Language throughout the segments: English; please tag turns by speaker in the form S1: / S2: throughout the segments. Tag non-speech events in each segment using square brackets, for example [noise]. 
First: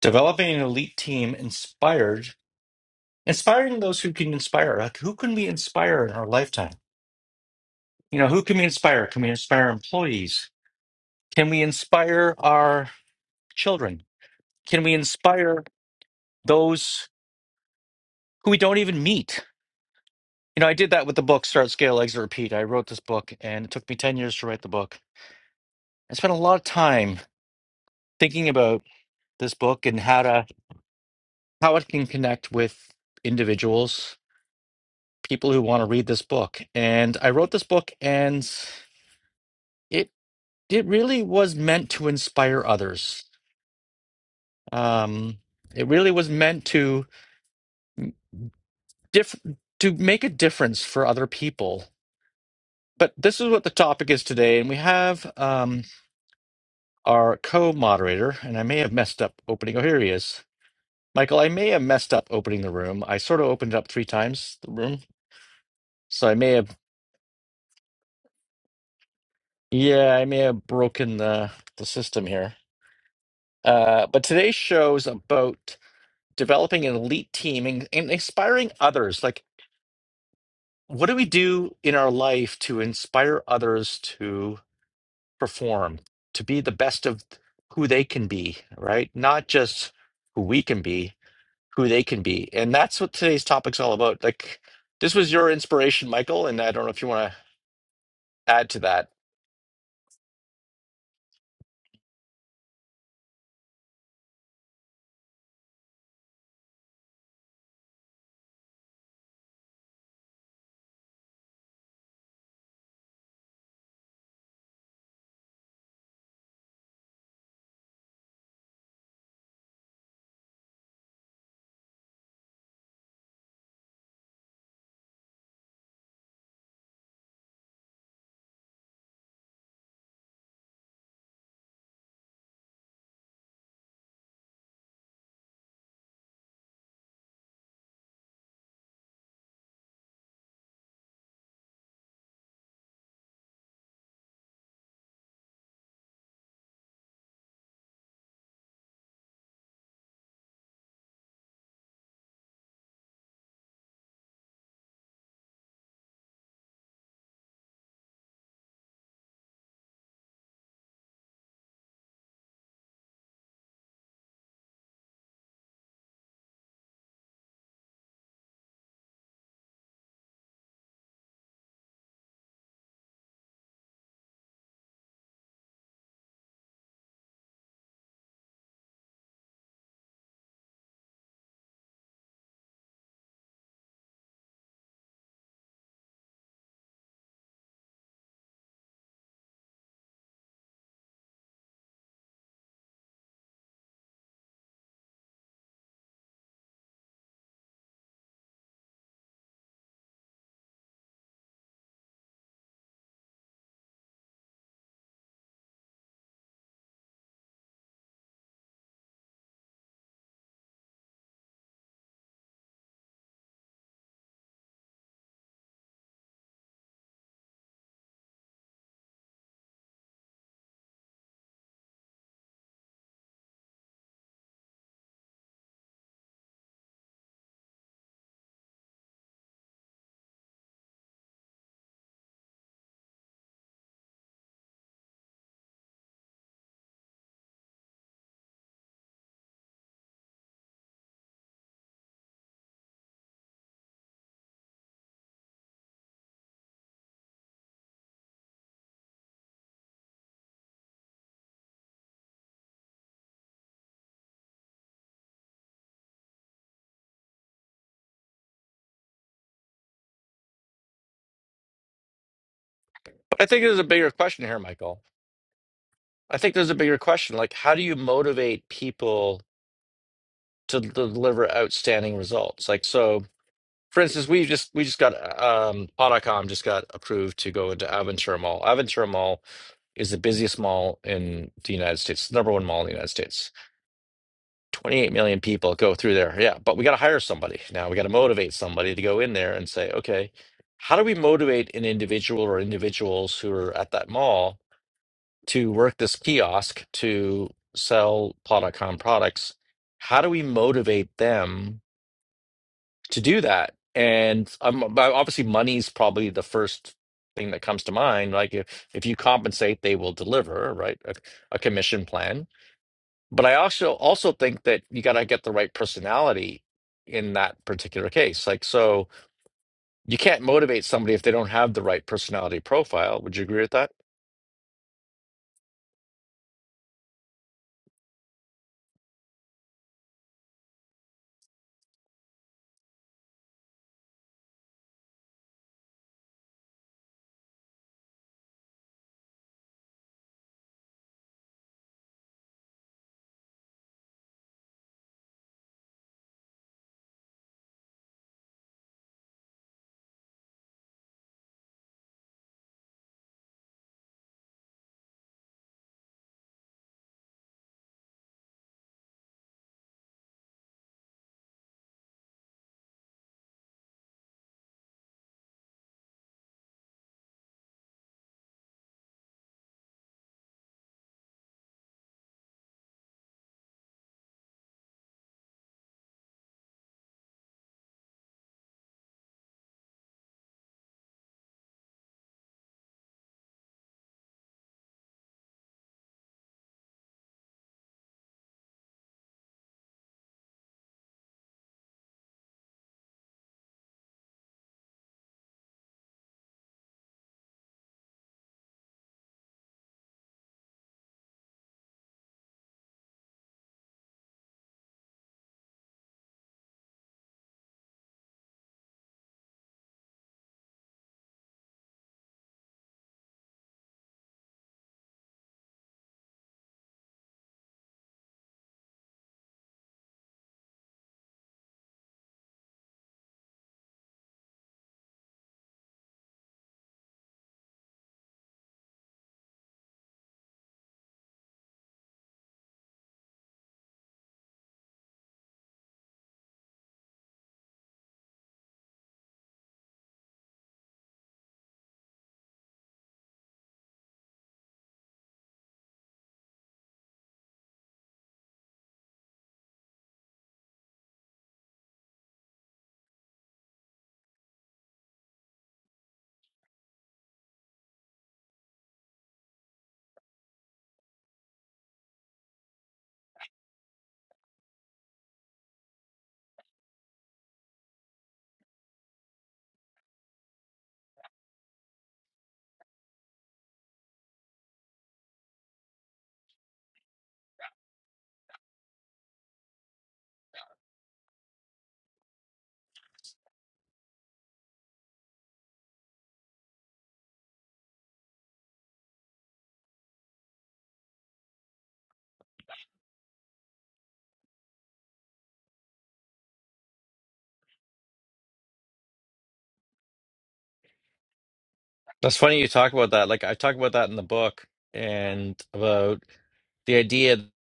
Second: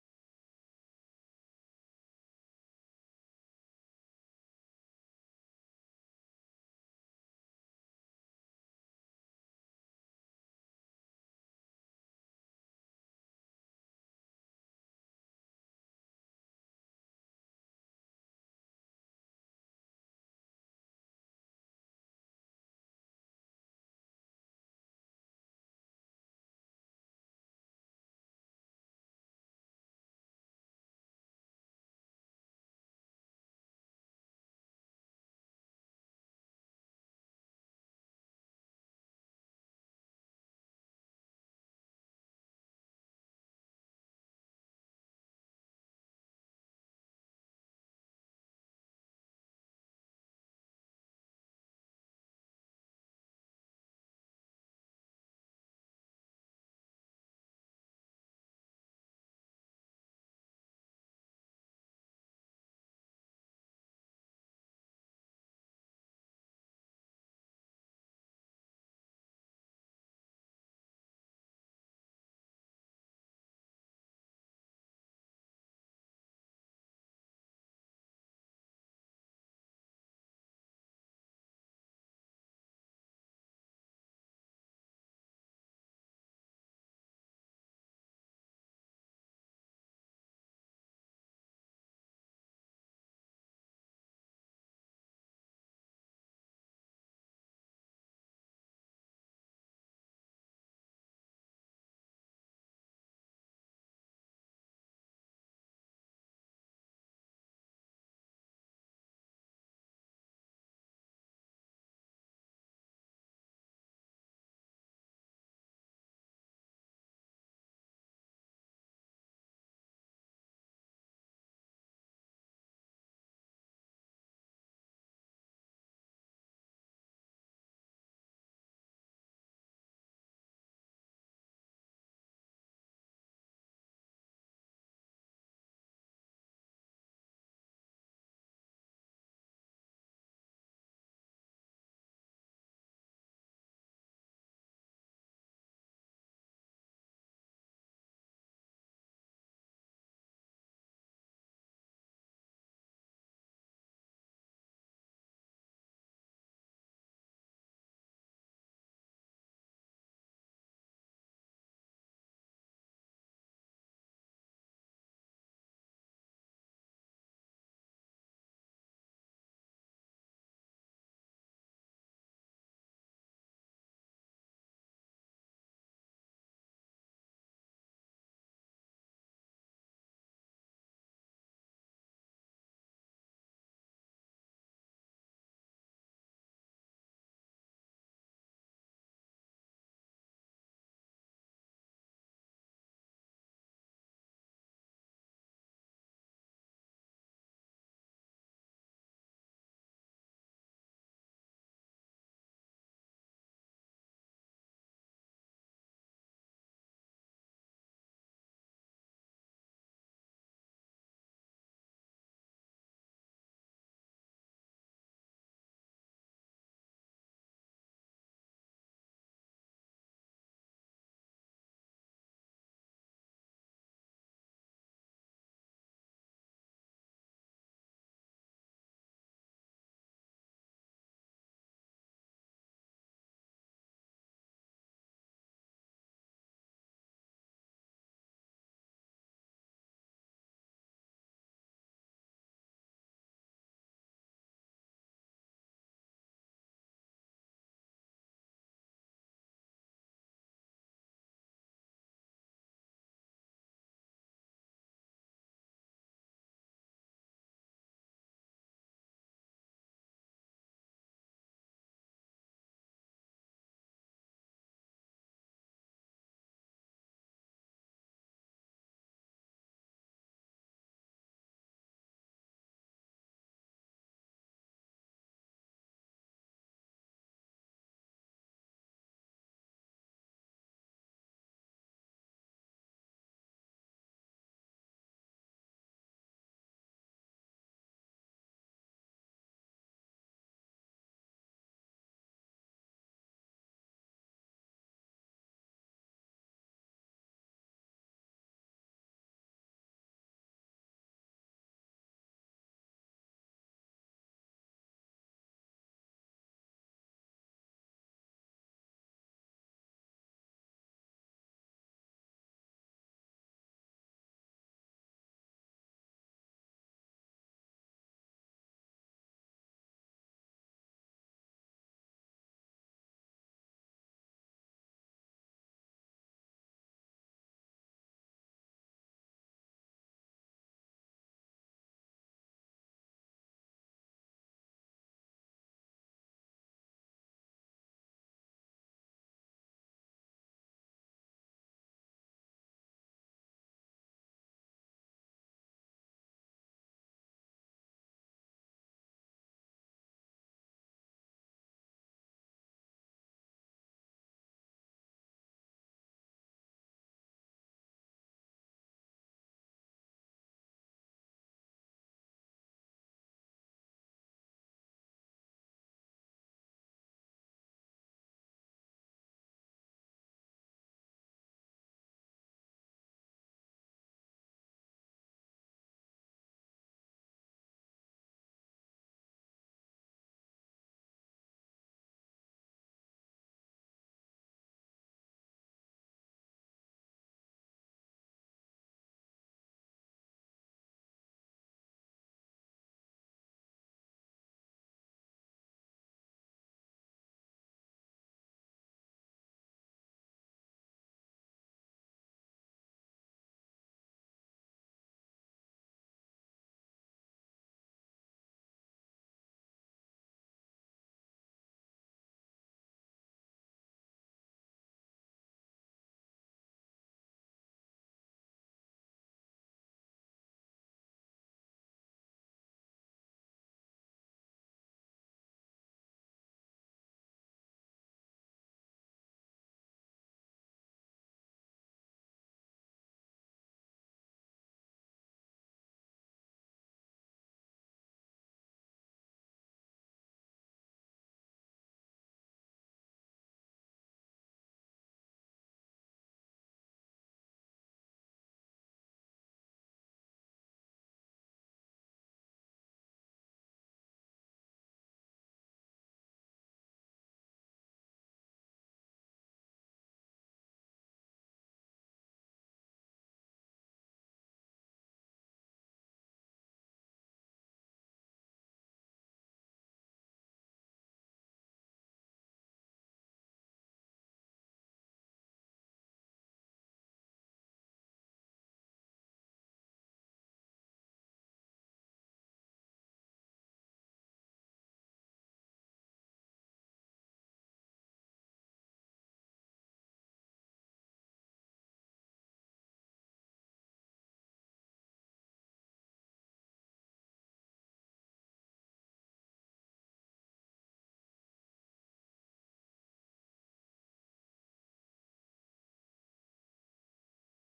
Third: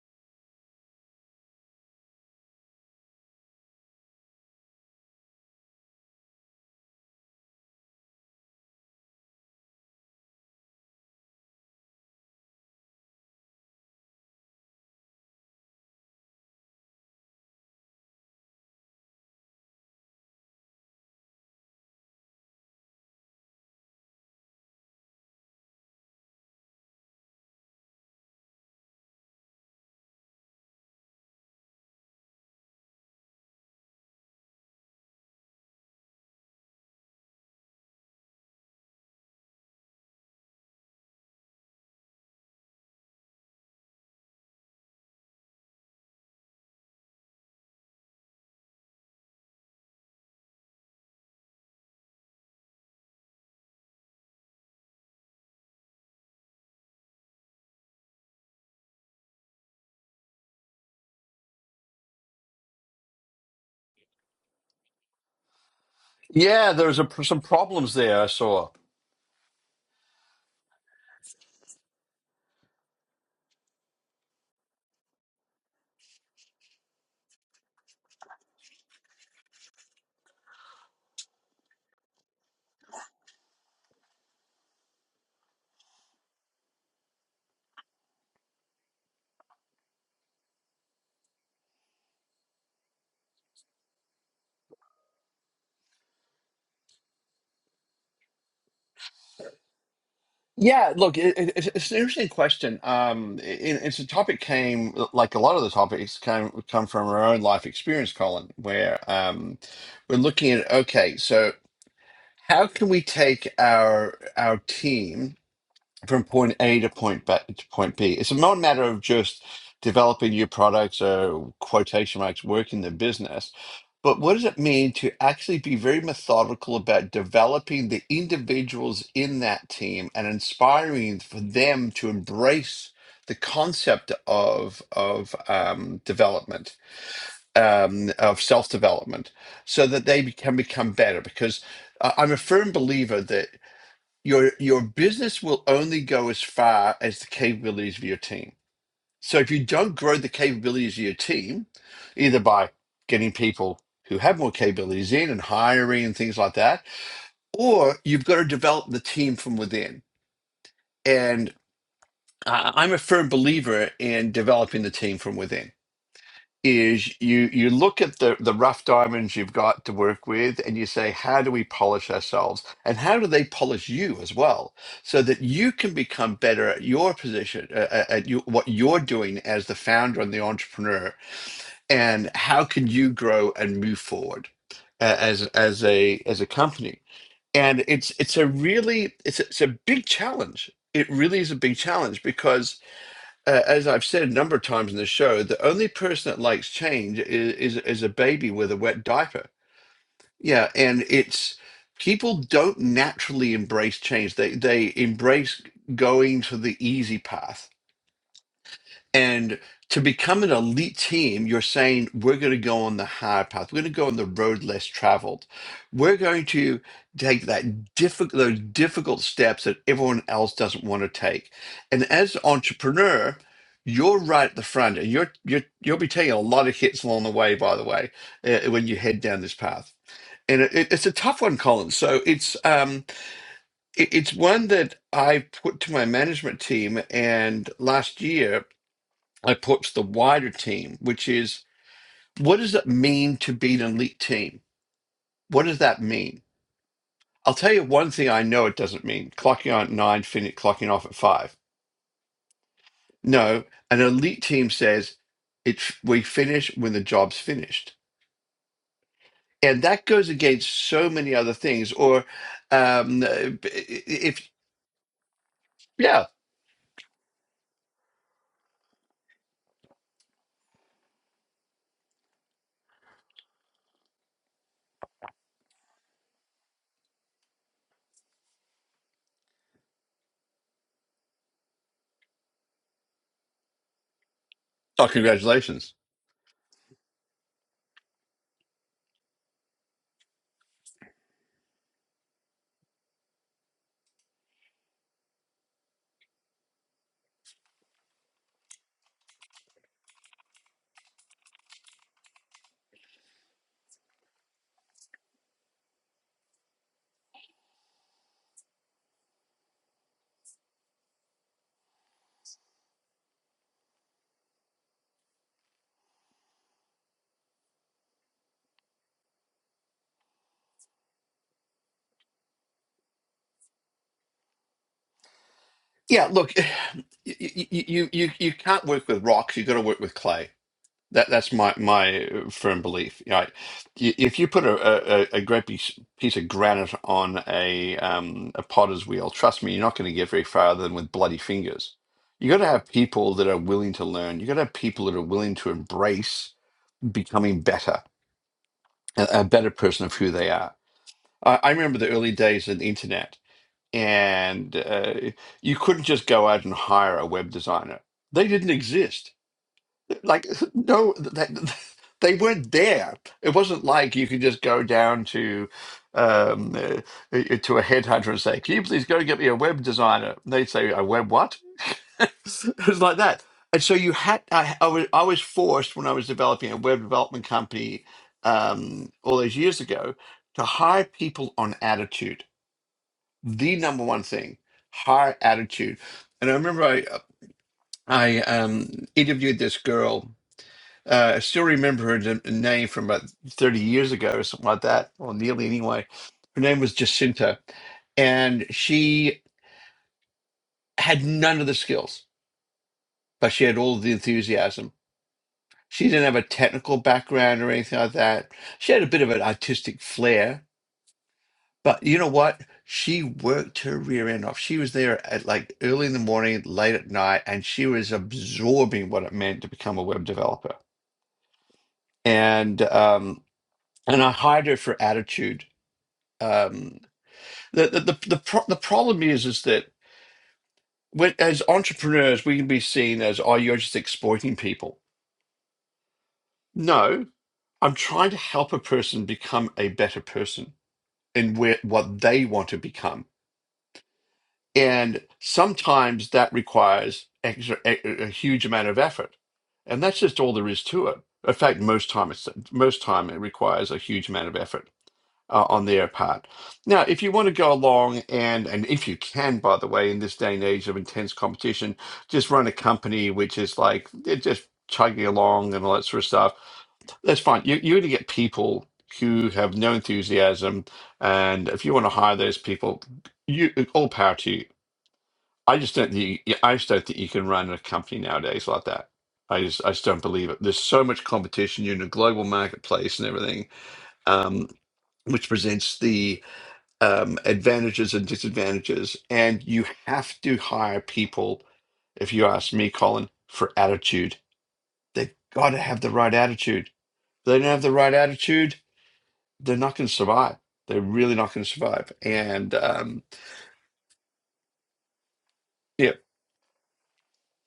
S1: developing an elite team inspired inspiring those who can inspire like who can we inspire in our lifetime you know who can we inspire can we inspire employees can we inspire our children can we inspire those who we don't even meet you know i did that with the book start scale exit repeat i wrote this book and it took me 10 years to write the book i spent a lot of time thinking about this book and how to how it can connect with individuals people who want to read this book and i wrote this book and it it really was meant to inspire others. Um, it really was meant to diff- to make a difference for other people. But this is what the topic is today, and we have um, our co-moderator, and I may have messed up opening. Oh, here he is, Michael. I may have messed up opening the room. I sort of opened it up three times the room, so I may
S2: Yeah,
S1: have
S2: there's a, some problems there. I saw.
S1: yeah, I may have broken the the system here. Uh, but today's show is about developing an elite team and, and inspiring others. Like what do we do in our life to inspire others to perform, to be the best of who they can be, right? Not just who we can be, who they can be. And that's what today's topic's all about. Like, this was your inspiration, Michael, and I don't know if you want to add to that.
S2: Yeah, look, it, it, it's it's an interesting question. Um, it, it's a topic came like a lot of the topics came come from our own life experience, Colin, where um, we're looking at okay, so how can we take our our team? from point A to point B, to point B. It's not a matter of just developing new products or quotation marks working the business, but what does it mean to actually be very methodical about developing the individuals in that team and inspiring for them to embrace the concept of of um, development, um, of self development, so that they be- can become better because. I- I'm a firm believer that your your business will only go as far as the capabilities of your team. So if you don't grow the capabilities of your team, either by getting people who have more capabilities in and hiring and things like that, or you've got to develop the team from within. And I- I'm a firm believer in developing the team from within is you you look at the the rough diamonds you've got to work with and you say how do we polish ourselves and how do they polish you as well so that you can become better at your position uh, uh, at you, what you're doing as the founder and the entrepreneur and how can you grow and move forward uh, as as a as a company and it's it's a really it's a, it's a big challenge it really is a big challenge because uh, as I've said a number of times in the show, the only person that likes change is, is is a baby with a wet diaper. Yeah, and it's people don't naturally embrace change. They they embrace going to the easy path and to become an elite team, you're saying we're going to go on the hard path. We're going to go on the road less traveled. We're going to take that difficult, those difficult steps that everyone else doesn't want to take. And as an entrepreneur, you're right at the front, and you're you're you'll be taking a lot of hits along the way. By the way, uh, when you head down this path, and it, it's a tough one, Colin. So it's um it, it's one that I put to my management team, and last year I approach the wider team, which is what does it mean to be an elite team? What does that mean? I'll tell you one thing I know it doesn't mean clocking on at nine, finish, clocking off at five. No, an elite team says it's we finish when the job's finished. And that goes against so many other things. Or um,
S1: But I think there's a bigger question
S2: if,
S1: here, Michael.
S2: yeah.
S1: I think there's a bigger question. Like, how do you motivate people to deliver outstanding results? Like, so For instance, we just we just got um Pod.com just got approved to go into Aventura Mall. Aventura Mall is the busiest mall in the United States, the number one mall in the United States.
S2: Oh,
S1: 28 million people
S2: congratulations.
S1: go through there. Yeah, but we got to hire somebody. Now we got to motivate somebody to go in there and say, "Okay, how do we motivate an individual or individuals who are at that mall to work this kiosk to sell Pod.com products? How do we motivate them?" to do that. And um, but obviously, money's probably the first thing that comes to mind. Like if, if you compensate, they will deliver, right? A, a commission plan. But I also also think that you got to get the right personality in that particular case. Like so, you can't motivate somebody if they don't have the right personality profile. Would you agree with that?
S2: Yeah, look, [sighs] you, you, you, you you can't work with rocks, you've got to work with clay That that's my my uh, firm belief. You know, I- if you put a, a, a great piece, piece of granite on a um, a potter's wheel, trust me, you're not going to get very far other than with bloody fingers. You got to have people that are willing to learn. You got to have people that are willing to embrace becoming better, a, a better person of who they are. I, I remember the early days of the internet, and uh, you couldn't just go out and hire a web designer. They didn't exist like [laughs] no they, they weren't there it wasn't like you could just go down to um uh, uh, uh, to a headhunter and say can you please go get me a web designer and they'd say a web what [laughs] it was like that and so you had I, I was i was forced when i was developing a web development company um all those years ago to hire people on attitude the number one thing hire attitude and i remember i i um interviewed this girl uh, I still remember her n- name from about 30 years ago or something like that, or nearly anyway. Her name was Jacinta, and she had none of the skills, but she had all the enthusiasm. She didn't have a technical background or anything like that. She had a bit of an artistic flair, but you know what? She worked her rear end off. She was there at like early in the morning, late at night, and she was absorbing what it meant to become a web developer. And um, and I hired her for attitude Um, the, the, the, the, pro- the problem is is that when, as entrepreneurs, we can be seen as, oh, you're just exploiting people. No, I'm trying to help a person become a better person in where, what they want to become. And sometimes that requires extra, a, a huge amount of effort. And that's just all there is to it. In fact, most time, it's, most time it requires a huge amount of effort uh, on their part. Now, if you want to go along and and if you can, by the way, in this day and age of intense competition, just run a company which is like they're just chugging along and all that sort of stuff. That's fine. You, you're going to get people who have no enthusiasm, and if you want to hire those people, you all power to you. I just don't think you, I just don't think you can run a company nowadays like that. I just I just don't believe it. There's so much competition. You're in a global marketplace and everything, um, which presents the um, advantages and disadvantages. And you have to hire people, if you ask me, Colin, for attitude. They got to have the right attitude. If they don't have the right attitude, they're not going to survive. They're really not going to survive.
S1: That's funny you
S2: And
S1: talk about
S2: um,
S1: that. Like I talk about that in the book and
S2: yeah,
S1: about the idea that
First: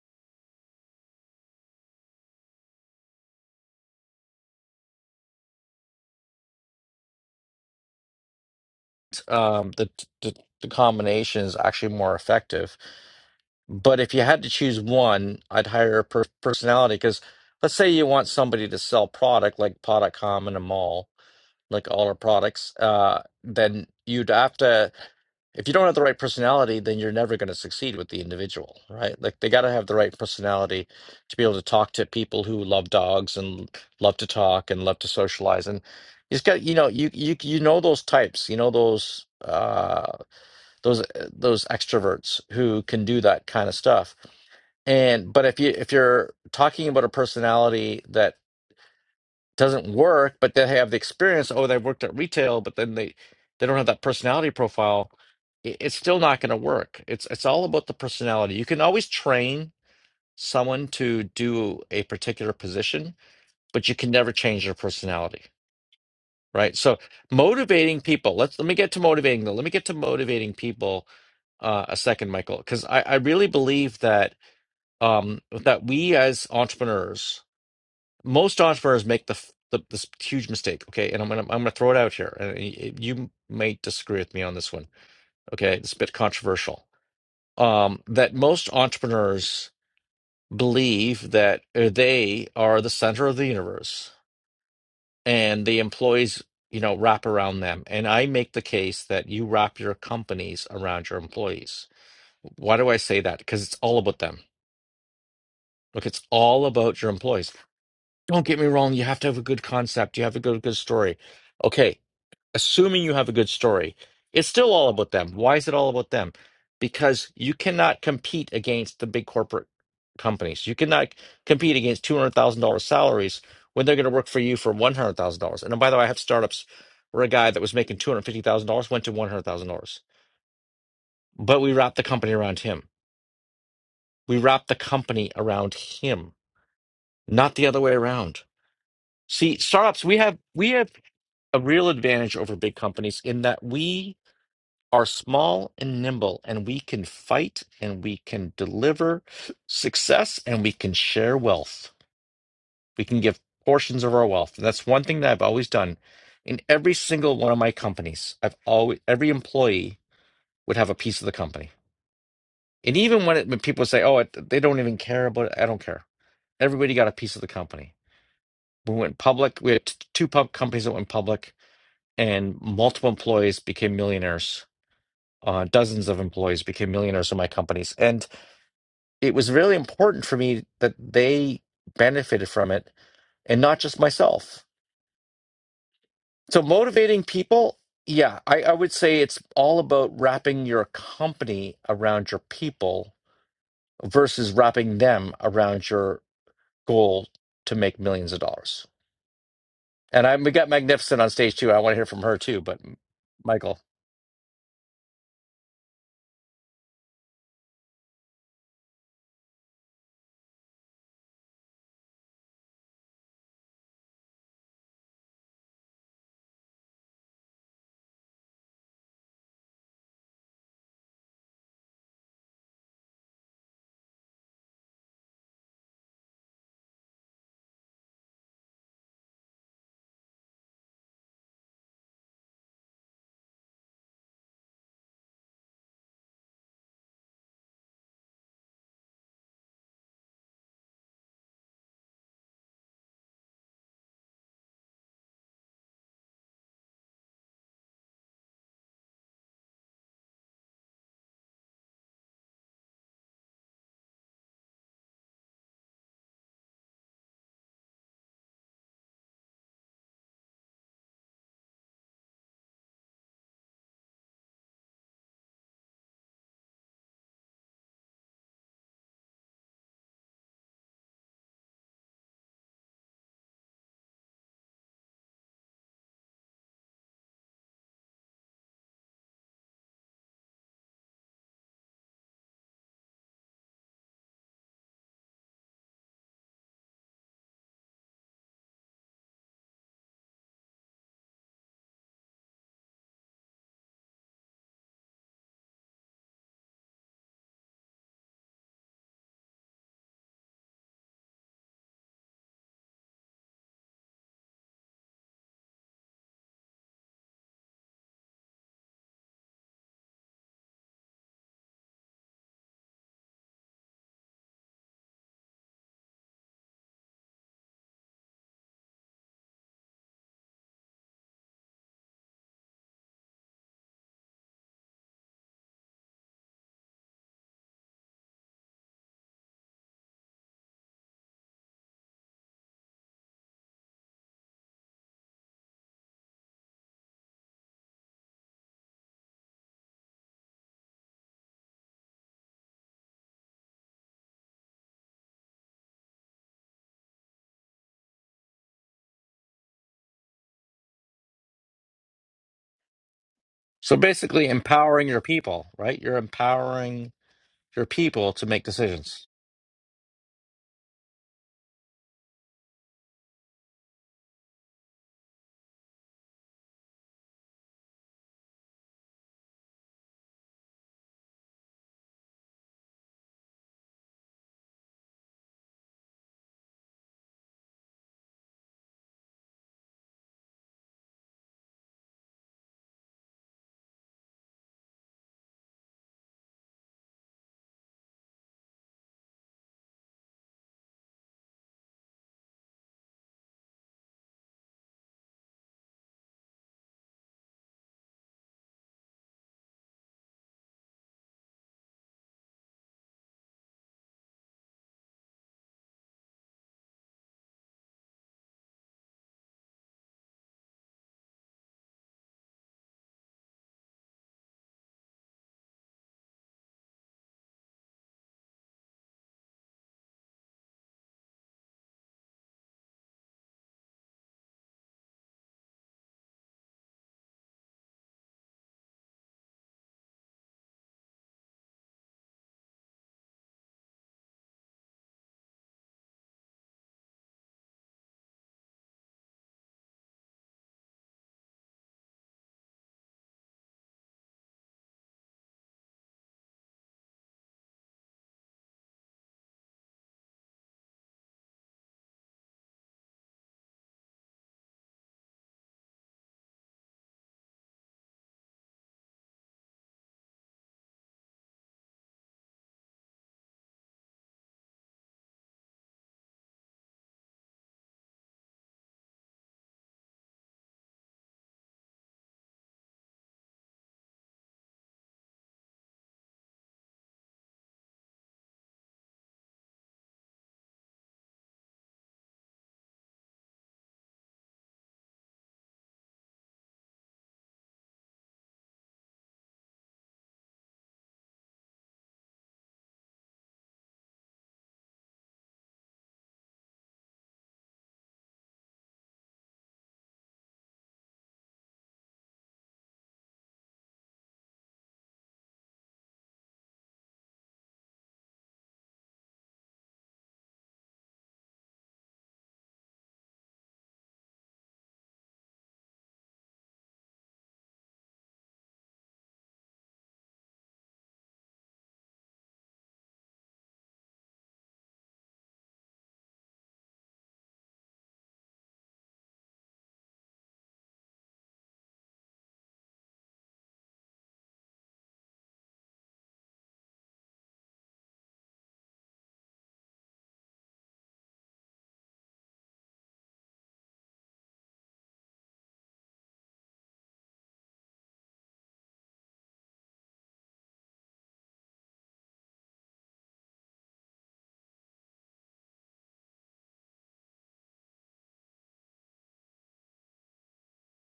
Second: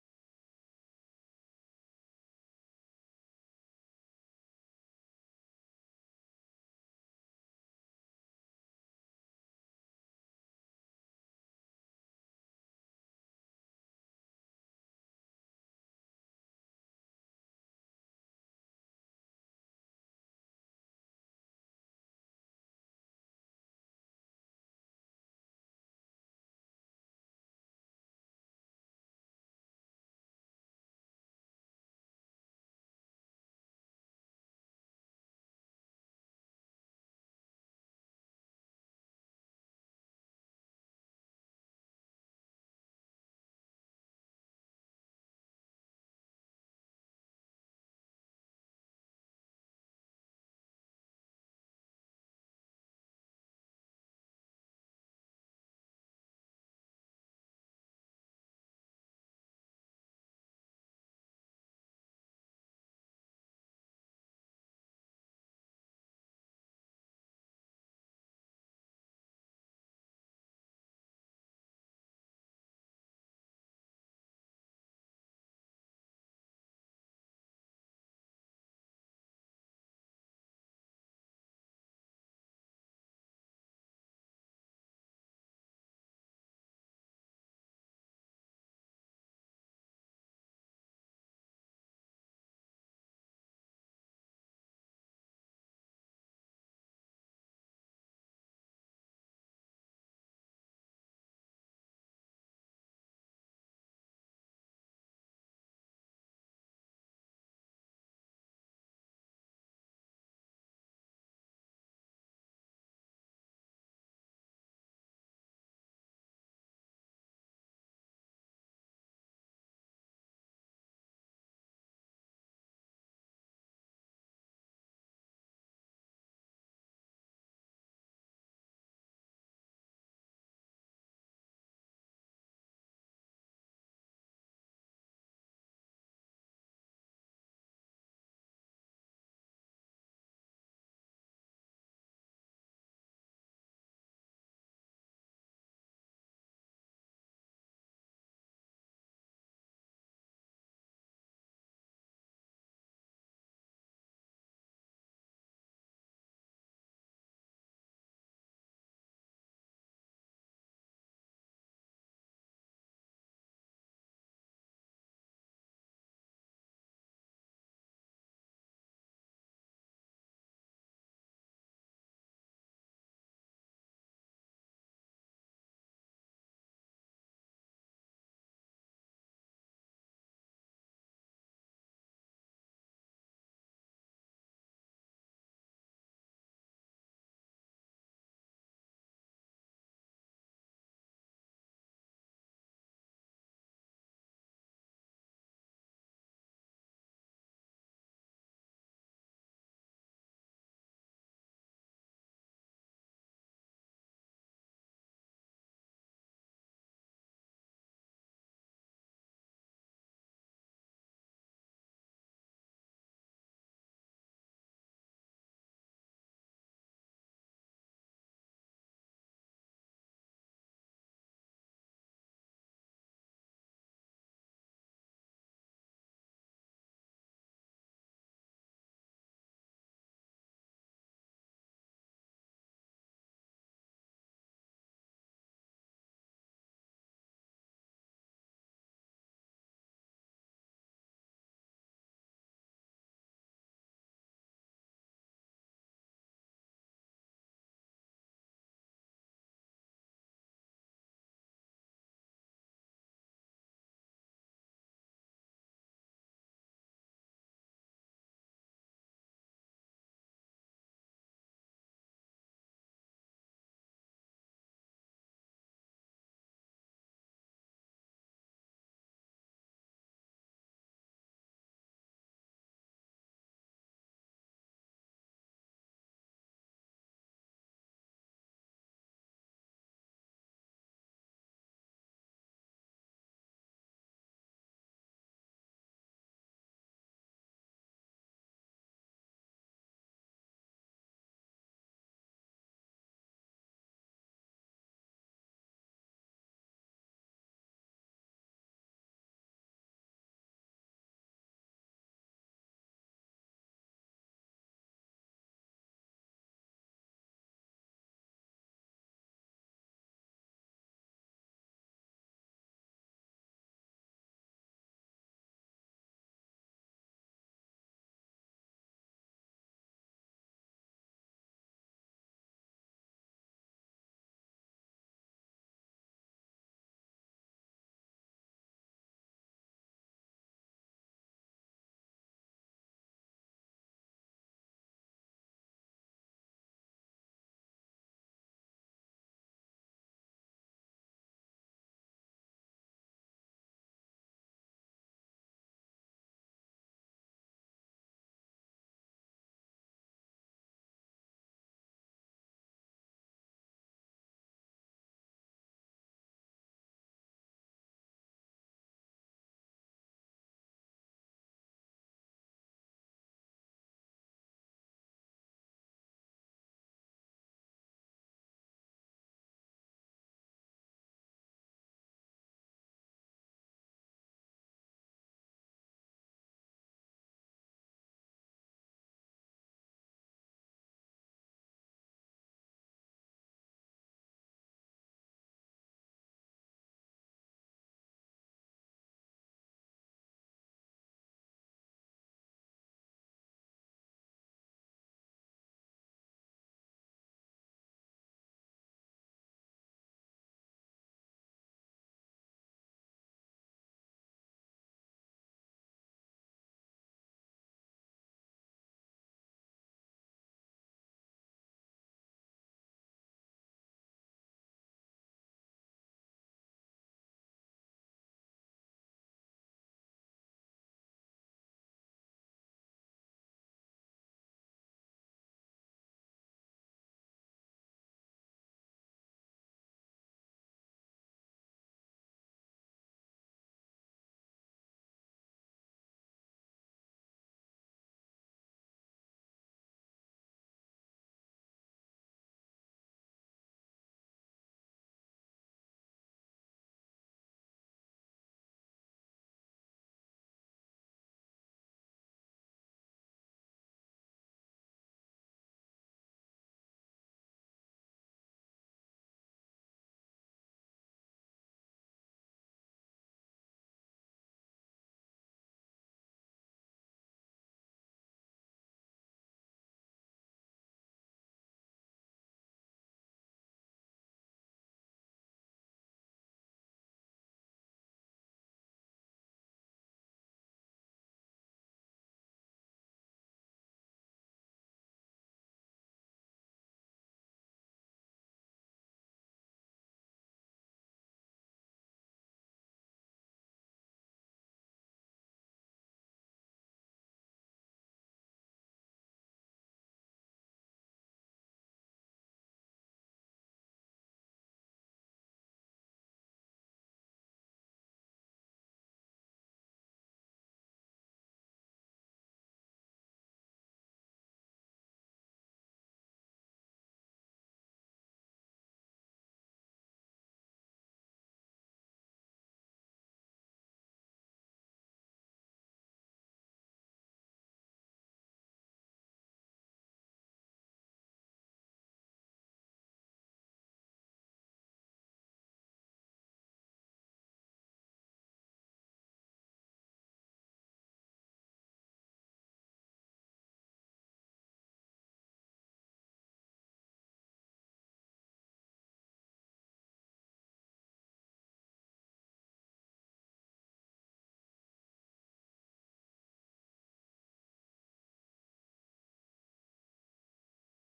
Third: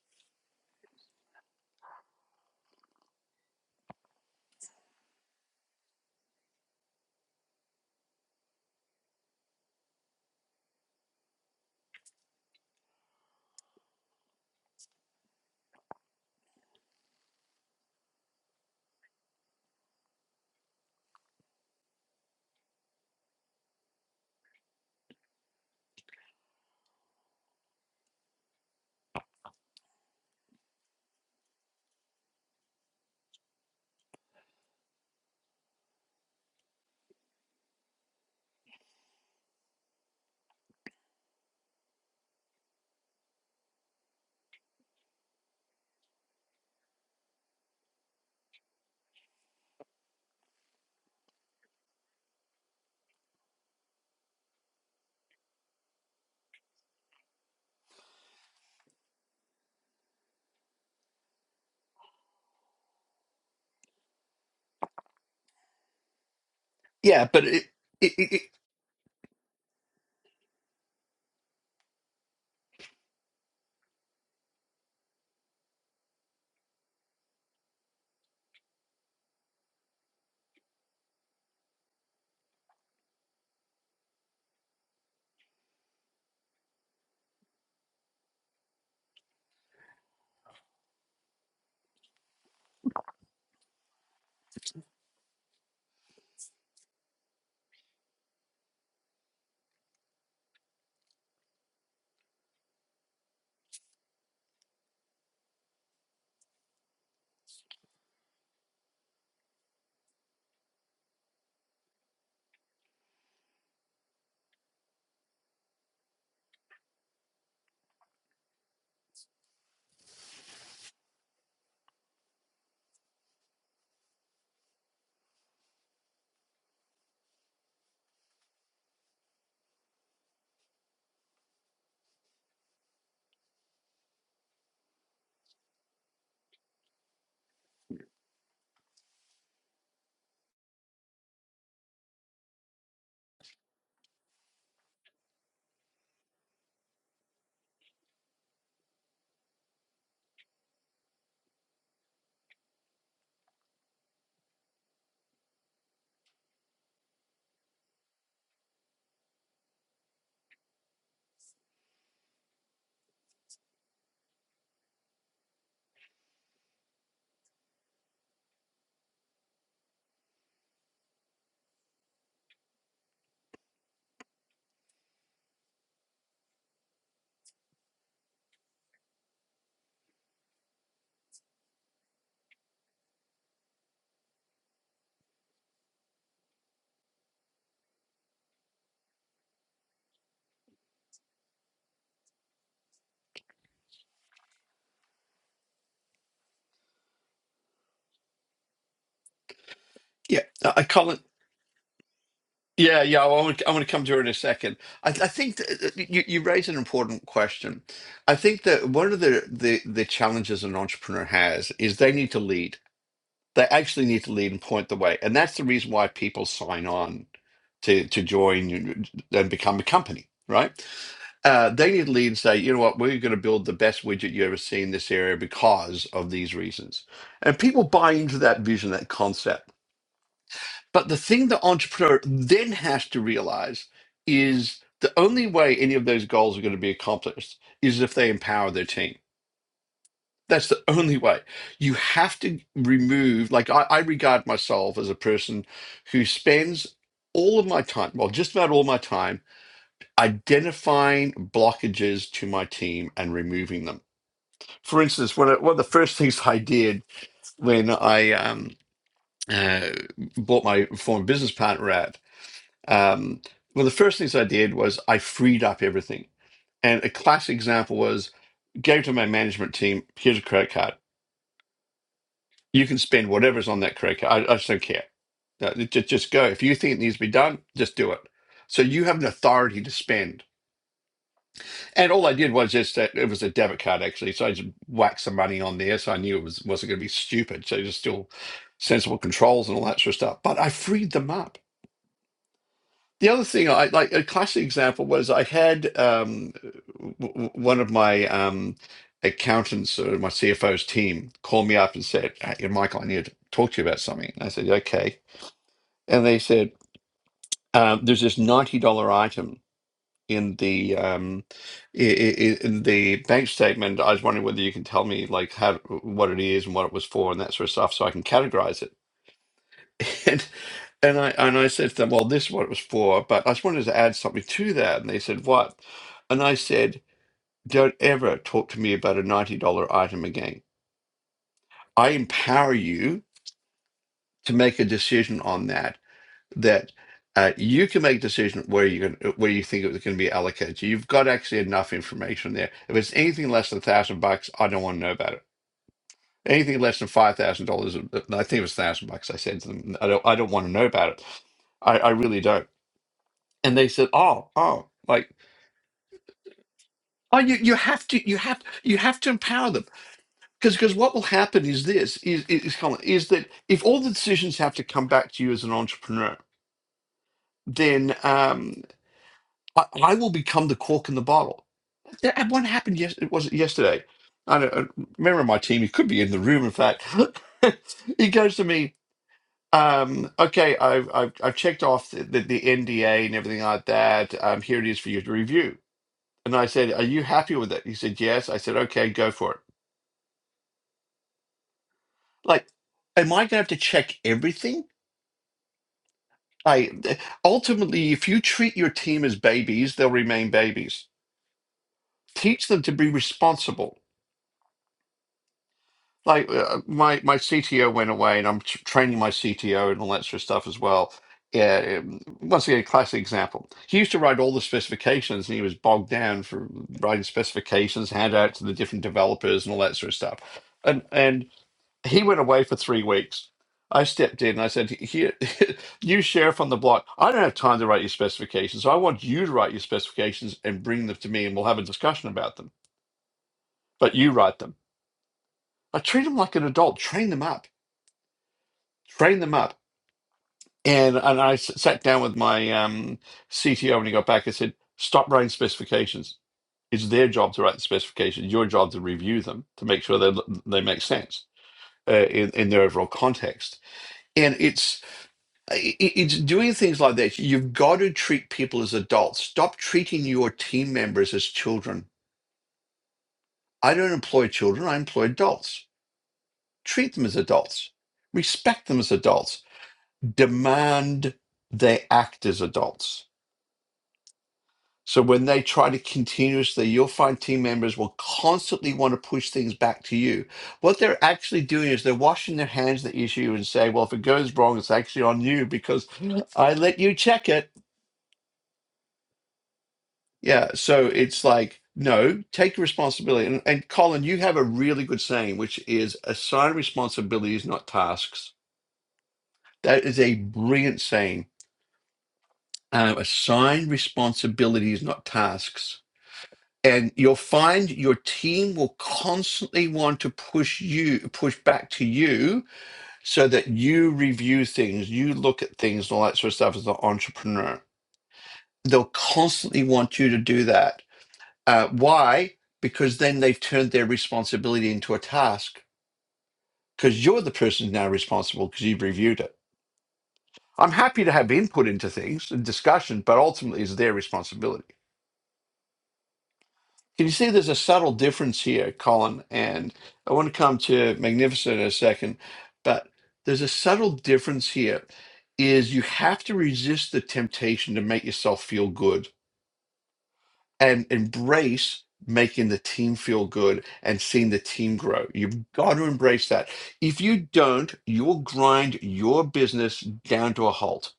S1: um, the, the the combination is actually more effective But if you had to choose one, I'd hire a per- personality because let's say you want somebody to sell product like Product.com in a mall, like all our products, uh, then you'd have to, if you don't have the right personality, then you're never going to succeed with the individual, right? Like they got to have the right personality to be able to talk to people who love dogs and love to talk and love to socialize. And you just got, you know, you you you know those types, you know those uh those uh, those extroverts who can do that kind of stuff and but if you if you're talking about a personality that doesn't work, but they have the experience, oh, they worked at retail, but then they they don't have that personality profile, i- it's still not going to work. It's it's all about the personality. You can always train someone to do a particular position, but you can never change their personality, right? So
S2: yeah, but it,
S1: motivating
S2: it, it,
S1: people.
S2: it
S1: Let's let me get to motivating them. Let me get to motivating people uh, a second, Michael, because I, I really believe that um, that we as entrepreneurs most entrepreneurs make the, f- the this huge mistake. Okay, and I'm gonna I'm gonna throw it out here, and y- you may disagree with me on this one. Okay, it's a bit controversial. Um, that most entrepreneurs believe that uh, they are the center of the universe, and the employees, you know, wrap around them. And I make the case that you wrap your companies around your employees. Why do I say that? Because it's all about them. Look, it's all about your employees. Don't get me wrong. You have to have a good concept. You have to go to a good story. Okay, assuming you have a good story, it's still all about them. Why is it all about them? Because you cannot compete against the big corporate companies. You cannot compete against two hundred thousand dollars salaries when they're going to work for you for one hundred thousand dollars. And oh, by the way, I have startups where a guy that was making two hundred fifty thousand dollars went to one hundred thousand dollars, but we wrapped the company around him. We wrapped the company around him, not the other way around. See, startups, we have we have a real advantage over big companies in that we are small and nimble, and we can fight and we can deliver success and we can share wealth. We can give portions of our wealth. And that's one thing that I've always done in every single one of my companies. I've always, every employee would have a piece of the company. And even when, it, when people say, oh, it, they don't even care about it, I don't care. Everybody got a piece of the company. We went public. We had t- two pub companies that went public, and multiple employees became millionaires. Uh, dozens of employees became millionaires in my companies. And it was really important for me that they benefited from it and not just myself. So motivating people, yeah, I, I would say it's all about wrapping your company around your people versus wrapping them around your goal to make millions of dollars. And I, we got
S2: yeah, I Colin.
S1: Magnificent on stage too. I want to hear from her too, but
S2: Yeah, yeah, I want, I
S1: Michael.
S2: want to come to her in a second. I, I think that that you, you raise an important question. I think that one of the, the, the challenges an entrepreneur has is they need to lead They actually need to lead and point the way. And that's the reason why people sign on to, to join and become a company, right? Uh, they need to lead and say, you know what, we're going to build the best widget you ever see in this area because of these reasons. And people buy into that vision, that concept. But the thing the entrepreneur then has to realize is the only way any of those goals are going to be accomplished is if they empower their team that's the only way. You have to remove, like, I, I regard myself as a person who spends all of my time, well, just about all my time, identifying blockages to my team and removing them. For instance, one of, one of the first [laughs] things I did when I um, uh, bought my former business partner out, um, one of the first things I did was I freed up everything. And a classic example was gave to my management team, here's a credit card You can spend whatever's on that credit card. I, I just don't care. No, just, just go. If you think it needs to be done, just do it. So you have an authority to spend. And all I did was just that it was a debit card actually, so I just whacked some money on there, so I knew it was wasn't going to be stupid. So just still sensible controls and all that sort of stuff. But I freed them up. The other thing, I like a classic example was I had um, w- w- one of my um, accountants or my CFO's team call me up and said, hey, Michael, I need to talk to you about something. And I said, okay and they said um, there's this ninety dollar item in the um, i- i- in the bank statement. I was wondering whether you can tell me like how what it is and what it was for and that sort of stuff, so I can categorize it. [laughs] And and I and I said to them, well, this is what it was for, but I just wanted to add something to that. And they said, what? And I said, don't ever talk to me about a ninety dollar item again. I empower you to make a decision on that that uh, you can make a decision where you going where you think it was going to be allocated. You've got actually enough information there. If it's anything less than a thousand bucks, I don't want to know about it. Anything less than five thousand dollars, uh, uh, I think it was thousand bucks. I said to them, I don't, I don't want to know about it. I, I really don't. And they
S1: So
S2: said,
S1: basically,
S2: oh, oh,
S1: empowering your
S2: like,
S1: people, right? You're empowering
S2: oh, you, you
S1: your
S2: have to,
S1: people
S2: you
S1: to
S2: have,
S1: make
S2: you have
S1: decisions.
S2: to empower them because because what will happen is this is is Colin, is that if all the decisions have to come back to you as an entrepreneur, then um, I, I will become the cork in the bottle Yeah, and one happened yes it was yesterday? I don't a member of my team, he could be in the room in fact. [laughs] he goes to me, um, okay, I've I've I've checked off the, the, the NDA and everything like that. Um, here it is for you to review. And I said, Are you happy with it? He said, Yes. I said, Okay, go for it. Like, am I gonna have to check everything? I ultimately, if you treat your team as babies, they'll remain babies. Teach them to be responsible like uh, my my CTO went away, and I'm tr training my CTO and all that sort of stuff as well. Yeah, um, once again, classic example. He used to write all the specifications, and he was bogged down for writing specifications, hand out to the different developers, and all that sort of stuff. And and he went away for three weeks. I stepped in and I said, "Here, [laughs] new sheriff on the block. I don't have time to write your specifications. So I want you to write your specifications and bring them to me, and we'll have a discussion about them. But you write them. I treat them like an adult. Train them up." train them up. And and I s- sat down with my um, CTO when he got back. I said, stop writing specifications. It's their job to write the specifications. Your job to review them to make sure they they make sense uh, in, in their overall context. And it's i- i- it's doing things like that. You've got to treat people as adults. Stop treating your team members as children. I don't employ children. I employ adults. Treat them as adults. Respect them as adults. Demand they act as adults So when they try to continuously, you'll find team members will constantly want to push things back to you. What they're actually doing is they're washing their hands of the issue and say, well, if it goes wrong, it's actually on you because I let you check it. Yeah. So it's like, no, take responsibility. And, and Colin, you have a really good saying, which is assign responsibilities, not tasks. That is a brilliant saying. Um, assign responsibilities, not tasks and you'll find your team will constantly want to push you push back to you so that you review things you look at things and all that sort of stuff as an entrepreneur they'll constantly want you to do that uh, why because then they've turned their responsibility into a task because you're the person now responsible because you've reviewed it i'm happy to have input into things and discussion but ultimately it's their responsibility Can you see there's a subtle difference here, Colin? And I want to come to Magnificent in a second, but there's a subtle difference here is you have to resist the temptation to make yourself feel good and embrace making the team feel good and seeing the team grow. You've got to embrace that. If you don't, you'll grind your business down to a halt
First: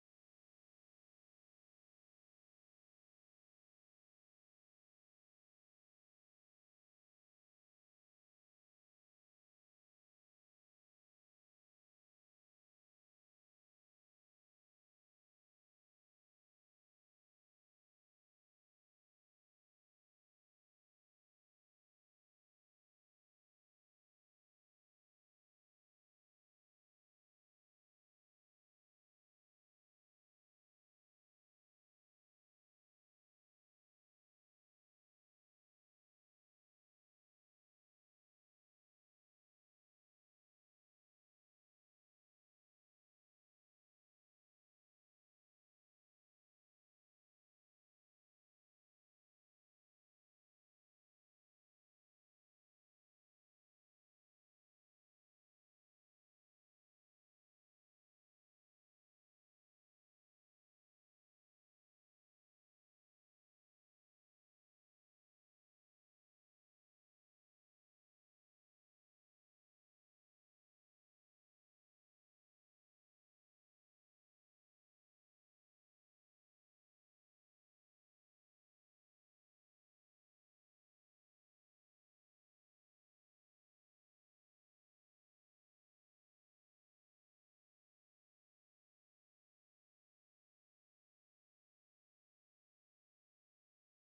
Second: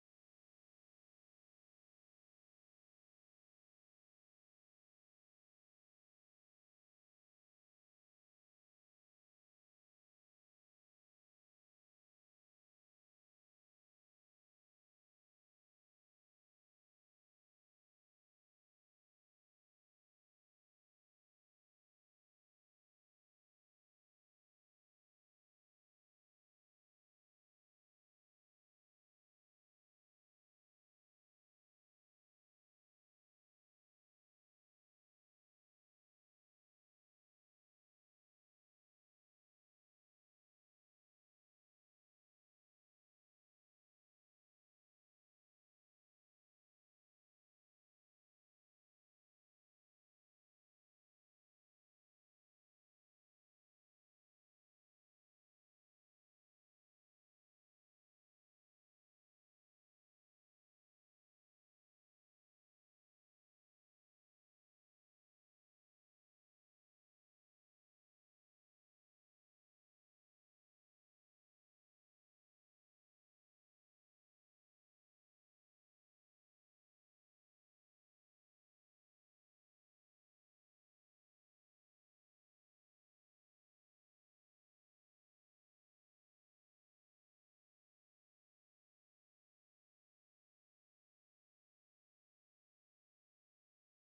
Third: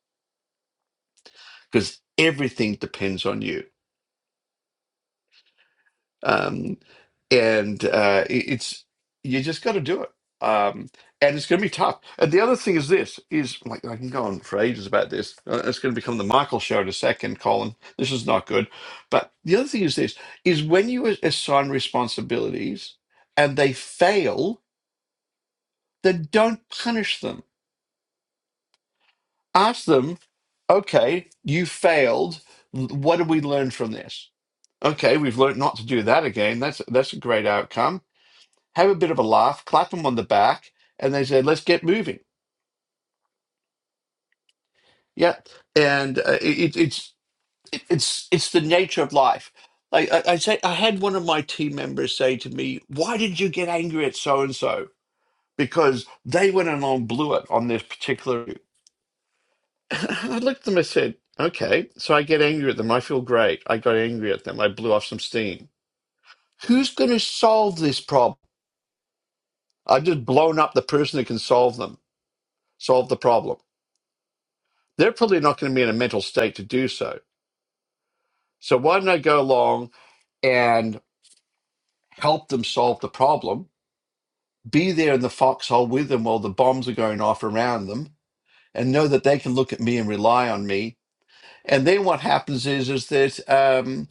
S2: because everything depends on you. Um, and uh, it- it's you just got to do it. Um, and it's going to be tough. And the other thing is this is like I can go on for ages about this. Uh, It's going to become the Michael show in a second, Colin. This is not good. But the other thing is this is when you a- assign responsibilities and they fail, then don't punish them. Ask them, okay, you failed. What did we learn from this? Okay, we've learned not to do that again. That's that's a great outcome have a bit of a laugh, clap them on the back, and they say, "Let's get moving." Yeah, and uh, it, it's it, it's it's the nature of life. Like I, I say, I had one of my team members say to me, "Why did you get angry at so and so?" Because they went and on blew it on this particular. [laughs] I looked at them. I said, "Okay, so I get angry at them. I feel great. I got angry at them. I blew off some steam. Who's going to solve this problem? I've just blown up the person who can solve them, solve the problem." they're probably not going to be in a mental state to do so. So why do not I go along and help them solve the problem? Be there in the foxhole with them while the bombs are going off around them, and know that they can look at me and rely on me. And then what happens is, is that um,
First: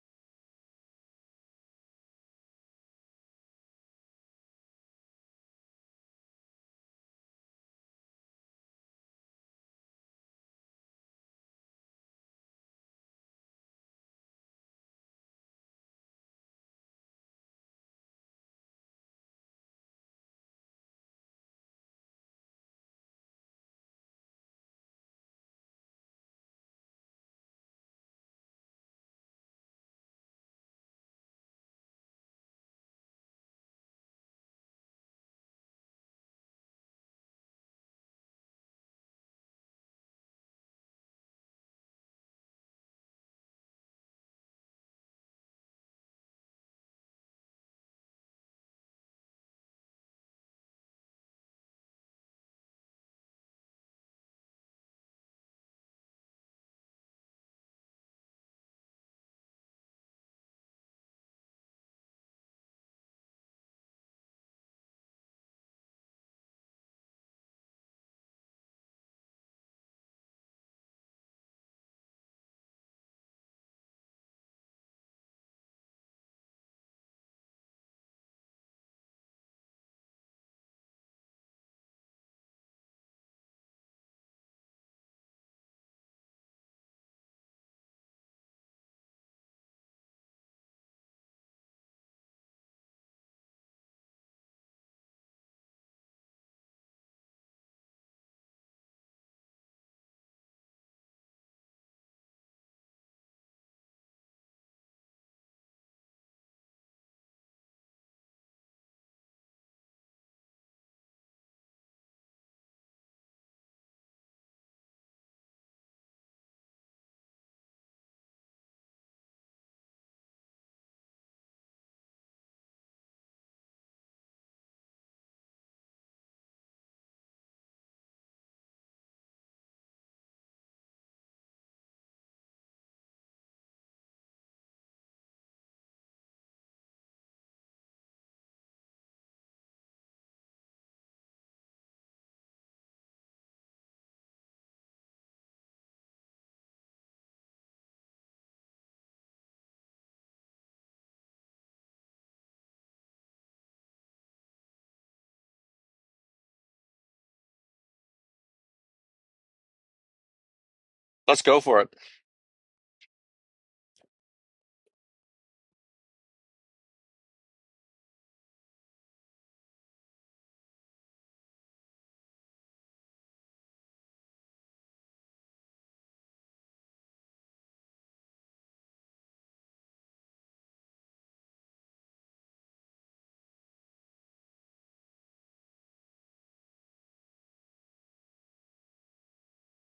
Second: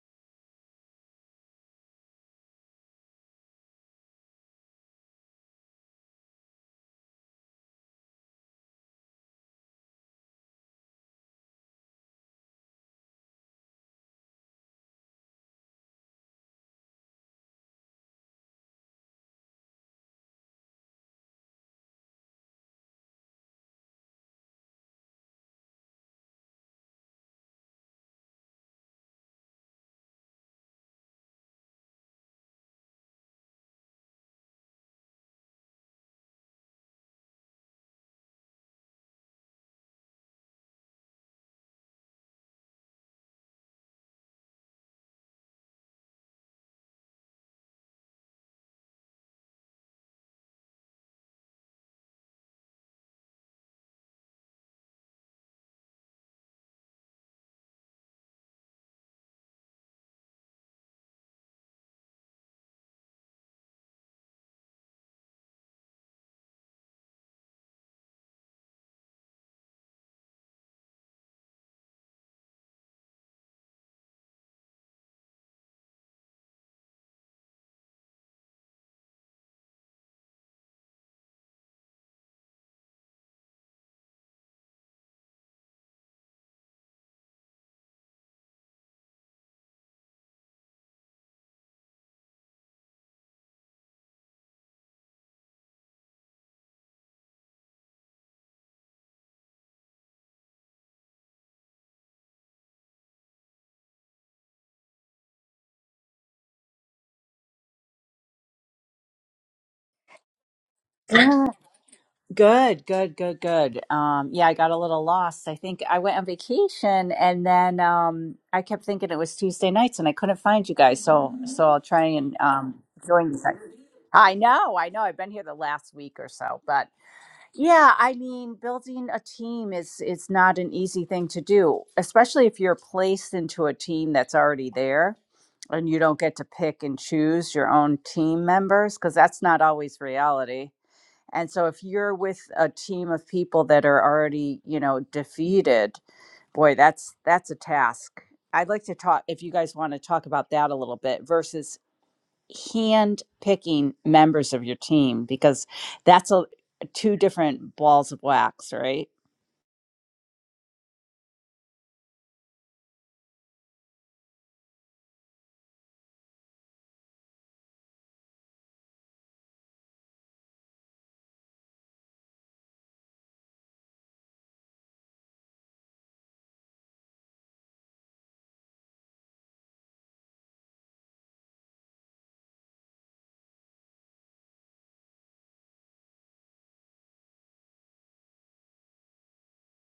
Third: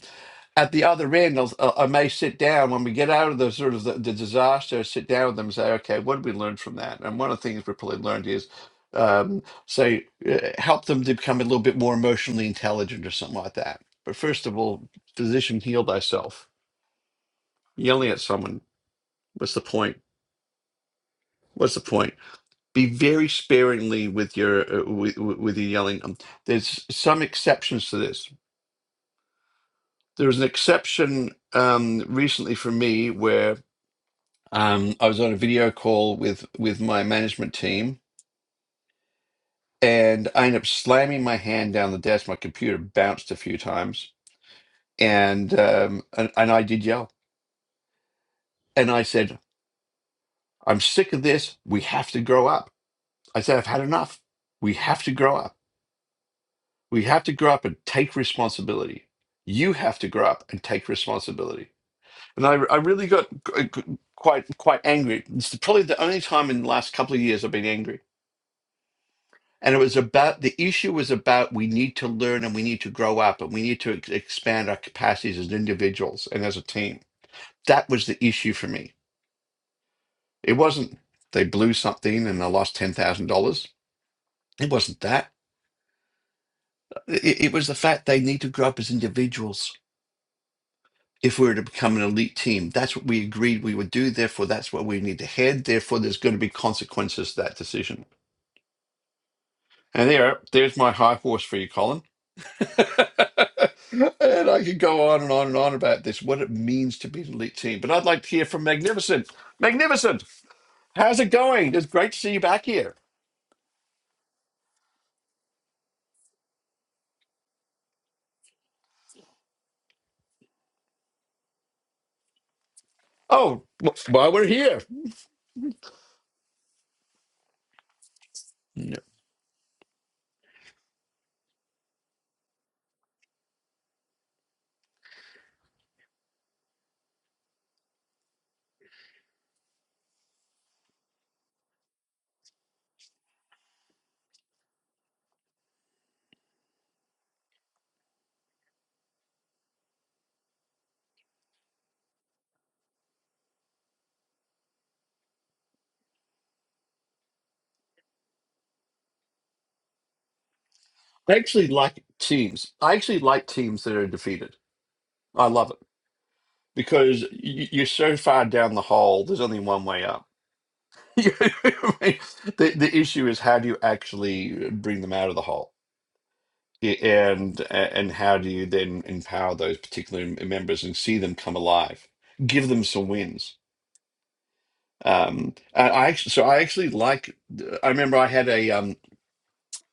S2: at the other end, I'll, I'll- I may sit down when we get out of the sort of the, the disaster, sit down with them and say, okay, what did we learn from that? And one of the things we probably learned is, um, say, uh, help them to become a little bit more emotionally intelligent or something like that. But first of all, physician, heal thyself. Yelling at someone, what's the point? What's the point? Be very sparingly with your uh, with, with your yelling. Um, There's some exceptions to this. There was an exception um, recently for me where Um, I was on a video call with with my management team, and I ended up slamming my hand down the desk. My computer bounced a few times, and um, and, and I did yell. And I said, "I'm sick of this. We have to grow up." I said, "I've had enough. We have to grow up. We have to grow up and take responsibility. You have to grow up and take responsibility." And I, I really got qu- qu- quite quite angry. It's probably the only time in the last couple of years I've been angry and it was about the issue was about we need to learn and we need to grow up and we need to ex- expand our capacities as individuals and as a team that was the issue for me it wasn't they blew something and I lost $10000 it wasn't that it, it was the fact they need to grow up as individuals if we were to become an elite team that's what we agreed we would do therefore that's where we need to head therefore there's going to be consequences to that decision and there there's my high horse for you colin [laughs] And I could go on and on and on about this, what it means to be an elite team. But I'd like to hear from Magnificent. Magnificent, how's it
S3: Yeah,
S2: going? It's great to see you back
S3: good,
S2: here.
S3: good, good, good. Um, yeah, I got a little lost. I think I went on vacation and then um I kept thinking it was Tuesday nights and I couldn't find you guys. So so I'll try and um join you. guys.
S2: Oh, wh- while
S3: I
S2: we're
S3: know,
S2: here,
S3: I know. I've been here the last week or so, but yeah, I mean,
S2: No.
S3: building a team is is not an easy thing to do, especially if you're placed into a team that's already there and you don't get to pick and choose your own team members because that's not always reality and so if you're with a team of people that are already, you know, defeated, boy, that's that's a task. I'd like to talk if you guys want to talk about that a little bit versus hand picking members of your team because that's a two different balls of wax, right?
S2: I
S1: Let's go
S2: actually
S1: for it.
S2: like teams. I actually like teams that are defeated. I love it because y- you're so far down the hole, there's only one way up. [laughs] You know what I mean? the, the issue is how do you actually uh, bring them out of the hole? Y- And and how do you then empower those particular m- members and see them come alive? Give them some wins. Um, I, I actually, so I actually like. uh, I remember I had a um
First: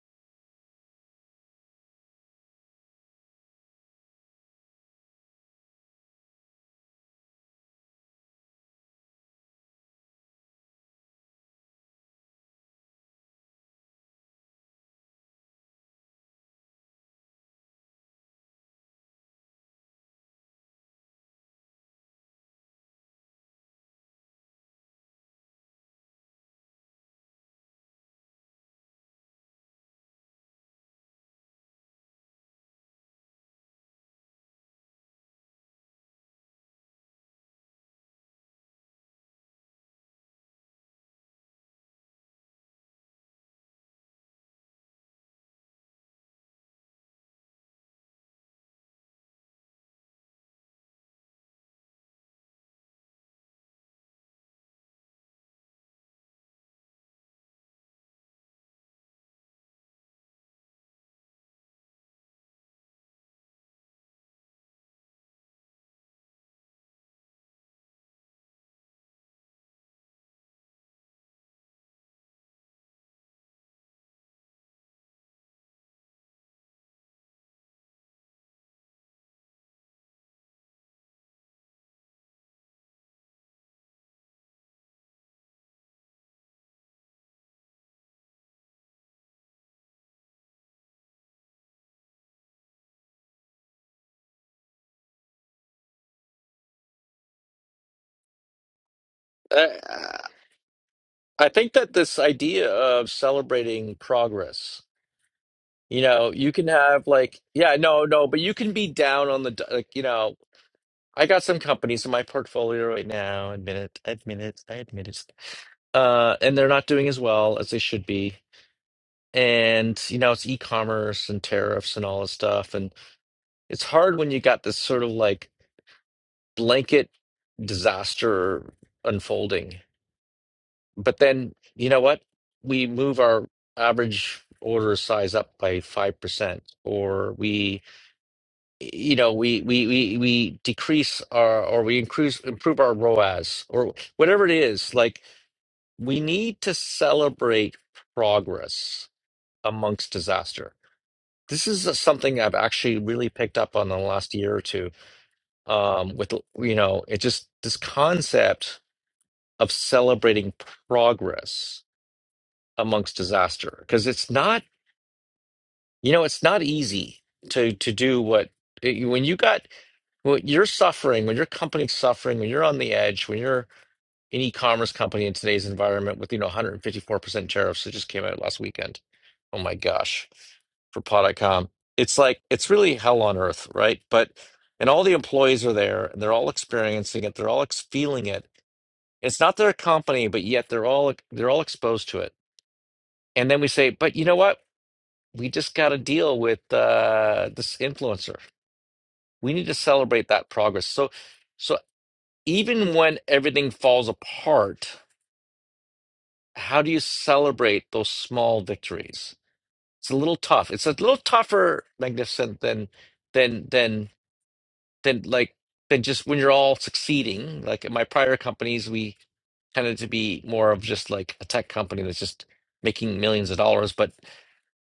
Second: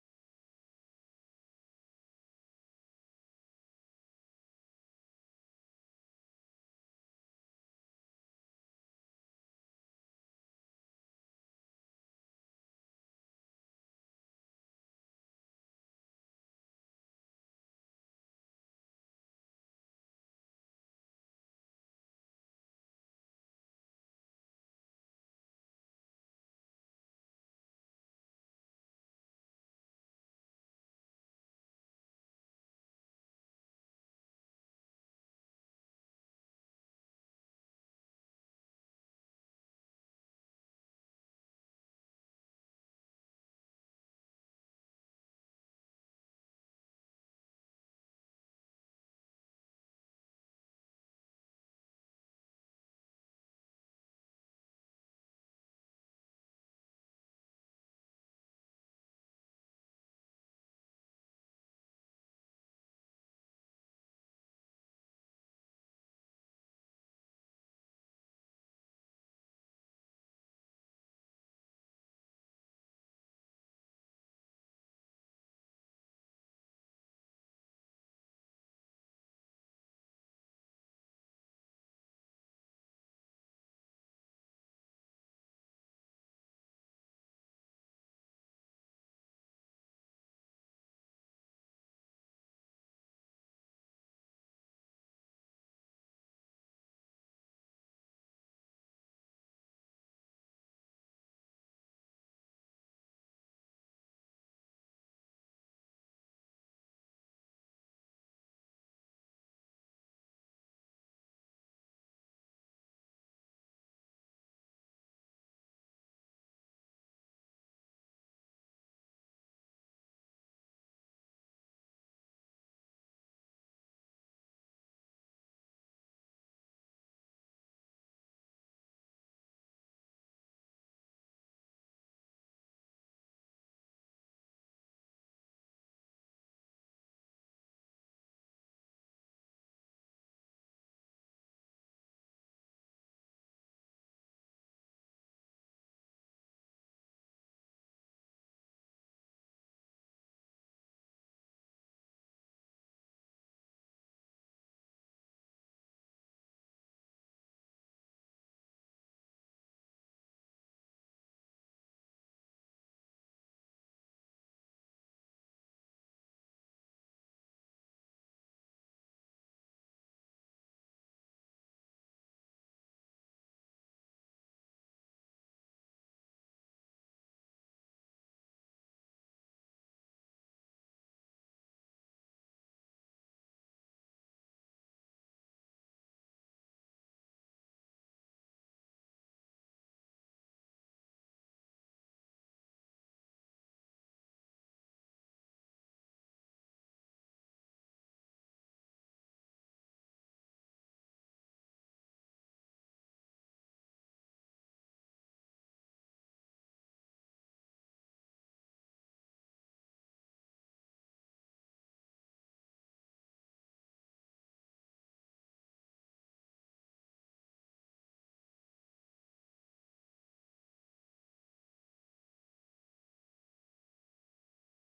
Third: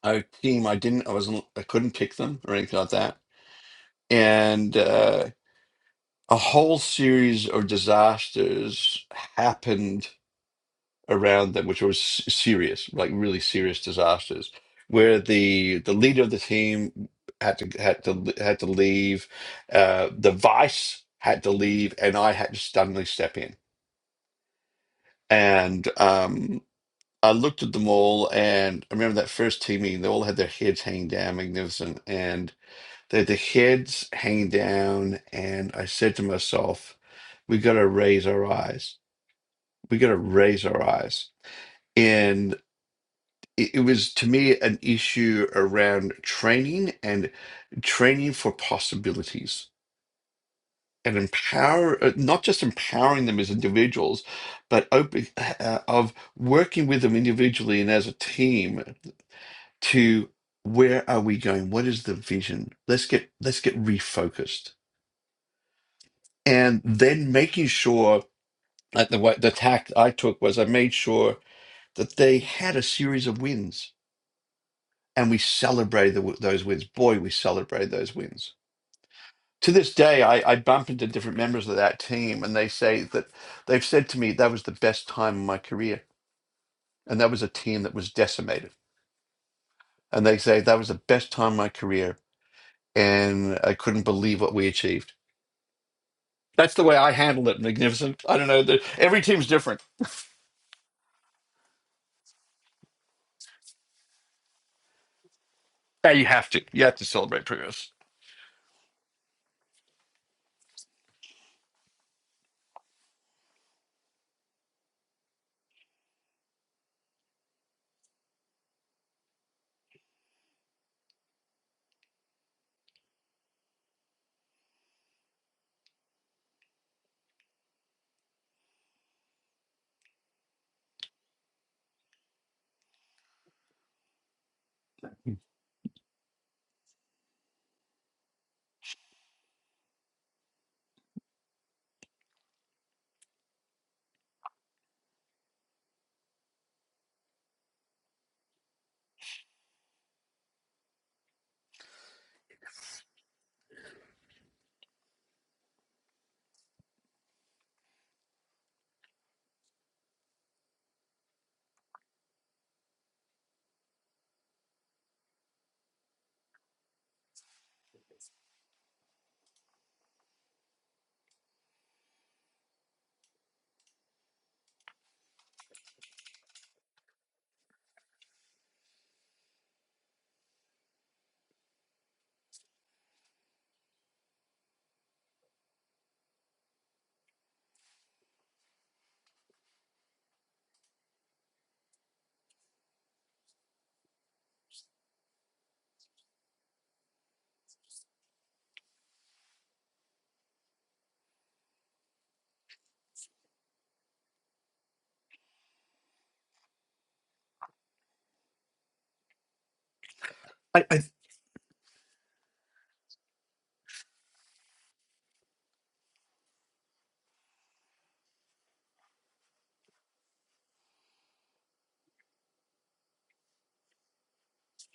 S2: a team. I didn't. I wasn't. I couldn't pick them or anything like that. And uh, a whole series of disasters happened around them, which were s- serious, like really serious disasters, where the the leader of the team had to had to had to leave, uh, the vice had to leave, and I had to suddenly step in. And um, I looked at them all, and I remember that first team meeting. They all had their heads hanging down, magnificent, and they had their heads hanging down. And I said to myself, "We got to raise our eyes. We got to raise our eyes." And it, it was to me an issue around training and training for possibilities and empower uh, not just empowering them as individuals but open uh, uh, of working with them individually and as a team to where are we going what is the vision let's get let's get refocused and then making sure like the way the tact i took was i made sure that they had a series of wins and we celebrated the, those wins. Boy, we celebrated those wins. To this day, I, I bump into different members of that team, and they say that they've said to me that was the best time of my career, and that was a team that was decimated. And they say that was the best time of my career, and I couldn't believe what we achieved. That's the way I handle it. Magnificent. I don't know. The, every team's different.
S1: Uh, I think that this idea of celebrating progress, you
S2: Yeah, you
S1: know,
S2: have
S1: you
S2: to.
S1: can
S2: You have to
S1: have like,
S2: celebrate
S1: yeah,
S2: progress.
S1: no, no, but you can be down on the, d- like, you know, I got some companies in my portfolio right now, admit it, I admit it, I admit it. Uh, and they're not doing as well as they should be. And, you know, it's e-commerce and tariffs and all this stuff. And it's hard when you got this sort of like blanket disaster unfolding But then, you know what? We move our average order size up by 5%, or we, you know, we we we we decrease our or we increase improve our ROAS or whatever it is. Like we need to celebrate progress amongst disaster. This is uh, something I've actually really picked up on in the last year or two. Um, with you know, it just this concept of celebrating progress amongst disaster because it's not you know it's not easy to to do what when you got when you're suffering when your company's suffering when you're on the edge when you're an e-commerce company in today's environment with you know 154% tariffs that just came out last weekend oh my gosh for pod dot com it's like it's really hell on earth right but and all the employees are there and they're all experiencing it they're all ex- feeling it it's not their company but yet they're all they're all exposed to it and then we say but you know what we just got to deal with uh, this influencer. We need to celebrate that progress. So, so even when everything falls apart, how do you celebrate those small victories? It's a little tough.
S2: I,
S1: It's a
S2: I,
S1: little tougher, magnificent than than than than like than just when you're all succeeding. Like at my prior companies, we tended to be more of just like a tech company that's just making millions of dollars. But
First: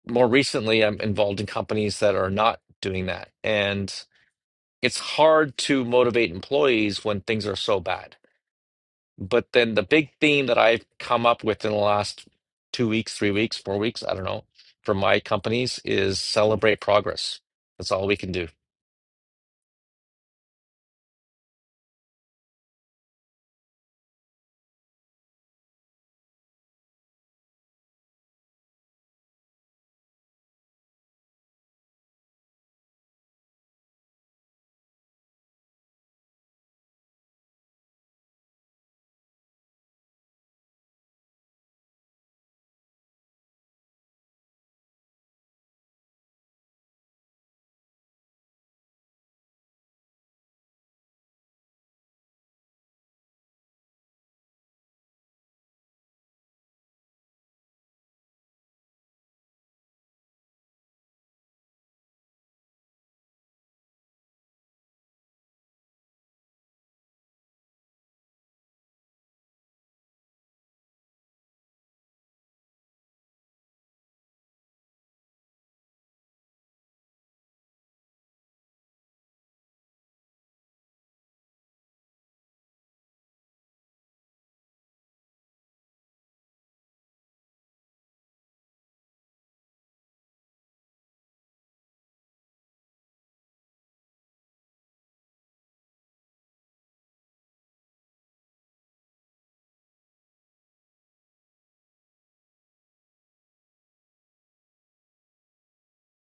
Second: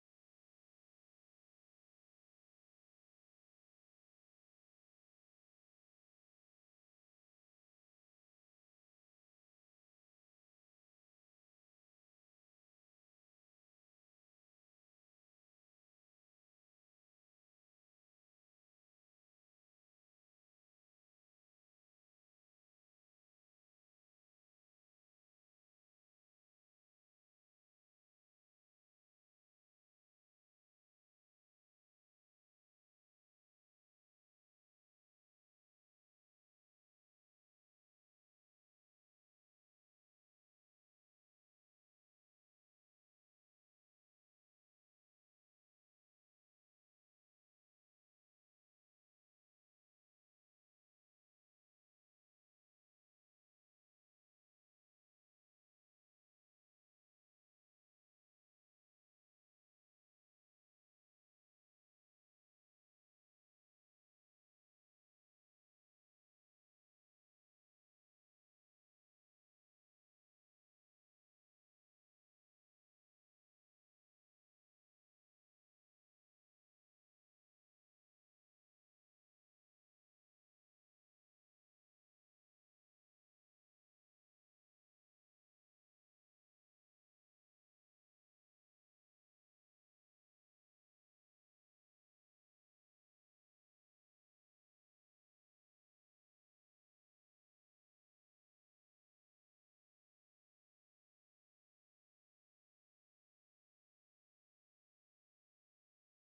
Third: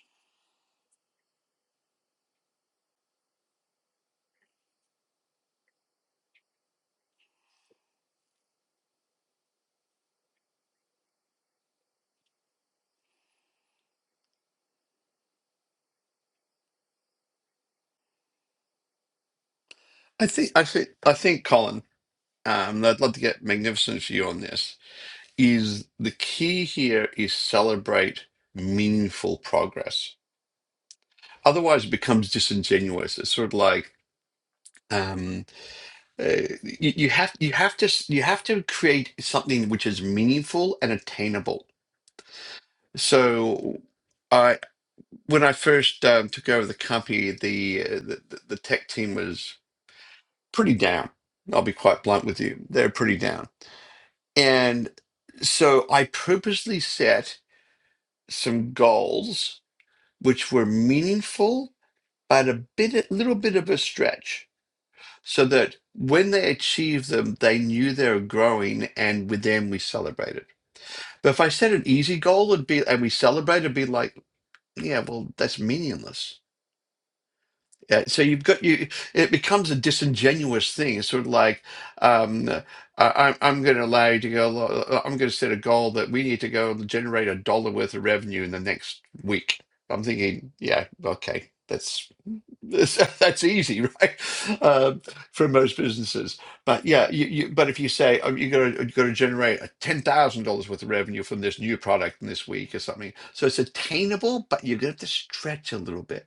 S1: more recently, I'm involved in companies that are not doing that, and it's hard to motivate employees when things are so bad. But then the big theme that I've come up with in the last two weeks, three weeks, four weeks, I don't know, for my companies is celebrate progress. That's all we can do.
S2: I think. I think. I think, Colin. Um, I'd love to get magnificent for you on this is the key here is celebrate meaningful progress. Otherwise, it becomes disingenuous. It's sort of like um, uh, you, you have you have to s- you have to create something which is meaningful and attainable. So, I when I first um, took over the company, the, uh, the the the tech team was pretty down. I'll be quite blunt with you; they're pretty down, and so I purposely set some goals which were meaningful but a bit a little bit of a stretch so that when they achieved them they knew they were growing and with them we celebrated but if i set an easy goal it'd be and we celebrate it'd be like yeah well that's meaningless Yeah, so you've got you. It becomes a disingenuous thing. It's sort of like, um, I, I'm I'm going to allow you to go. lo- I'm going to set a goal that we need to go generate a dollar worth of revenue in the next week. I'm thinking, yeah, okay, that's that's, [laughs] that's easy, right? Um, for most businesses, but yeah, you, you but if you say oh, you're going to you're going to generate a ten thousand dollars worth of revenue from this new product in this week or something, so it's attainable, but you're going to have to stretch a little bit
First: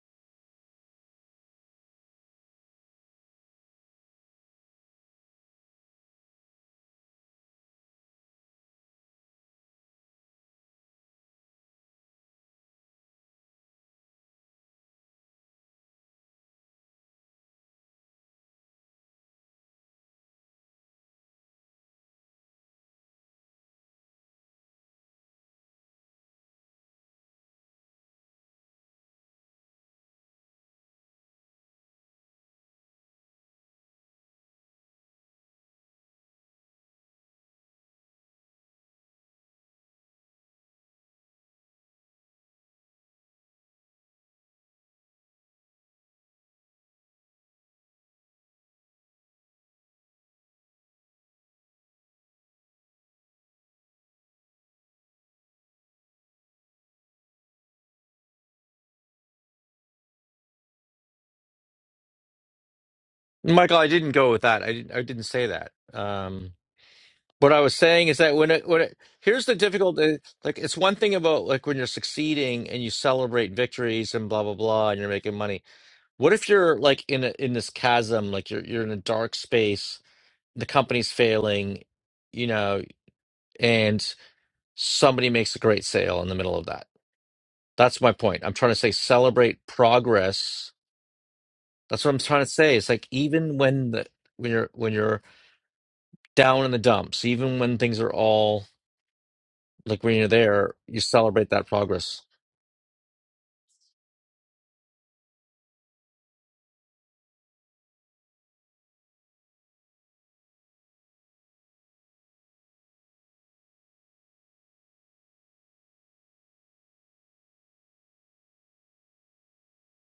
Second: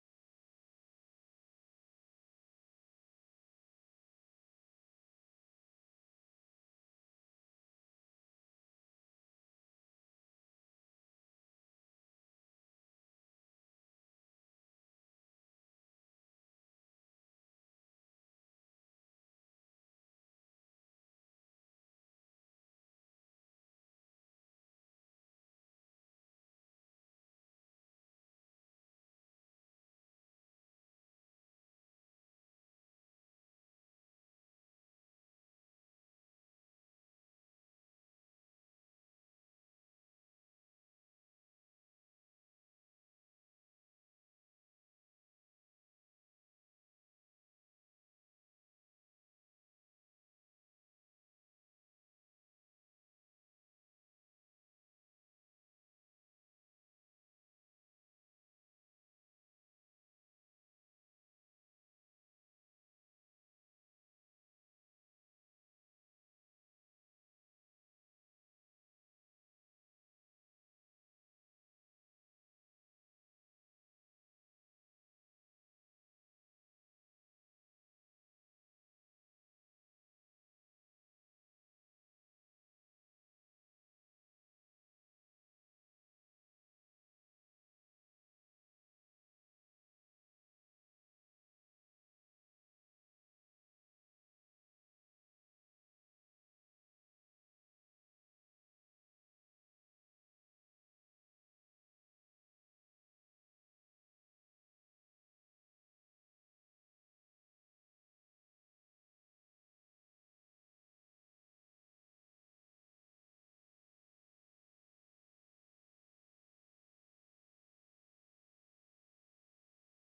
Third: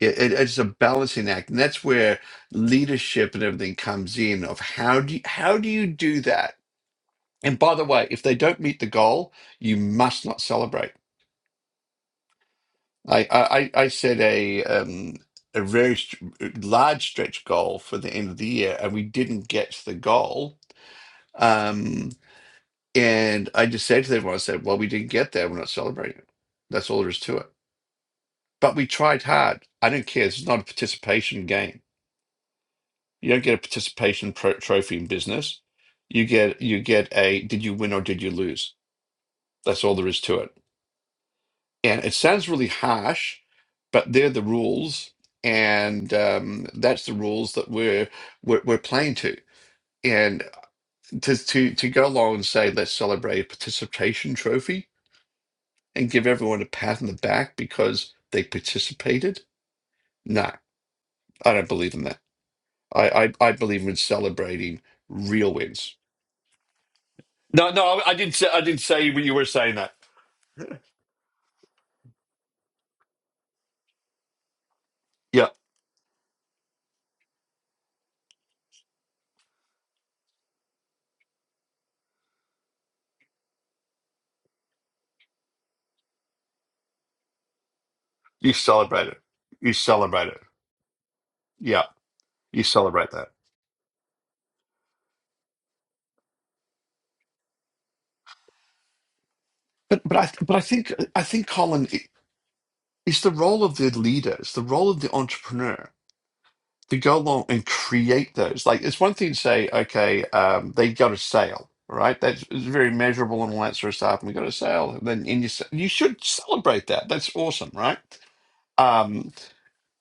S2: it, it- it's a balancing act, and that's where leadership and everything comes in. Of how do you, how do you do that? And by the way, if they don't meet the goal, you must not celebrate. I I, I I set a um, a very st- large stretch goal for the end of the year, and we didn't get to the goal. Um, and I just said to everyone, I said, "Well, we didn't get there. We're not celebrating it. That's all there is to it." But we tried hard. I don't care. This is not a participation game You don't get a participation pro- trophy in business. You get you get a did you win or did you lose? That's all there is to it. And it sounds really harsh, but they're the rules, and um, that's the rules that we're, we're we're playing to. And to to to go along and say let's celebrate a participation trophy and give everyone a pat on the back because they participated. No, I don't believe in that. I I, I
S1: Michael,
S2: believe
S1: I
S2: in
S1: didn't go with that. I
S2: celebrating
S1: didn't, I didn't say
S2: real
S1: that.
S2: wins
S1: Um, what I
S2: No,
S1: was
S2: no,
S1: saying
S2: I, I
S1: is
S2: did.
S1: that
S2: Say,
S1: when
S2: I
S1: it,
S2: did
S1: when it,
S2: say when you were
S1: here's the
S2: saying that.
S1: difficult, uh, like it's one thing about like when you're succeeding and you celebrate victories and blah blah blah and you're making
S2: Yeah,
S1: money. What if you're like in a, in this chasm, like you're you're in a dark space the company's failing, you know, and somebody makes a great sale in the middle of that. That's my point.
S2: you
S1: I'm trying to say
S2: celebrate it.
S1: celebrate
S2: You celebrate it.
S1: progress.
S2: Yeah,
S1: That's what I'm trying to
S2: you
S1: say. It's like
S2: celebrate that.
S1: even when the when you're when you're down in the dumps, even when things are all
S2: But
S1: like when
S2: but
S1: you're
S2: I but I
S1: there,
S2: think
S1: you
S2: I think
S1: celebrate that
S2: Colin, it-
S1: progress.
S2: it's the role of the leader. It's the role of the entrepreneur to go along and create those. Like it's one thing to say, okay, um, they got a sale, right? That's it's very measurable and all that sort of stuff. And we got a sale, and then and you s- you should celebrate that. That's awesome, right? Um,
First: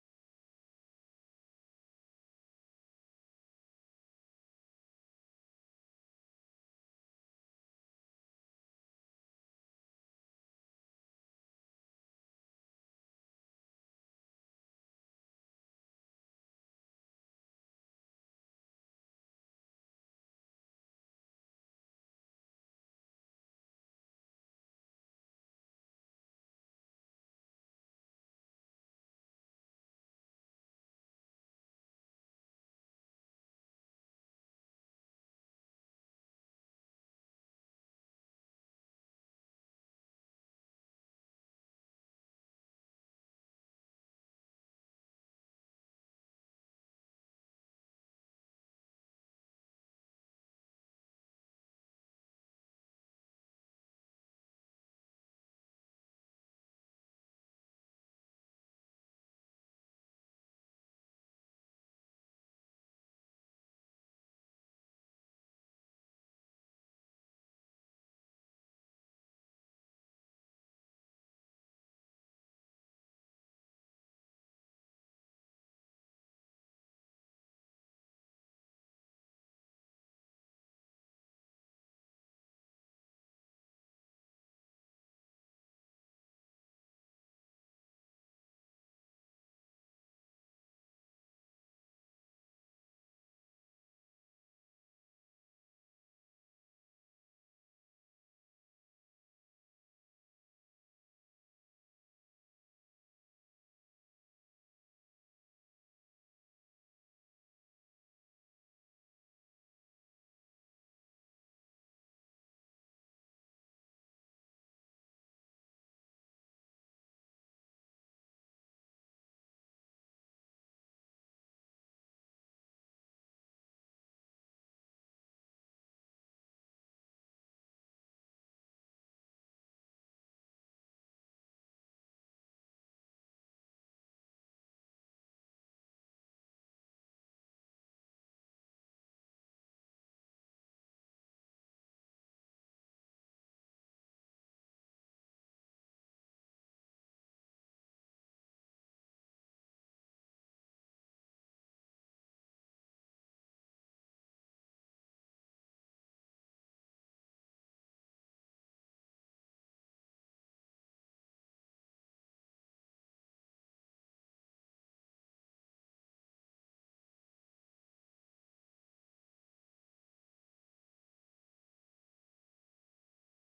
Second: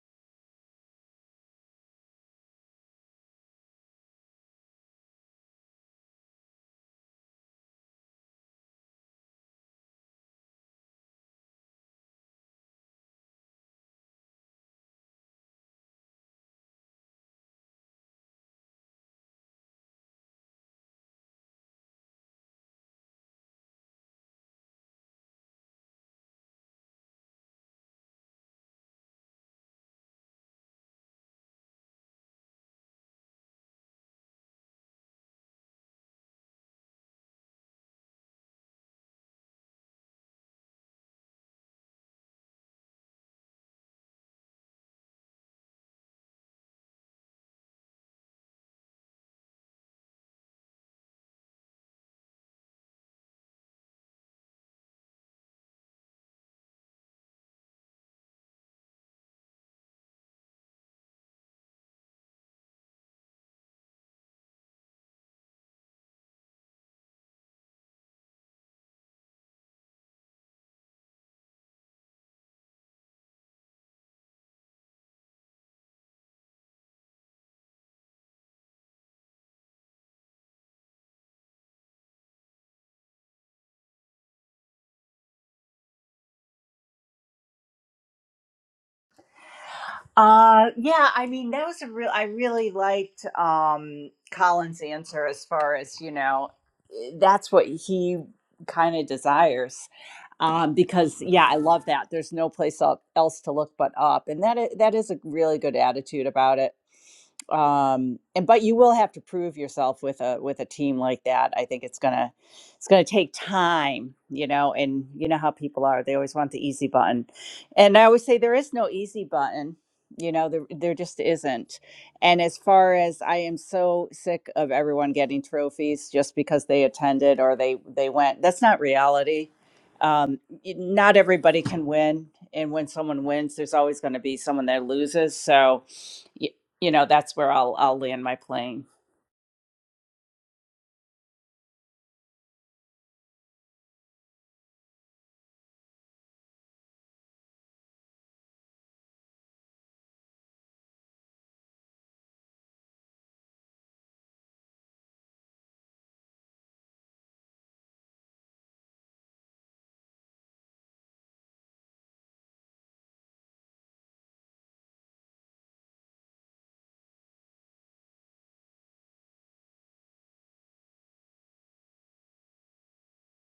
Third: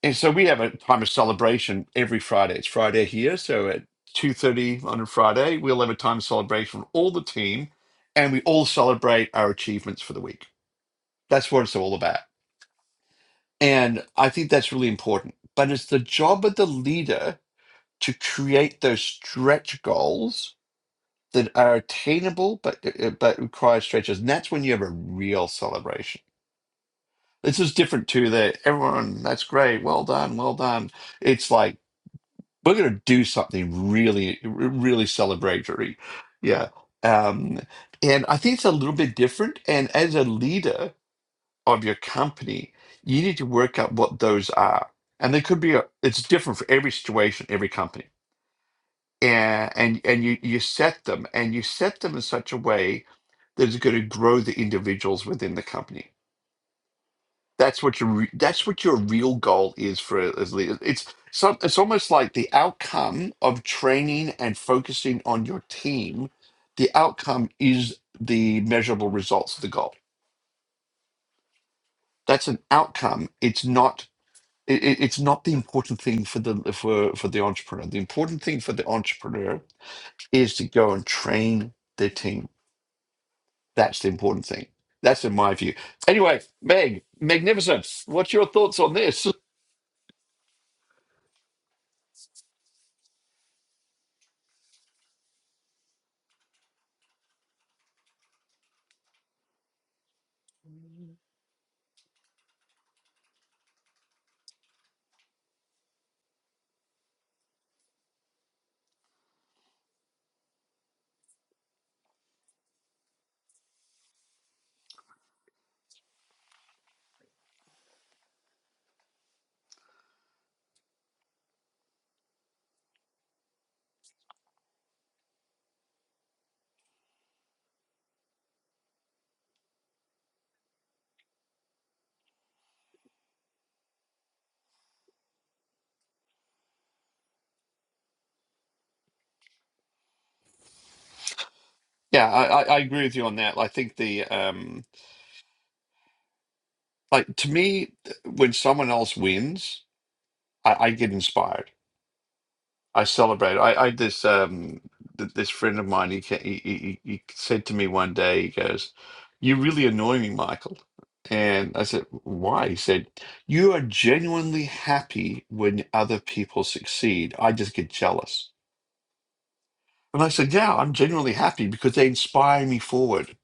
S2: And so we have a time of celebration every Friday. It's Friday here, so at two thirty on a Friday, we'll have a time of celebration with all the team, and we all celebrate our achievements for the week. That's what it's all about, and I think that's really important. But it's the job of the leader to create those stretch goals that are attainable, but uh, uh, but require stretches, and that's when you have a real celebration. This is different to the everyone. That's great. Well done. Well done. It's like we're going to do something really r- really celebratory yeah um and i think it's a little bit different and as a leader of your company you need to work out what those are and they could be a, it's different for every situation every company and and and you you set them and you set them in such a way that it's going to grow the individuals within the company that's what your re- that's what your real goal is for as leaders. It's some it's almost like the outcome of training and focusing on your team. The outcome is the measurable results of the goal. That's an outcome. It's not it, it- it's not the important thing for the for for the entrepreneur. The important thing for the entrepreneur is to go and train their team. That's the important thing. That's in my view. Anyway, Meg, magnificent. What's your thoughts on this?
S3: Uh, yeah, I mean, that was a real, I really liked um, Colin's answer as far as, you know, eh, that's what he kind of desires. Um, because yeah, I love that. There's no place el- else to look but up. And that is, that is a really good attitude about it um and but you will have to prove yourself with a with a team like that i think it's gonna it's gonna take time you know and you know how people are they always want the easy button and i always say there is no easy button you know there, there just isn't and as far as i am so sick of everyone getting trophies just because they attended or they they went that's not reality um y- not everybody can win and when someone wins there's always going to be someone that loses so you know, that's where I'll I'll land my plane.
S2: Yeah, I, I I agree with you on that. I think the um like to me when someone else wins, I, I get inspired. I celebrate. I, I this um th- this friend of mine he, ca- he he he he said to me one day he goes, "You really annoy me, Michael." And I said, "Why?" He said, "You are genuinely happy when other people succeed. I just get jealous." And I said, "Yeah, I'm genuinely happy because they inspire me forward.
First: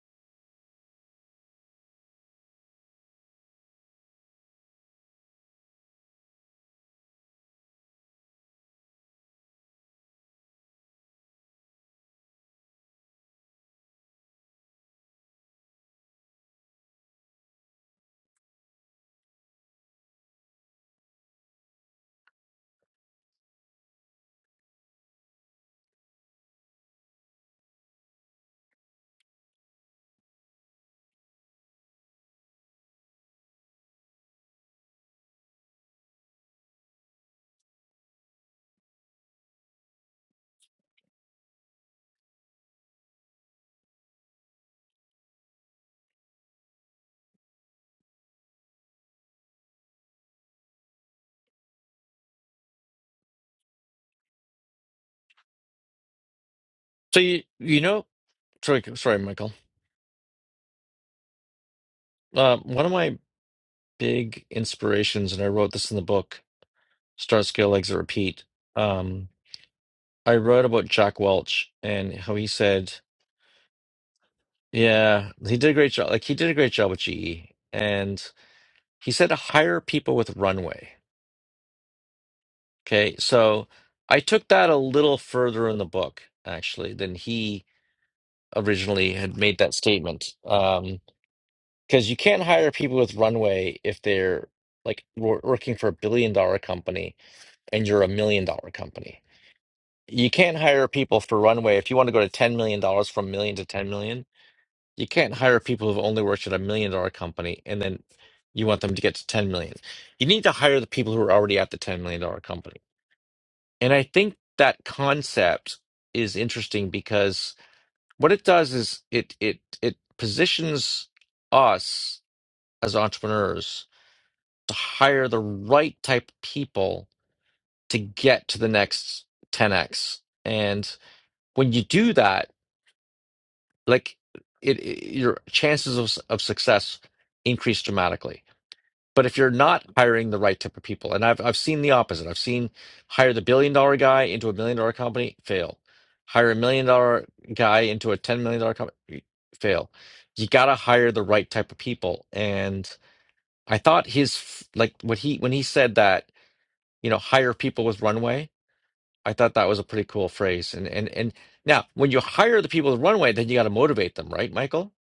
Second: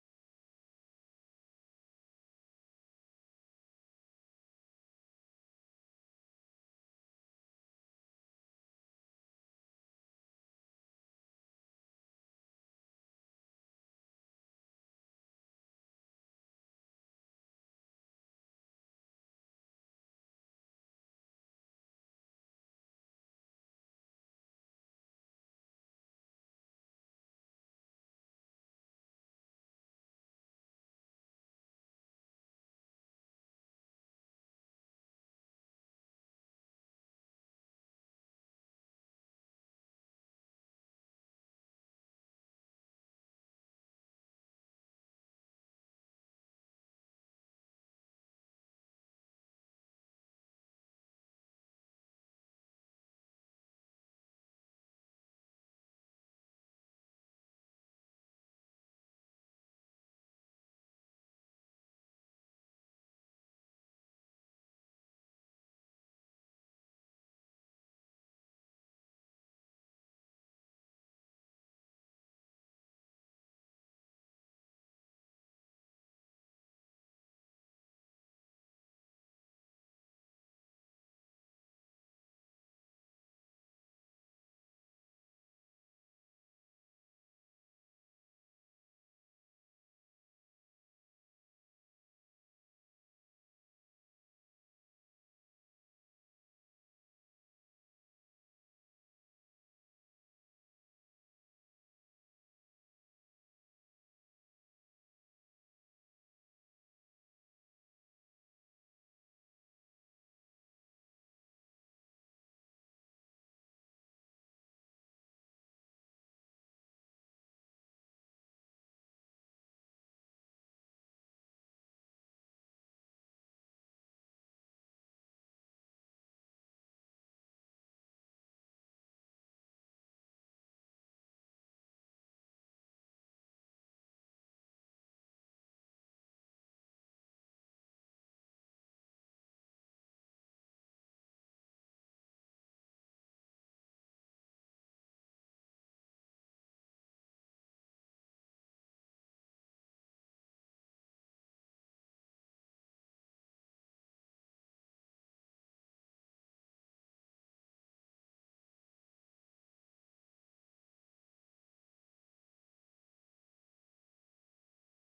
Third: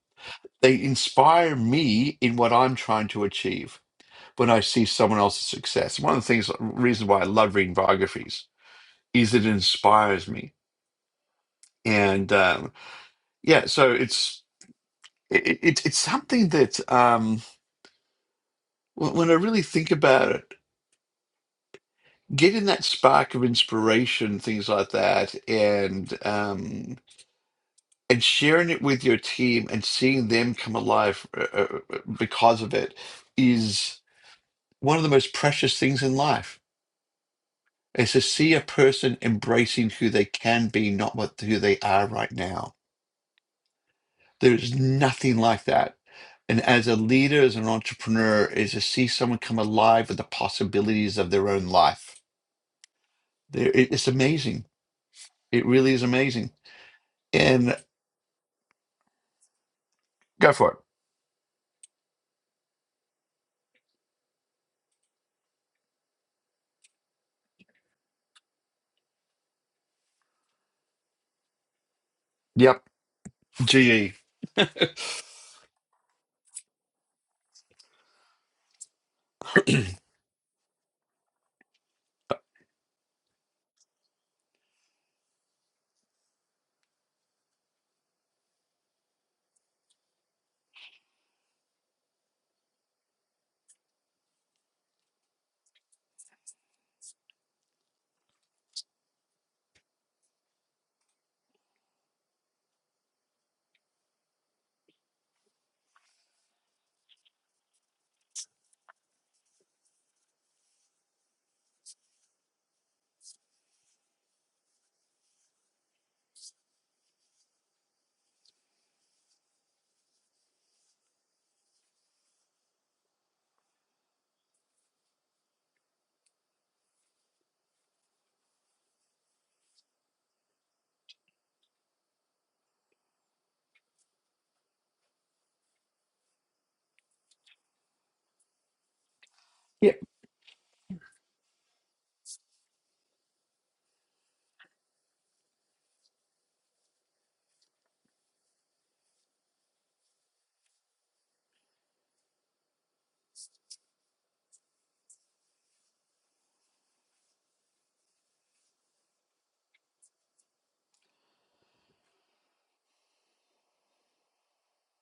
S2: They inspire me in what I'm trying to achieve." when I see someone else's success. One of the things, reason why I love reading biographies is it inspires me. And um, yeah, so it's it, it, it's something that um, when when I really think about it, getting that spark of inspiration, things like that, and um, and sharing it with your team and seeing them come alive uh, uh, uh, because of it is one of the most precious things in life is to see a person embracing who they can be, not what who they are right now. There is nothing like that. And as a leader, as an entrepreneur, is to see someone come alive with the possibilities of their own life. There, it- it's amazing. It really is amazing.
S1: So you you
S2: And
S1: know, sorry, sorry, Michael.
S2: go for it.
S1: Uh, one of my big inspirations, and I wrote this in the book, Start Scale Exit Repeat. Um, I wrote about Jack Welch and how he
S2: Yep.
S1: said
S2: GE.
S1: Yeah, he did a great job. Like he did a great job with GE, and he said to
S2: [clears throat]
S1: hire people with runway. Okay, so I took that a little further in the book actually than he originally had made that statement. Um, because you can't hire people with runway if they're like wor- working for a billion dollar company and you're a million dollar company. You can't hire people for runway if you want to go to ten million dollars from million to ten million. You can't hire people who've only worked at a million dollar company and then you want them to get to 10 million. You need to hire the people who are already at the 10 million dollar company. And I think that concept is interesting because what it does is it it it positions us as entrepreneurs to hire the right type of people to get to the next 10x. And when you do that, like it, it your chances of, of success increase dramatically But if you're not
S2: Yeah,
S1: hiring the right type of people, and I've I've seen the opposite. I've seen hire the billion dollar guy into a million dollar company, fail. Hire a million dollar guy into a ten million dollar company, fail. You got to hire the right type of people. And I thought his like what he when he said that you know hire people with runway. I thought that was a pretty cool phrase. And and and now when you hire the people with runway, then you got to motivate them, right, Michael?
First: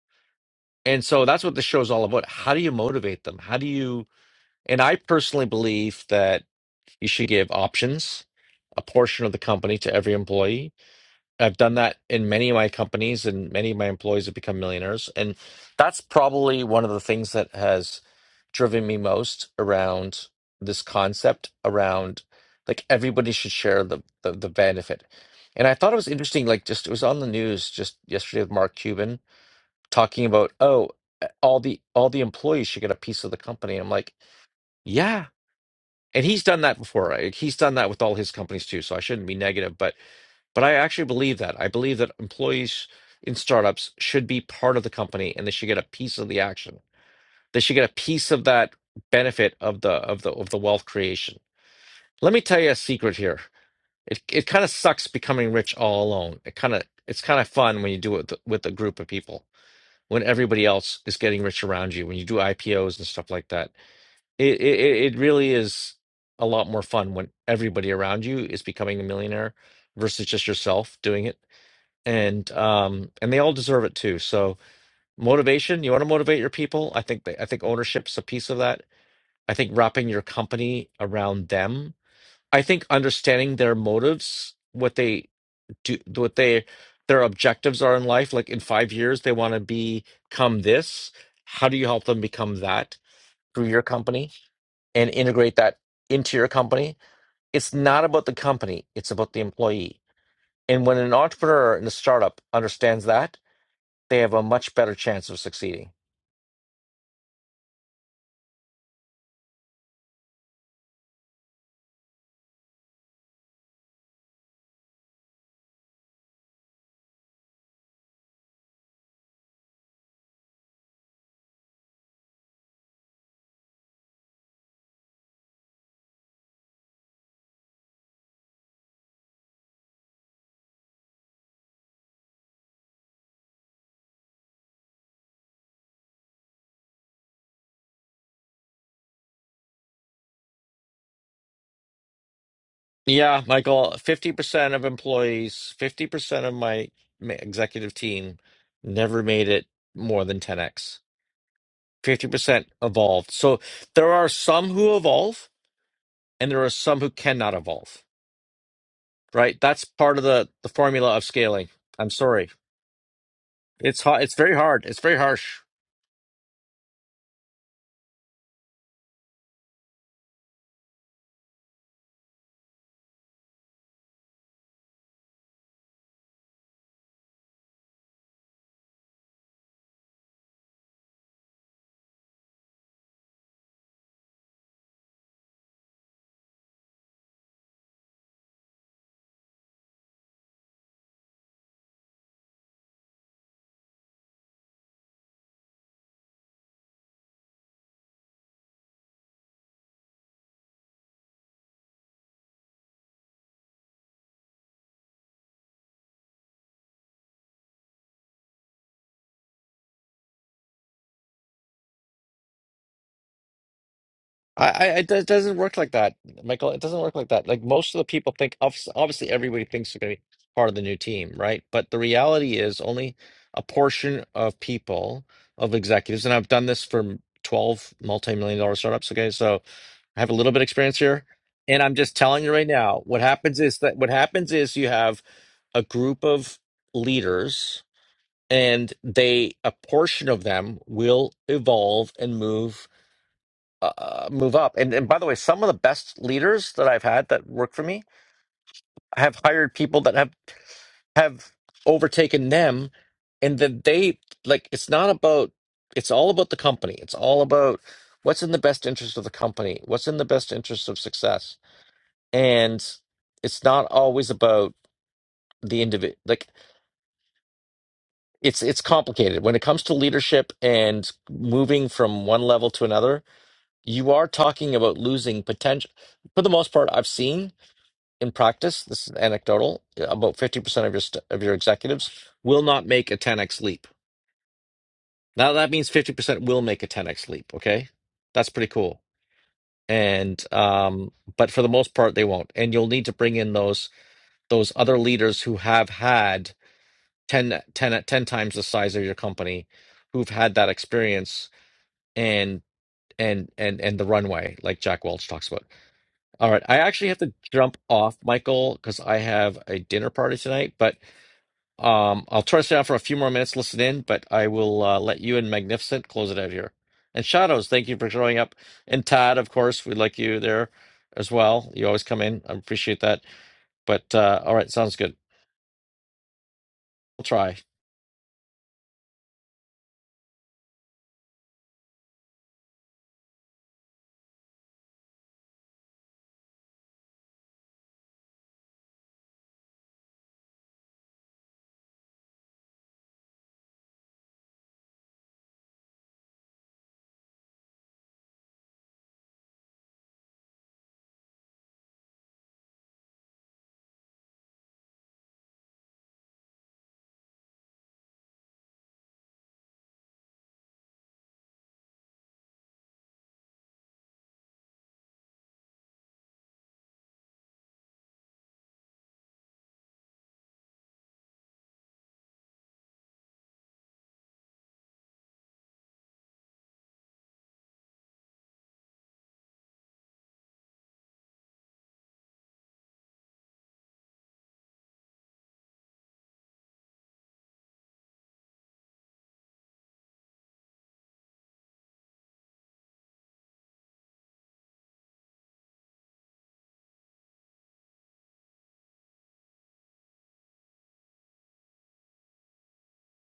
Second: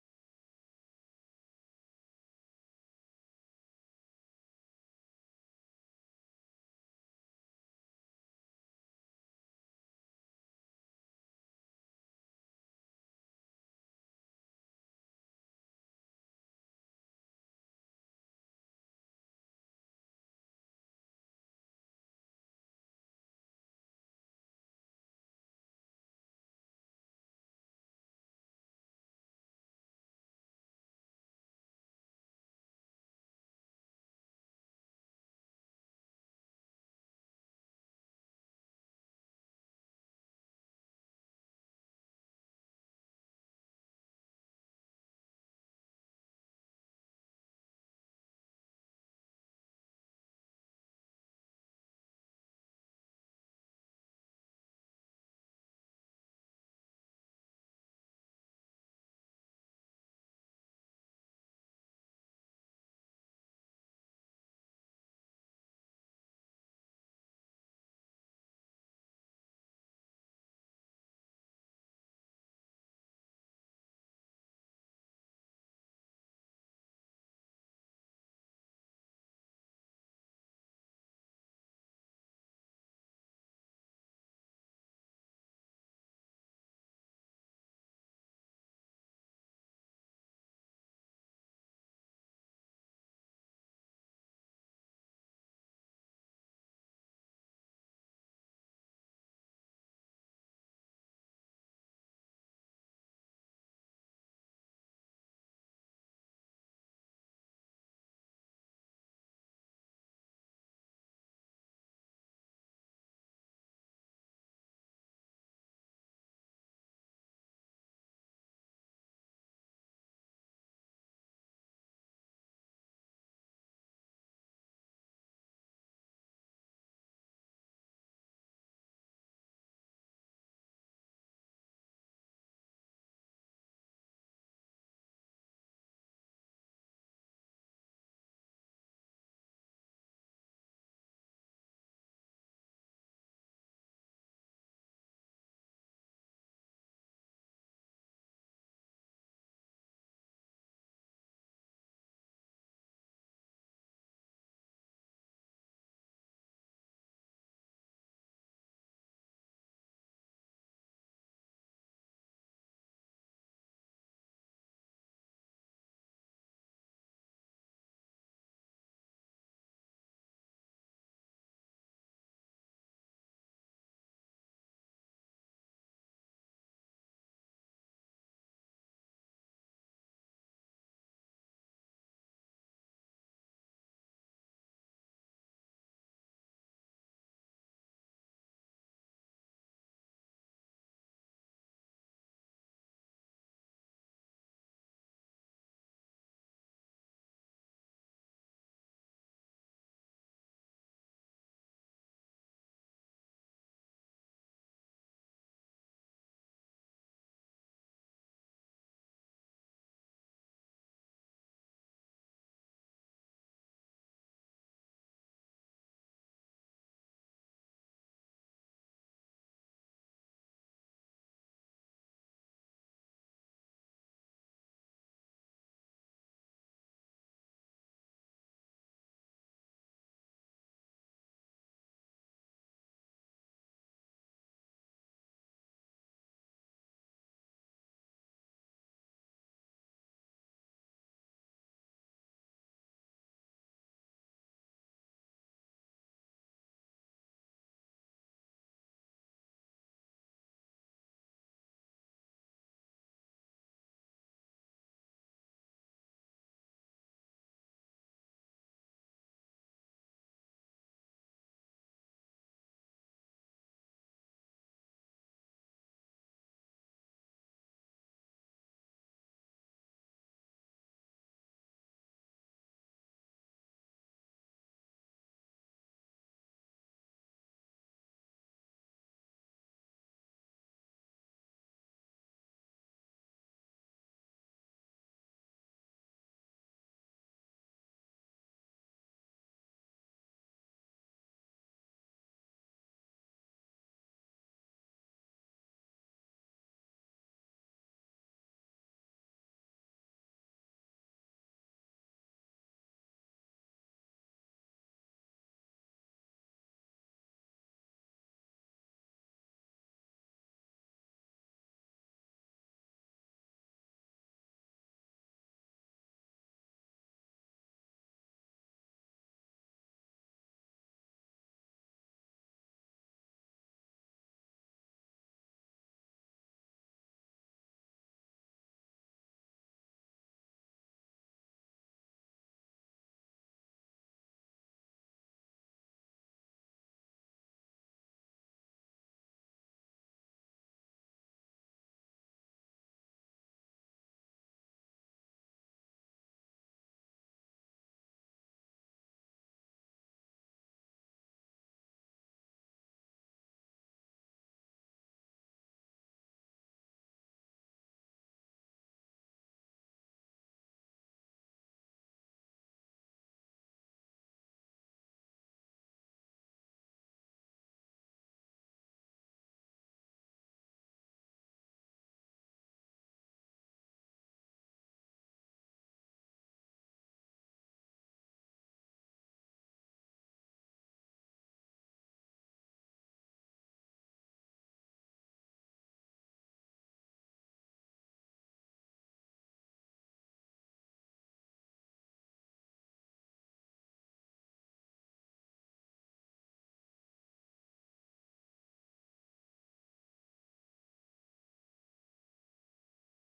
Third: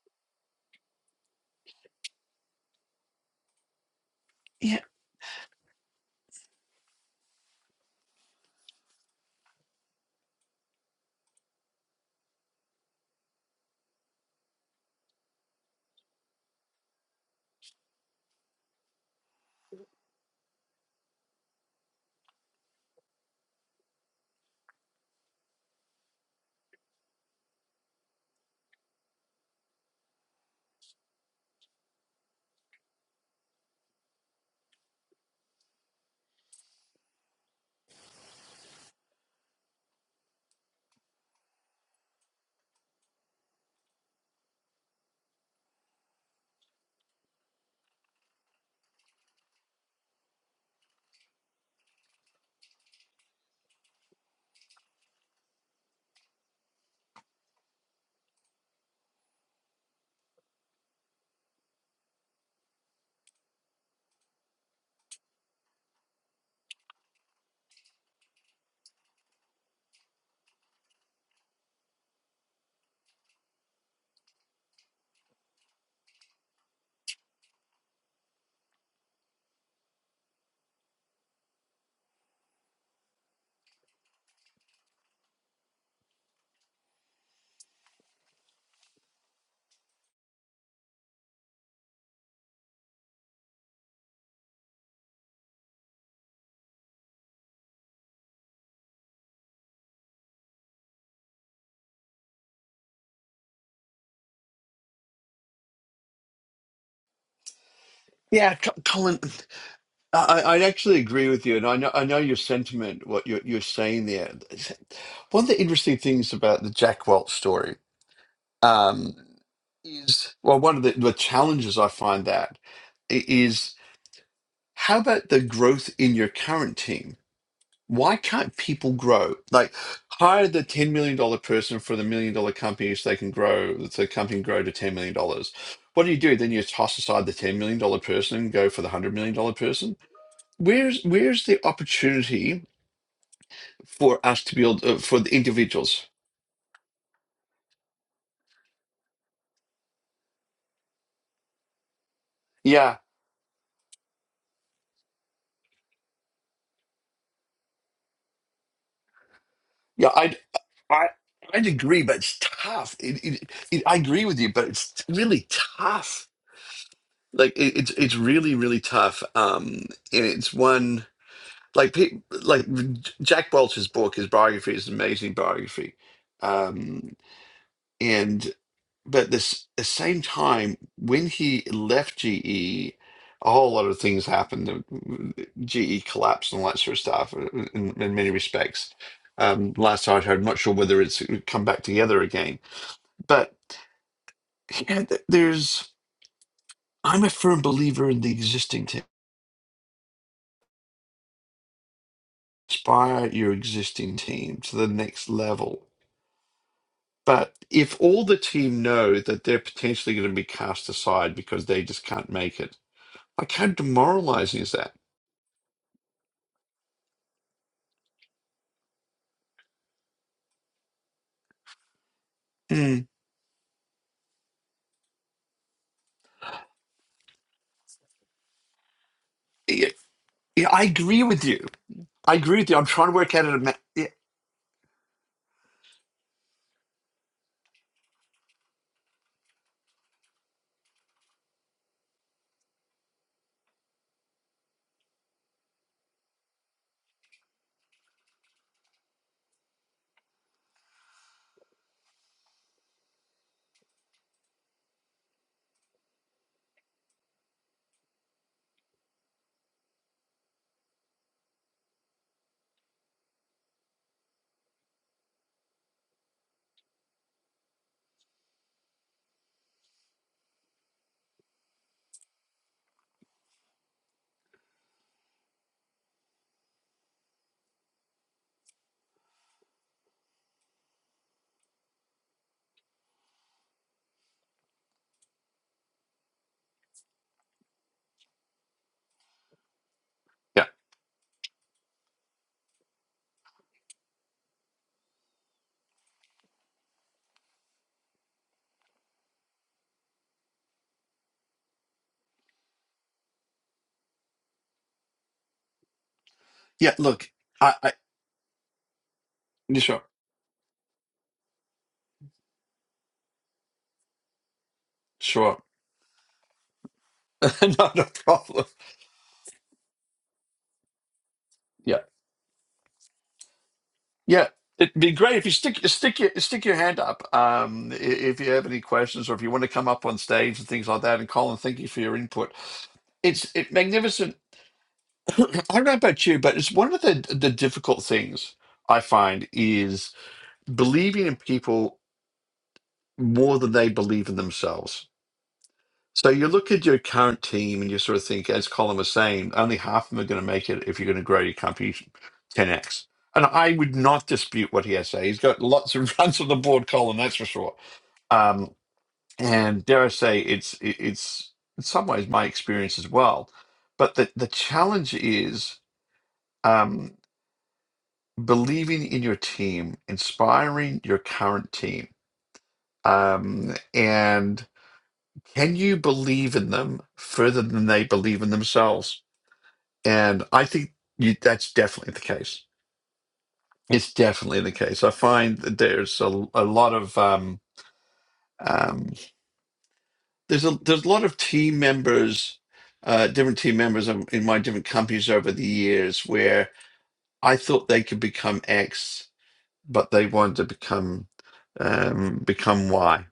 S1: And so that's what the show's all about. How do you motivate them? How do you
S2: yeah,
S1: and I personally believe that you should give options, a portion of the company to every employee. I've done that in many of my companies, and many of my employees have become millionaires. And that's probably one of the things that has driven me most around this concept around like everybody should share the, the, the benefit. And I thought it was interesting, like just it was on the news just yesterday with Mark Cuban talking about, oh, all the all the employees should get a piece of the company. I'm like, yeah and he's done that before right? Like, he's done that with all his companies too so i shouldn't be negative but but i actually believe that i believe that employees in startups should be part of the company and they should get a piece of the action they should get a piece of that benefit of the of the of the wealth creation let me tell you a secret here it, it kind of sucks becoming rich all alone it kind of it's kind of fun when you do it with, with a group of people when everybody else is getting rich around you when you do ipos and stuff like that it it it really is a lot more fun when everybody around you is becoming a millionaire versus just yourself doing it. And um and they all deserve it too. So motivation, you want to motivate your people? I think they, I think ownership's a piece of that. I think wrapping your company around them. I think understanding their motives, what they do, what they their objectives are in life. Like in five years, they want to become this. How do you help them become that through your company? and integrate that into your company. It's not about the company, it's about the employee. And when an entrepreneur in a startup understands that, they have a much better chance of succeeding.
S2: yeah, Co- Colin. I, I I actually agree with you, and I know I know your sentiment, what you're you're saying there. One of the interesting things about the Jack Welch story um, is well one of the, the challenges I find that i- is how about the growth in your current team? Why can't people grow? Like hire the ten million dollar person for the million dollar company so they can grow so the company can grow to ten million dollars. What do you do? Then you toss aside the ten million dollar person and go for the hundred million dollar person. Where's where's the opportunity
S1: Yeah, Michael,
S2: for us to
S1: 50%
S2: build
S1: of
S2: uh, for the
S1: employees,
S2: individuals?
S1: 50% of my ma- executive team never made it more than 10x. 50%
S2: Yeah,
S1: evolved. So there are some who evolve and there are some who cannot evolve. right? That's
S2: yeah.
S1: part of
S2: I'd.
S1: the the
S2: I
S1: formula of
S2: I'd
S1: scaling.
S2: agree,
S1: I'm
S2: but it's
S1: sorry,
S2: tough. It, it, it, I
S1: it's hard.
S2: agree
S1: It's
S2: with you,
S1: very
S2: but
S1: hard. It's
S2: it's
S1: very
S2: really
S1: harsh.
S2: tough. Like it, it's it's really really tough. Um, and it's one like pe- like Jack Welch's book, his biography is an amazing biography. Um, and but this the same time when he left GE, a whole lot of things happened. GE collapsed and all that sort of stuff uh, in, in many respects. Um, last I heard, I'm not sure whether it's come back together again but yeah, th- there's I'm a firm believer in the existing team. Inspire your existing team to the next level. But if all the team know that they're potentially going to be cast aside because they just can't make it, like how demoralizing
S1: I,
S2: is
S1: I
S2: that?
S1: it do- doesn't work like that, Michael. It doesn't work like that. Like most of the people think, obvi- obviously, everybody thinks they're going to be part of the new team, right? But the reality is,
S2: Mm.
S1: only a portion of people, of executives, and I've done this for 12 multi-million dollar startups. Okay, so
S2: Yeah,
S1: I have a little bit of
S2: yeah, I
S1: experience
S2: agree
S1: here,
S2: with you.
S1: and I'm just
S2: I
S1: telling you
S2: agree
S1: right
S2: with you. I'm
S1: now,
S2: trying to
S1: what
S2: work out a
S1: happens
S2: ma-
S1: is that
S2: yeah,
S1: what happens is you have a group of leaders and they a portion of them will evolve and move uh, move up and and by the way some of the best leaders that i've had that work for me have hired people that have have overtaken them and that they like it's not about it's all about the company it's all about what's in the best interest of the company what's in the best interest of success and it's not always about the individual. Like it's it's complicated when it comes to leadership and moving from one level to another you are talking about losing potential for the most part i've seen in practice this is anecdotal uh, about 50% of your st- of your executives will not make a 10x leap now that means 50% will make a 10x leap okay that's pretty cool and
S2: yeah,
S1: um but for the most part they won't and you'll need to bring in those those other leaders who have had 10 10 ten times the size of your company who've had that experience and and and and the runway like jack welch talks about all right i
S2: yeah.
S1: actually have
S2: Look,
S1: to
S2: I,
S1: jump
S2: I
S1: off michael because i have
S2: yeah,
S1: a
S2: sure,
S1: dinner party tonight but um i'll try to stay on for a few more minutes listen in but i will uh, let you and
S2: sure,
S1: magnificent close it out here and
S2: [laughs]
S1: shadows thank you
S2: not a
S1: for showing up
S2: problem.
S1: and tad of course we like you there as well you always come in i appreciate that but uh
S2: Yeah,
S1: all right
S2: it'd
S1: sounds
S2: be
S1: good
S2: great if you stick stick your stick your hand
S1: i'll
S2: up.
S1: try
S2: Um, i- if you have any questions or if you want to come up on stage and things like that. And Colin, thank you for your input. It's it, magnificent. [clears throat] I don't know about you, but it's one of the the difficult things I find is believing in people more than they believe in themselves. So you look at your current team and you sort of think, as Colin was saying, only half of them are going to make it if you're going to grow your company 10x. And I would not dispute what he has to say. He's got lots of [laughs] runs on the board, Colin, that's for sure. Um, and dare I say, it's it- it's in some ways my experience as well. But the the challenge is um, believing in your team, inspiring your current team, um, and can you believe in them further than they believe in themselves? And I think you, that's definitely the case. It's definitely the case. I find that there's a, a lot of um, um, there's a there's a lot of team members, uh, different team members in in my different companies over the years where I thought they could become X, but they wanted to become um, become Y.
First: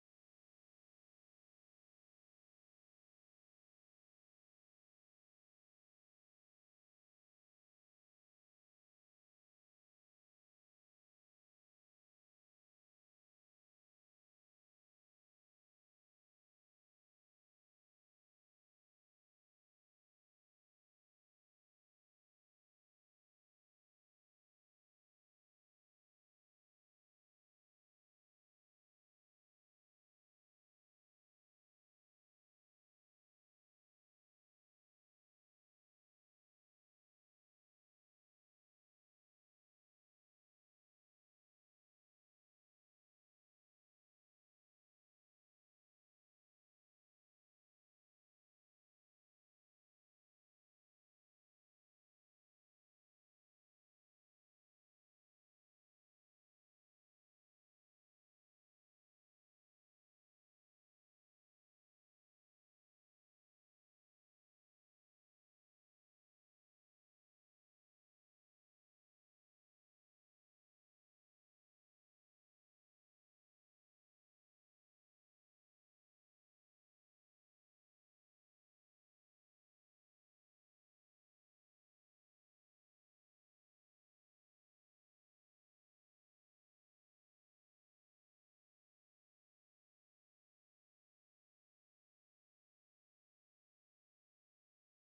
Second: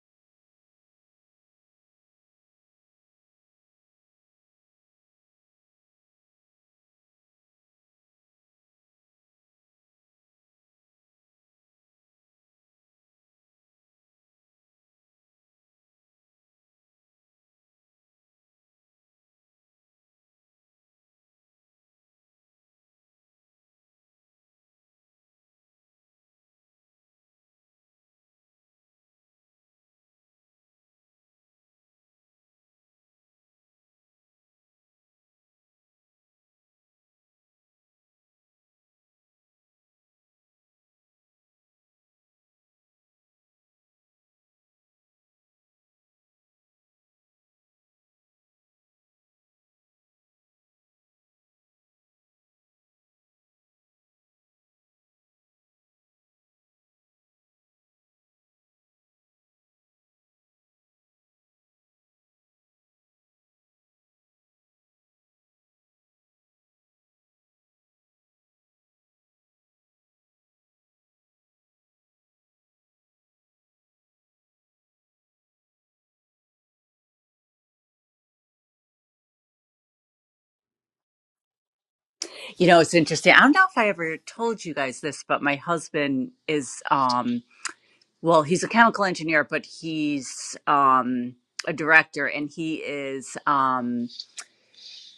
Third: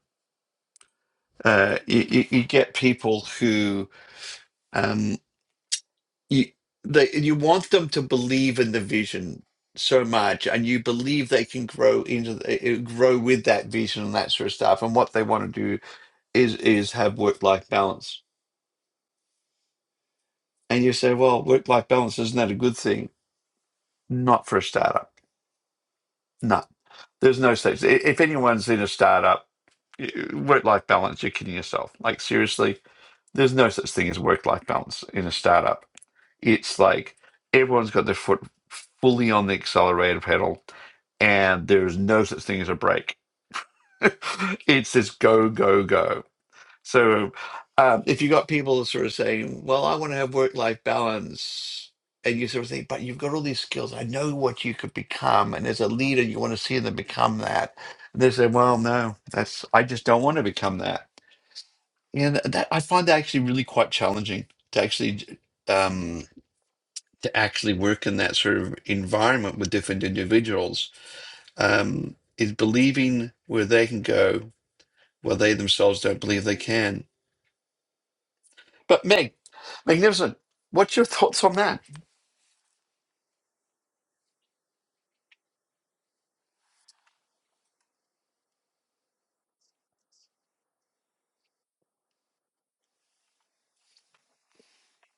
S2: Uh, you, you you get people who um, you they you want them to believe in the vision so much and you believe they can grow into the, uh, grow with that vision and that sort of stuff and what they want to do is is have work life balance and you say well work life balance isn't that a good thing not for a startup No. There's no such. i- If anyone's in a startup, work life balance, you're kidding yourself. Like seriously, there's no such thing as work life balance in a startup. It's like everyone's got their foot fully on the accelerator pedal, and there is no such thing as a break. [laughs] it's this go go go. So, um, if you got people sort of saying, "Well, I want to have work-life balance," and you sort of think, "But you've got all these skills. I know what you could become, and as a leader, you want to see them become that," and they say, "Well, no, that's I just don't want to become that." And that I find that actually really quite challenging to actually um, to actually work in that sort of environment with different individuals um, is believing where they can go where they themselves don't believe they can But Meg, magnificent. What's your thoughts on that?
S3: You know, it's interesting. I don't know if I ever told you guys this, but my husband is um well, he's a chemical engineer, but he's um a director and he is um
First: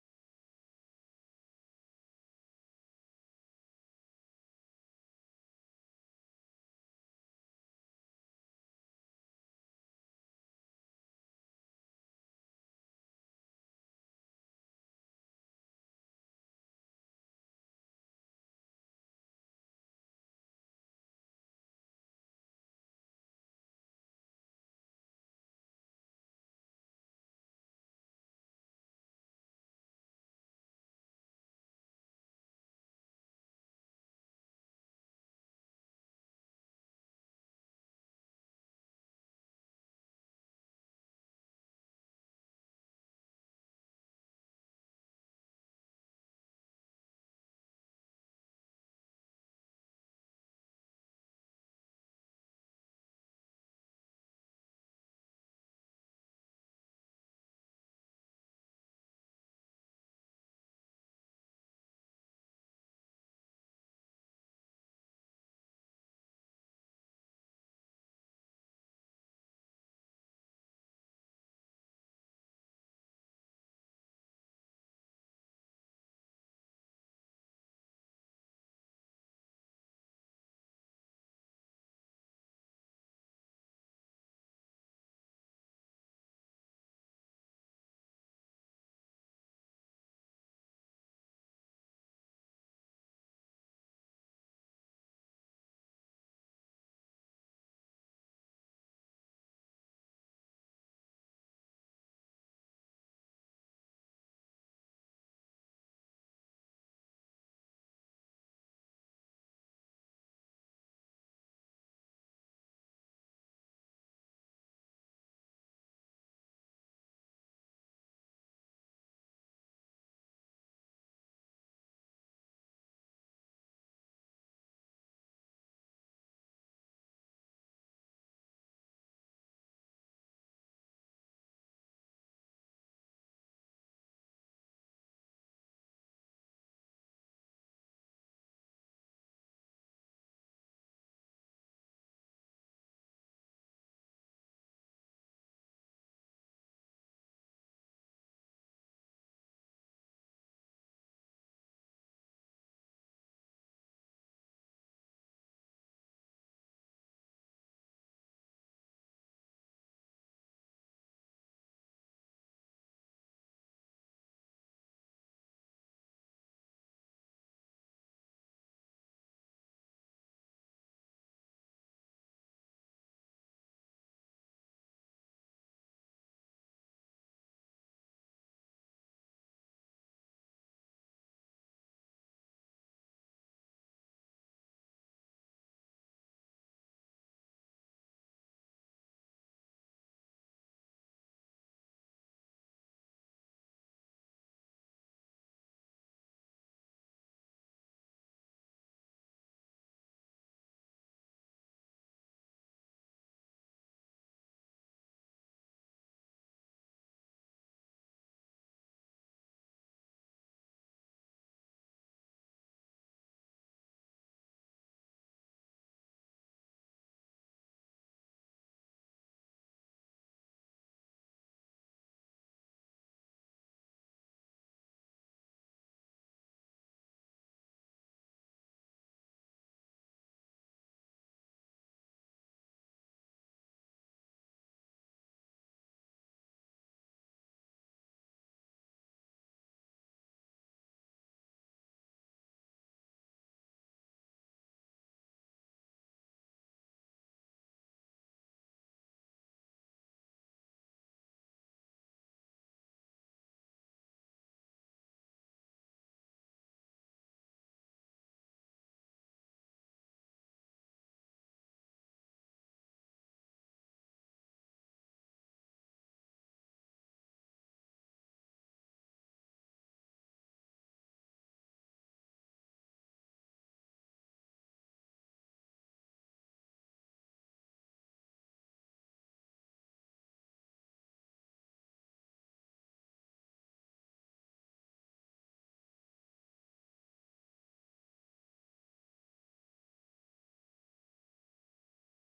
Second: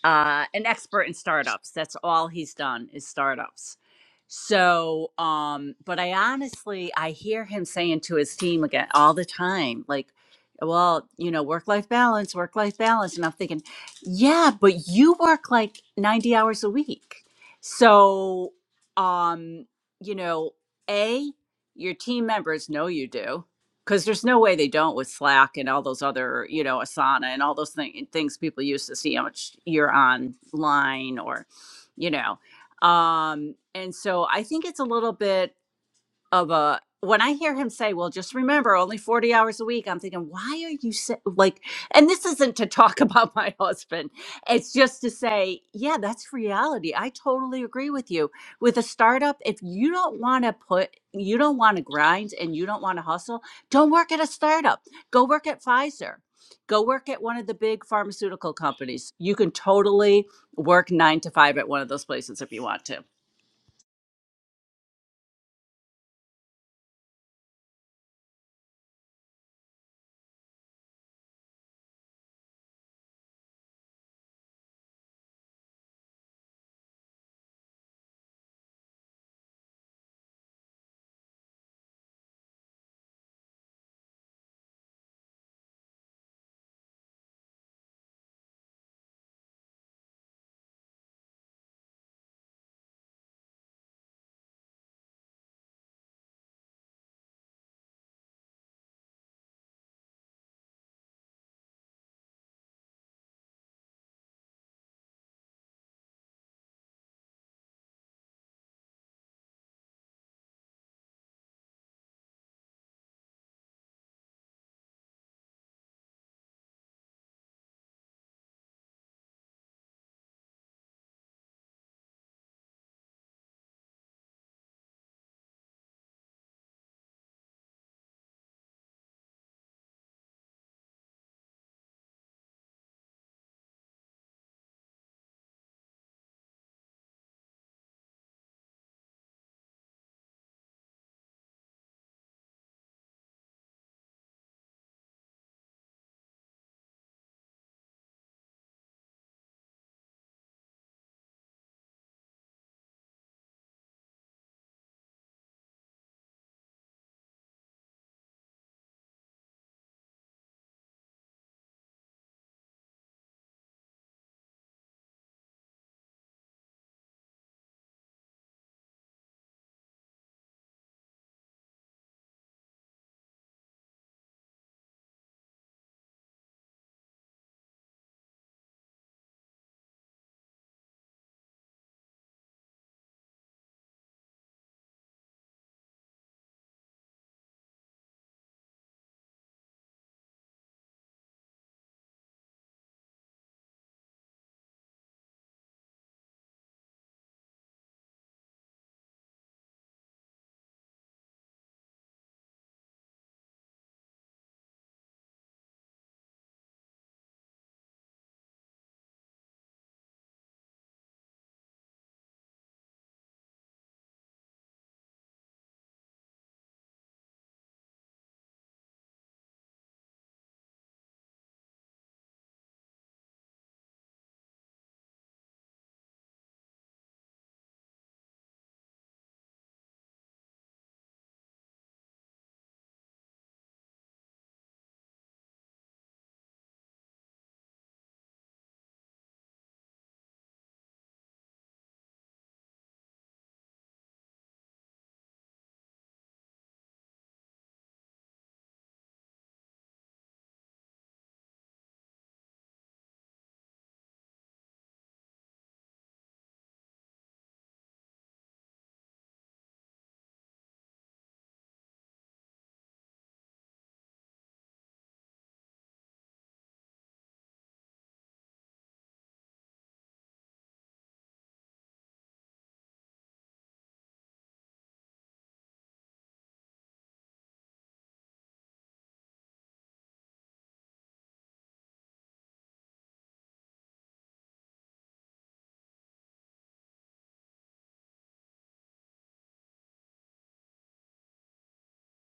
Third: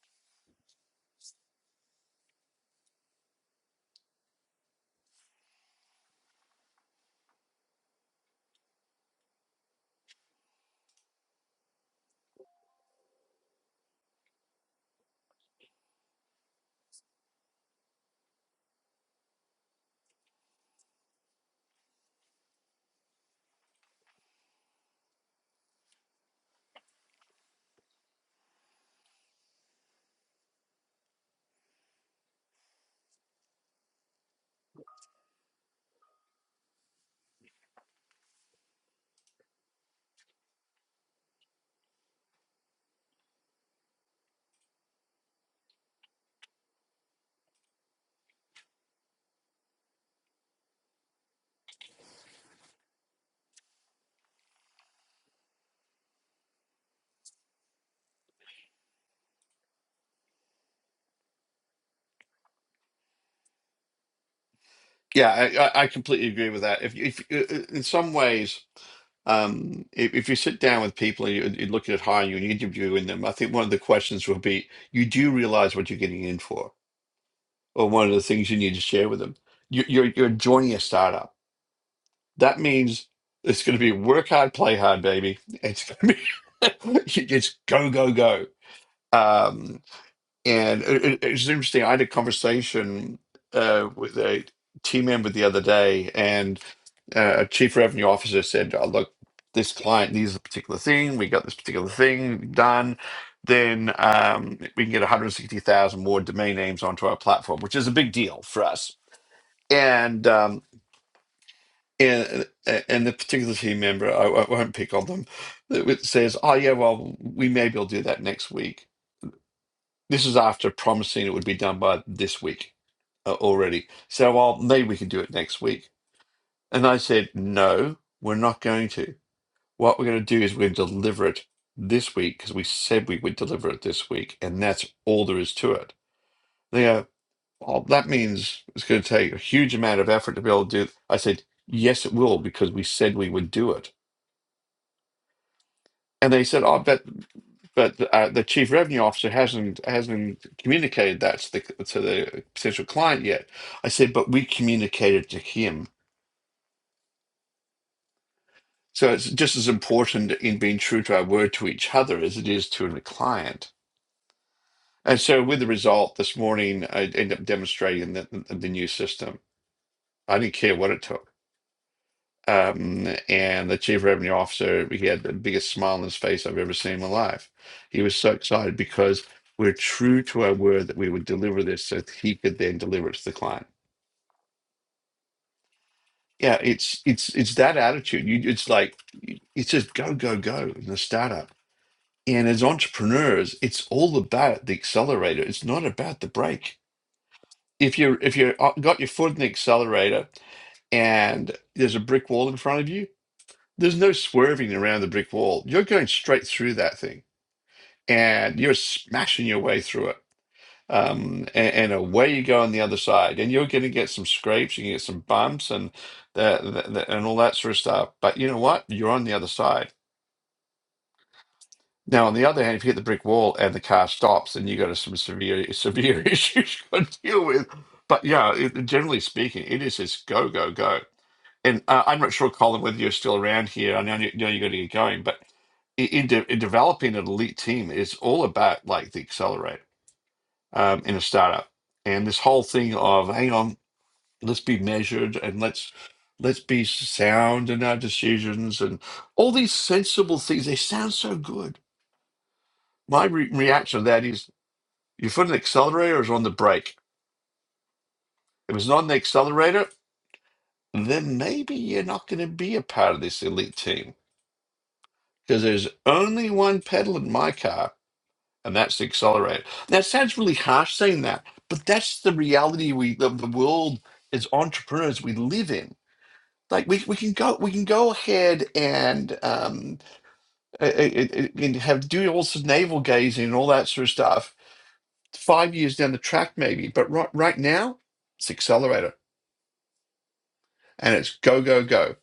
S3: uh, an expert in startups. That's all he's done is startups. So, um, but I honestly, I hear him saying to his team again all the time, like, well, you know, work life balance, work life balance. And I'm thinking, yeah, but you work like 90 hours a week. So, um, you know, A, your team members know you do because there's no way they don't with Slack and all those other, you know, Asana and all those thing, things people use to see how much you're online or, you know. Um, and so I think it's a little bit of a when I hear him say, "Well, just remember, only forty hours a week," I'm thinking, "Why are you sa- like?" And this isn't to talk [laughs] about my husband. It's just to say, yeah, that's reality. I totally agree with you. With a startup, if you don't want to put, you don't want to grind, and you don't want to hustle, don't work at a startup. Go work at Pfizer. Go work at one of the big pharmaceutical companies. You can totally work nine to five at one of those places if you want to
S2: Yeah, I, I I completely agree with that. If, if uh, uh, in some ways, um, if, if you sit down with people and you, you looking at hiring you and you interviewing them, I think one of the questions will be, you do realize what you're getting in for, or one of the things you need to share with them. You, you're you're joining a startup. That means it's going to be work hard, play hard, baby. It's going to be [laughs] you just go go go. Um, And it, it- it's interesting. I had a conversation uh, with a team member the other day, and uh, a chief revenue officer said, oh, "Look, this client needs a particular thing. We got this particular thing done. Then um, we can get 160,000 more domain names onto our platform, which is a big deal for us." And um, and and the particular team member, I, I won't pick on them, that says, "Oh yeah, well, we maybe will do that next week." This is after promising it would be done by this week uh, already. So, well, maybe we can do it next week. And I said, no, we're not going to. What we're going to do is we're going to deliver it this week because we said we would deliver it this week. And that's all there is to it. They go, well, that means it's going to take a huge amount of effort to be able to do. it. I said, yes, it will because we said we would do it. And they said, oh, but But uh, the chief revenue officer hasn't hasn't communicated that to the to the potential client yet. I said, but we communicated to him. So it's just as important in being true to our word to each other as it is to the client. And so with the result this morning, I ended up demonstrating the, the new system. I didn't care what it took. Um, and the chief revenue officer, he had the biggest smile on his face I've ever seen in my life. He was so excited because we're true to our word that we would deliver this so that he could then deliver it to the client. Yeah, it's it's it's that attitude. You it's like it's just go, go, go in the startup. And as entrepreneurs, it's all about the accelerator. It's not about the brake. If you're if you got your foot in the accelerator and there's a brick wall in front of you, There's no swerving around the brick wall. You're going straight through that thing and you're smashing your way through it. Um, and, and away you go on the other side. And you're going to get some scrapes, you can get some bumps and the, the, the, and all that sort of stuff. But you know what? You're on the other side. Now, on the other hand, if you hit the brick wall and the car stops, then you got some severe severe [laughs] issues you got to deal with. But yeah, it, generally speaking, it is just go go go. And uh, I'm not sure, Colin, whether you're still around here. I know you know you got to get going, but i- in, de- in developing an elite team it's all about like the accelerator um, in a startup, and this whole thing of hang on, let's be measured and let's let's be sound in our decisions and all these sensible things. They sound so good my re- reaction to that is your foot on the accelerator is on the brake. If it's not on the accelerator, then maybe you're not going to be a part of this elite team because there's only one pedal in my car, and that's the accelerator. That sounds really harsh saying that, but that's the reality we of the world as entrepreneurs we live in. Like we, we can go we can go ahead and um uh, uh, uh, and have do all sorts of navel gazing and all that sort of stuff five years down the track, maybe. But right right now, it's accelerator and it's go, go, go.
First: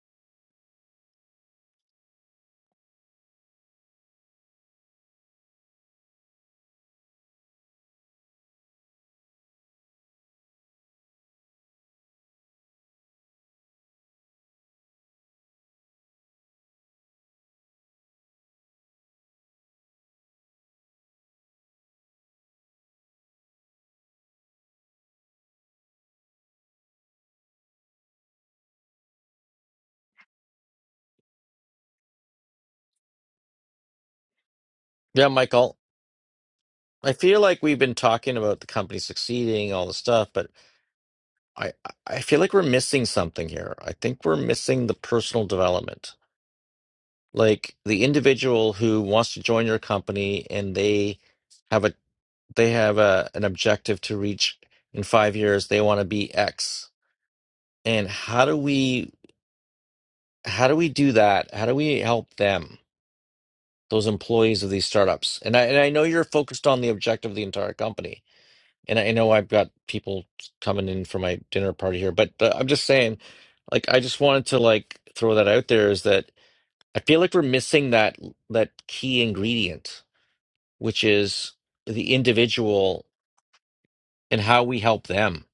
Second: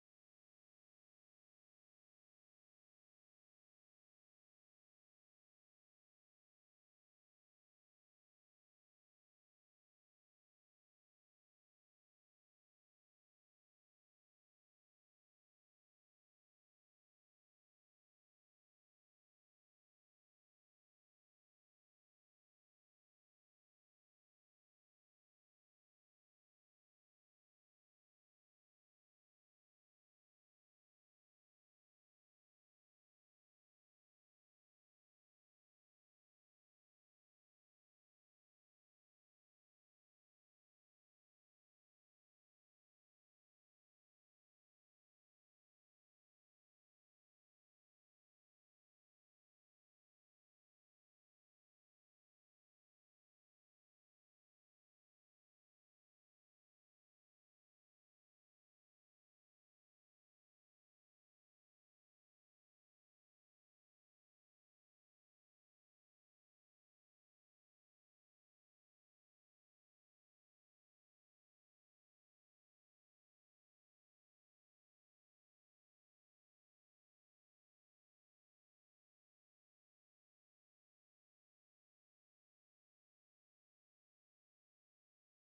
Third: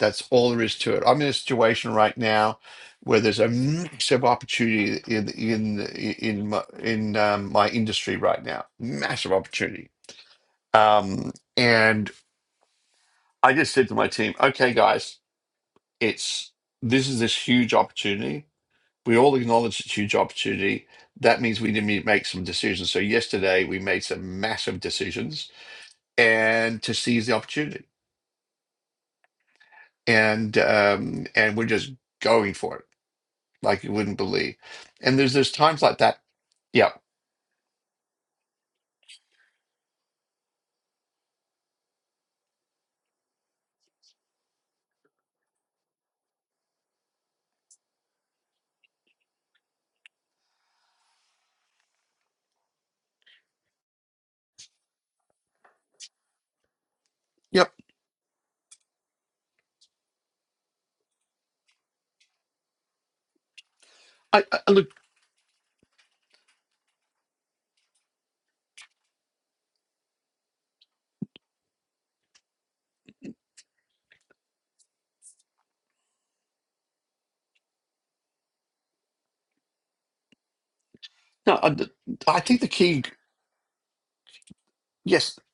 S2: That's all there is to it. I'm in a situation right now where there's a massive opportunity in in in my, in um, my industry right now. Massive opportunity. Um, and I just said to my team, okay, guys, it's this is this huge opportunity. We all acknowledge it's a huge opportunity. That means we need to make some decisions. So yesterday we made some massive decisions and to seize the opportunity. And um, and we're just going for it like you wouldn't believe. And
S1: yeah
S2: there's there's
S1: michael
S2: times like that. Yeah,
S1: i feel like we've been talking about the company succeeding all the stuff but I I feel like we're missing something here. I think we're missing the personal development. Like the individual who wants to join your company and they have a they have a an objective to reach in 5 years, they want to be X.
S2: yep.
S1: And how do we how do we do that? How do we help them? Those
S2: I, I
S1: employees of these
S2: look.
S1: startups. And I and I know you're focused on the objective of the entire company And I know I've got people coming in for my dinner party here, but uh, I'm just saying, like, I just wanted to like throw that out there is that I feel like we're missing that that key ingredient, which is
S2: No, I,
S1: the
S2: I think the key.
S1: individual and how we help
S2: Yes,
S1: them.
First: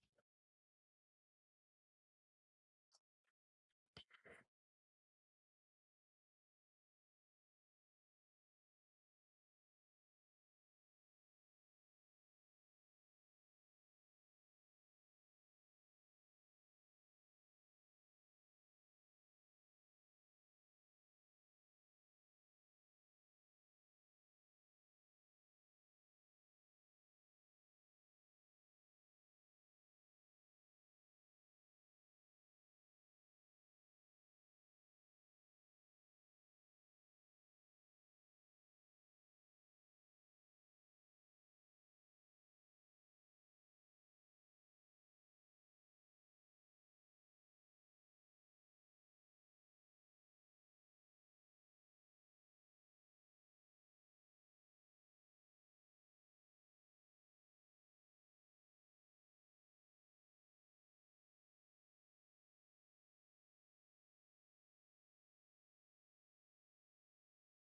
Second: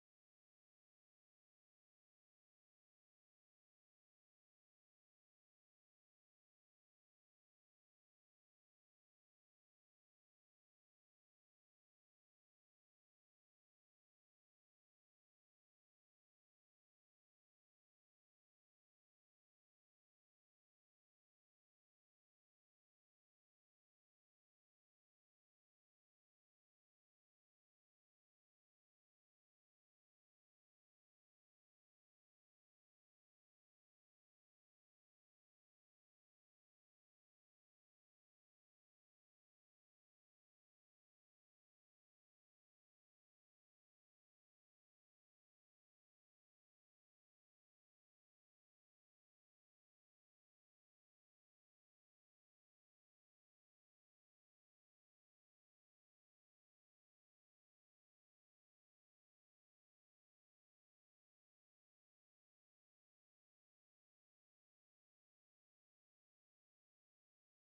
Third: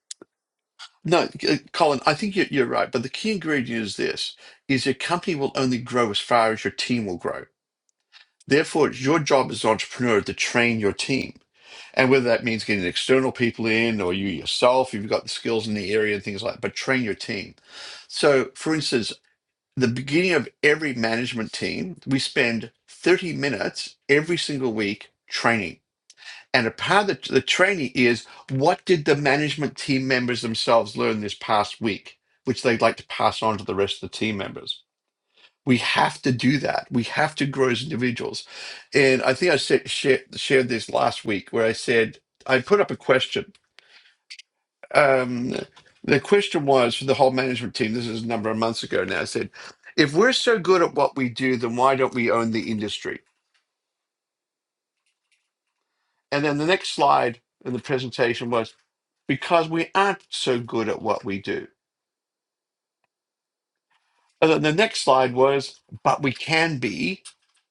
S2: no, uh, Colin. I think you're, you're right. But the key ingredient is this: is your company will only grow as far as your team will grow. Therefore, it's your job as an entrepreneur to train your team. And whether that means getting external people in or you yourself, if you've got the skills in the area and things like that, but train your team. So, for instance, the beginning of every management team, we spend 30 minutes every single week training. And a part of the, the training is what did the management team members themselves learn this past week, which they'd like to pass on to the rest of the team members. We have to do that. We have to grow as individuals. And I think I said, shared, shared this last week where I said, I put up a question um, the question was for the whole management team. This is a number of months ago now. said, if we're so good at what we do, then why don't we own the industry? And then the next slide in the presentation was because we aren't so good at what we do. And then the next slide was, but we can be.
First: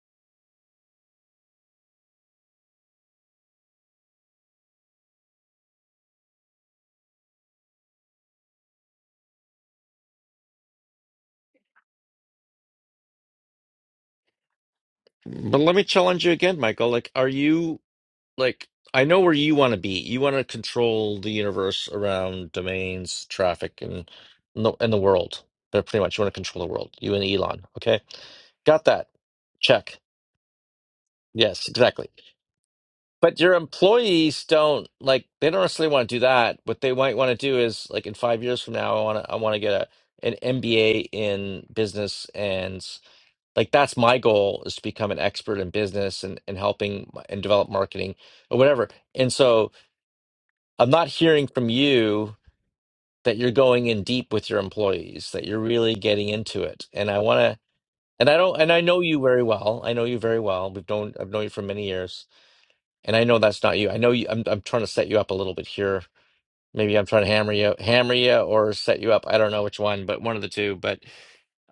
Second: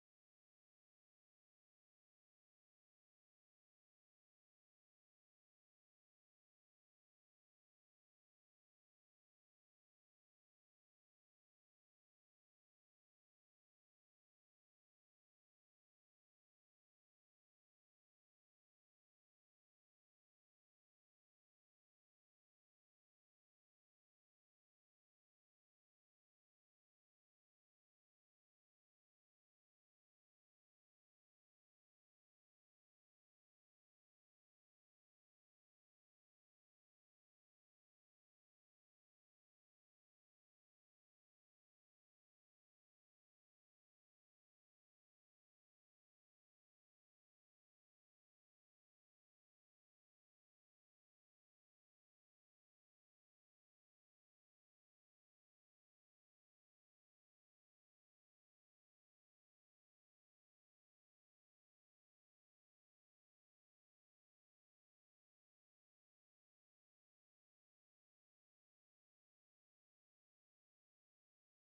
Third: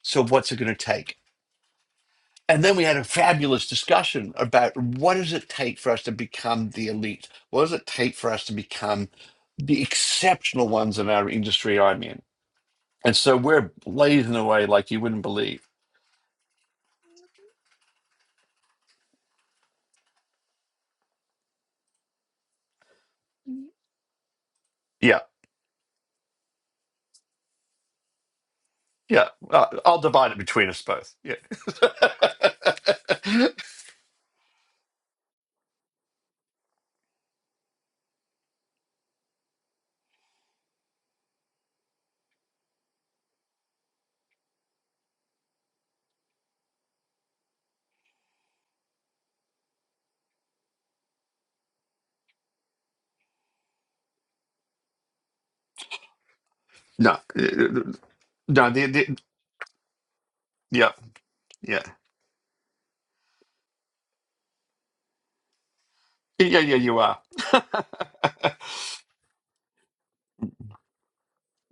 S2: So what's it going to take? And then we had a fabulous discussion about what does it take for us to become the elite? What does it take for us to become the exceptional ones in our industry I'm in? And so we're blazing away like you wouldn't
S1: But
S2: believe.
S1: let me challenge you again, Michael. Like, are you? like I know where you want to be. You want to control the universe around domains, traffic, and and the, and the
S2: Yeah,
S1: world. But pretty much, you want to control the world. You and Elon. Okay, got that.
S2: yeah. Uh,
S1: Check.
S2: I'll divide it between us both. Yeah.
S1: Yes, exactly. But your employees don't like. They don't necessarily want to do that. What they might want to do is like in five years from now, I want to. I want to get a an MBA in business and like that's my goal is to become an expert in business and, and helping and develop marketing or whatever. And so I'm not hearing from you that you're going in deep with your employees, that you're really getting into it.
S2: [laughs] no,
S1: And I
S2: uh,
S1: want to,
S2: no.
S1: and I don't, and I
S2: The,
S1: know
S2: the,
S1: you very well. I know you very well. We've
S2: yeah,
S1: known, I've known you for
S2: yeah,
S1: many years, and I know that's not you. I know you. I'm, I'm trying to set you up a little bit here.
S2: yeah, yeah.
S1: Maybe
S2: You
S1: I'm
S2: are.
S1: trying to
S2: [laughs]
S1: hammer you, hammer you, or set you up. I don't know which one, but one of the two. But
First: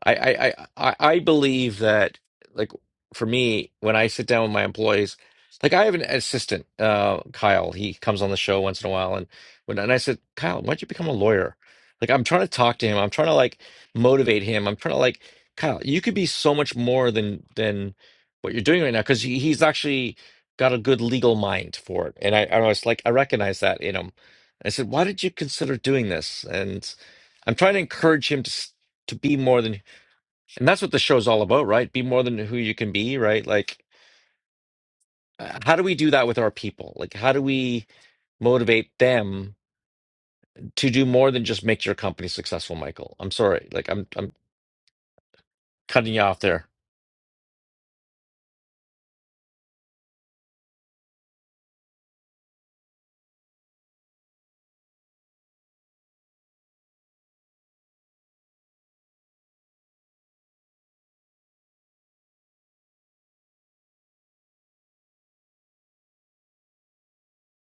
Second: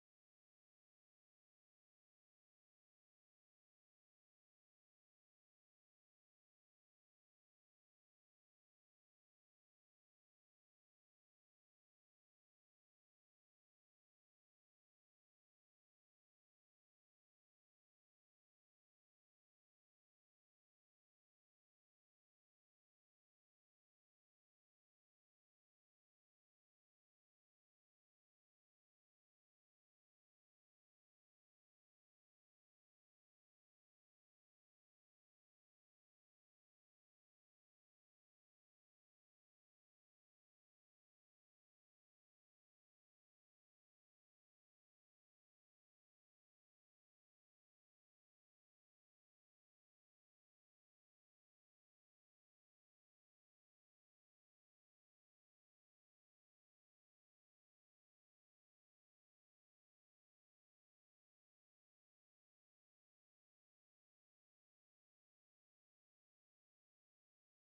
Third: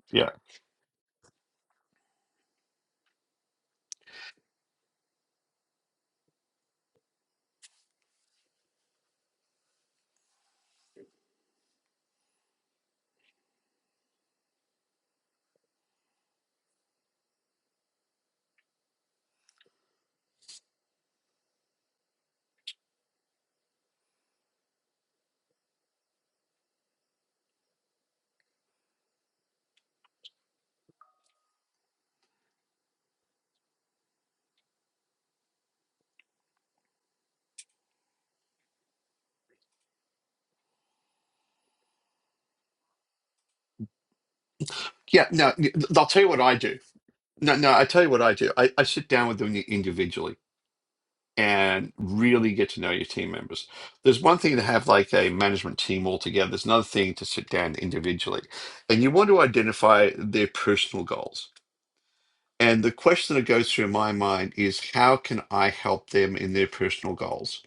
S1: I,
S2: yeah,
S1: I, I, I I believe that, like, for me, when I sit down with my employees, like, I have an assistant, uh, Kyle. He comes on the show once in a while, and when and I said, Kyle, why don't you become a lawyer? Like, I'm trying to talk to him. I'm trying to like motivate him. I'm trying to like, Kyle, you could be so much more than than what you're doing right now because he, he's actually got a good legal mind for it. And I, I was like, I recognize that in him. I said, why did you consider doing this? And I'm trying to encourage him to s- to be more than and that's what the show's all about, right? Be more than who you can be, right? Like, uh, how do we do that with our people? Like, how do we motivate them to do more than just make your company successful, Michael? I'm sorry, like, I'm I'm
S2: yeah. No, I'll
S1: cutting
S2: tell
S1: you
S2: you what
S1: off
S2: I
S1: there.
S2: do. No, no. I tell you what I do. I, I sit down with them individually and really get to know your team members. There's one thing to have like a management team all together. There's another thing to sit down individually, and you want to identify their personal goals And the question that goes through my mind is how can I help them in their personal goals?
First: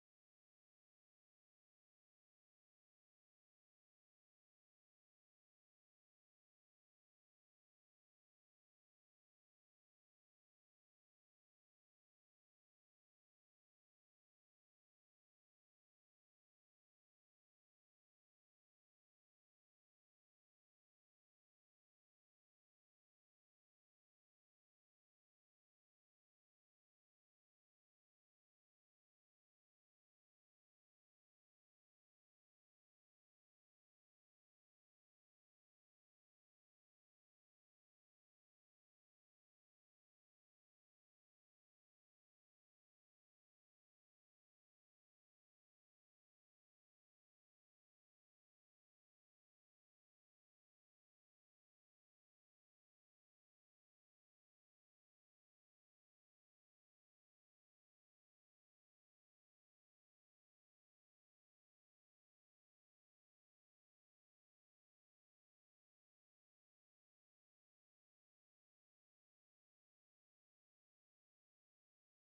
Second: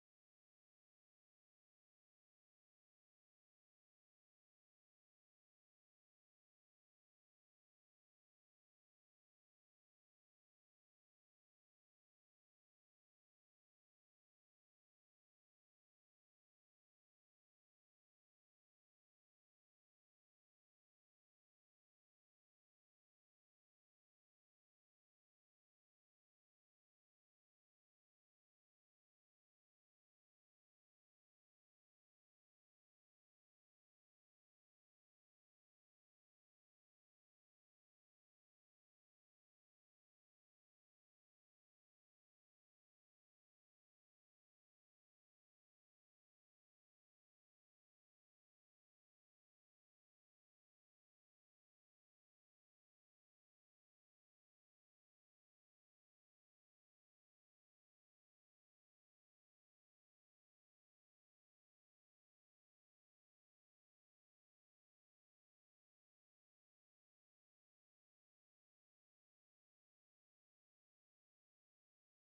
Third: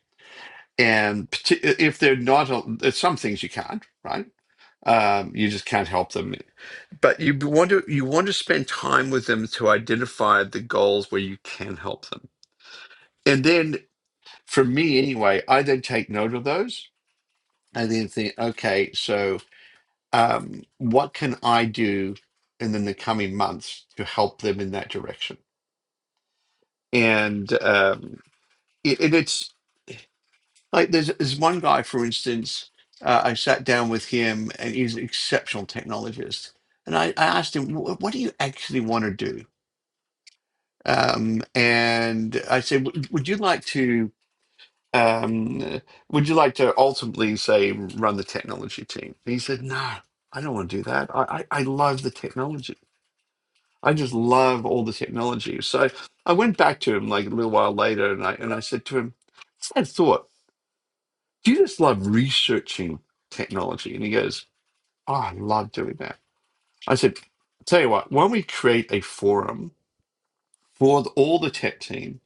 S2: And parti- if they're not, there's some things you can't, right? Um, you just can't help them. But you want to you want to spend time with them to identify the goals where you can help them. And then for me anyway, I then take note of those and then think, okay, so um, what can I do in the in the coming months to help them in that direction? And um, it, it- it's like there's, there's one guy, for instance, uh, I sat down with him and he's an exceptional technologist. And I, I asked him, "Wh- what do you actually want to do? Um, and I said, "Would would you like to, um, would you like to ultimately say run the technology team? And he said, no, I don't want to do that. I, I, I love the technology. I just love all the technology. So I went back to him like a little while later and I, and I said to him, "Sad thought. Do you just love researching technology? And he goes, Oh, I love doing that. I said, Tell you what, why don't we create a forum for the, all the tech team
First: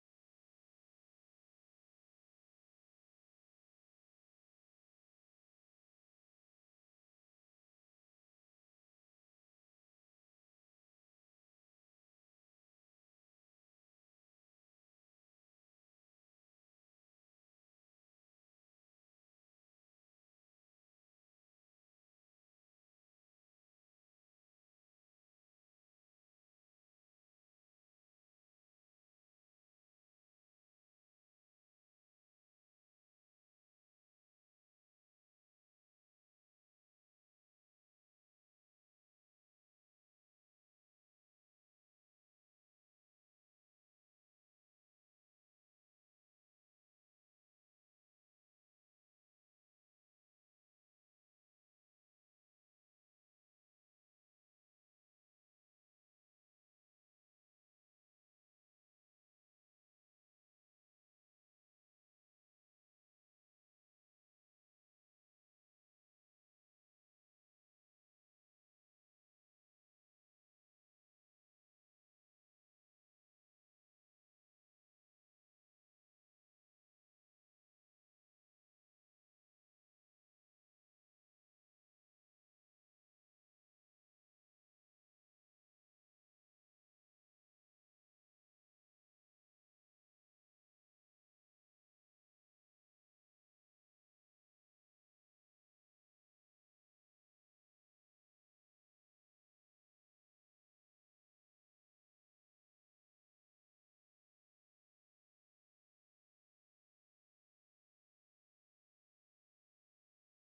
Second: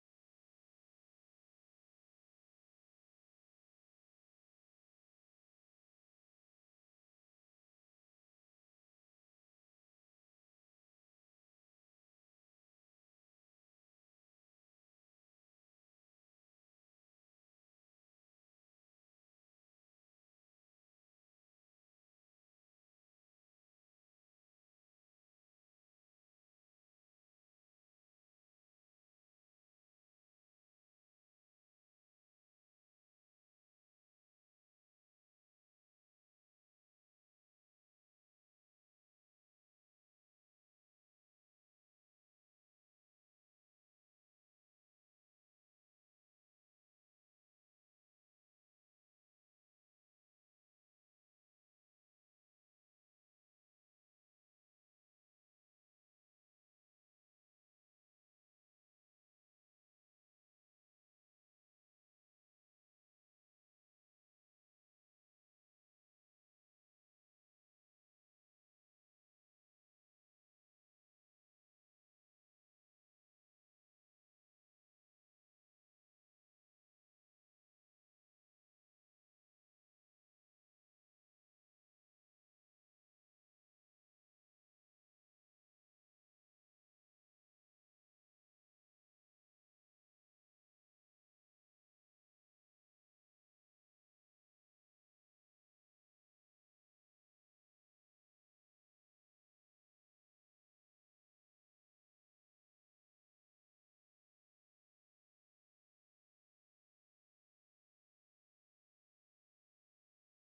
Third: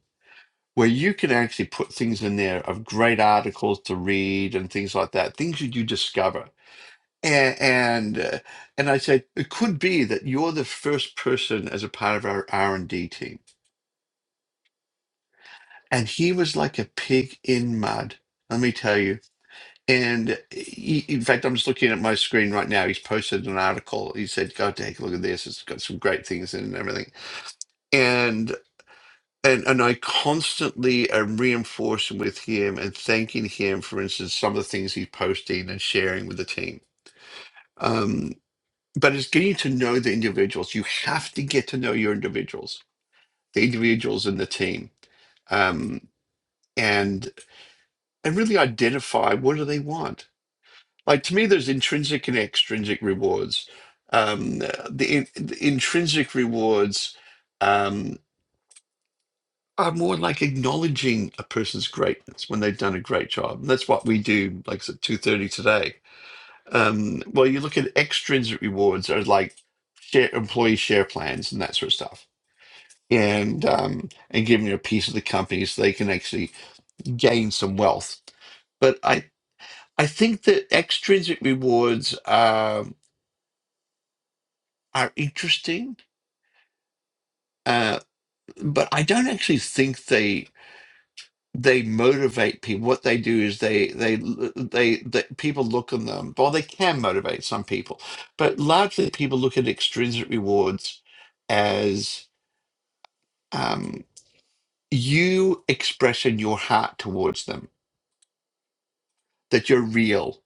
S2: where you can actually put things in there of great articles to read and things like that, things that you discover. And and, uh, and I said it could be that you're the first person as a part of our R and D team. And he was like a pig in mud. Let me tell you, And he, in fact, I'm just looking at my screen right now. He's posted an article. He said, "Go take a look at this. It's got some great things in it and everything." And and and I constantly am reinforcing with him and thanking him for instance some of the things he's posting and sharing with the team. Um, but it's getting to know the individuals. You have to get to know your individuals, the individuals in the team, um, and and really identify what do they want Like to me, there's intrinsic and extrinsic rewards. Um, the, the intrinsic rewards um, are more like acknowledging a person's greatness when they've done a great job. And that's what we do, like I said, two thirty today. Um, well, you look at extrinsic rewards are like share, employee share plans and that sort of stuff, and um, and giving you a piece of the company so they can actually gain some wealth but I I think that extrinsic rewards are. are interesting, uh, but I don't actually think they they motivate people. What they do is they they they, they people look on them. Well, they can motivate some people, but largely people look at extrinsic rewards as um, you expressing your heart towards them, that you're real.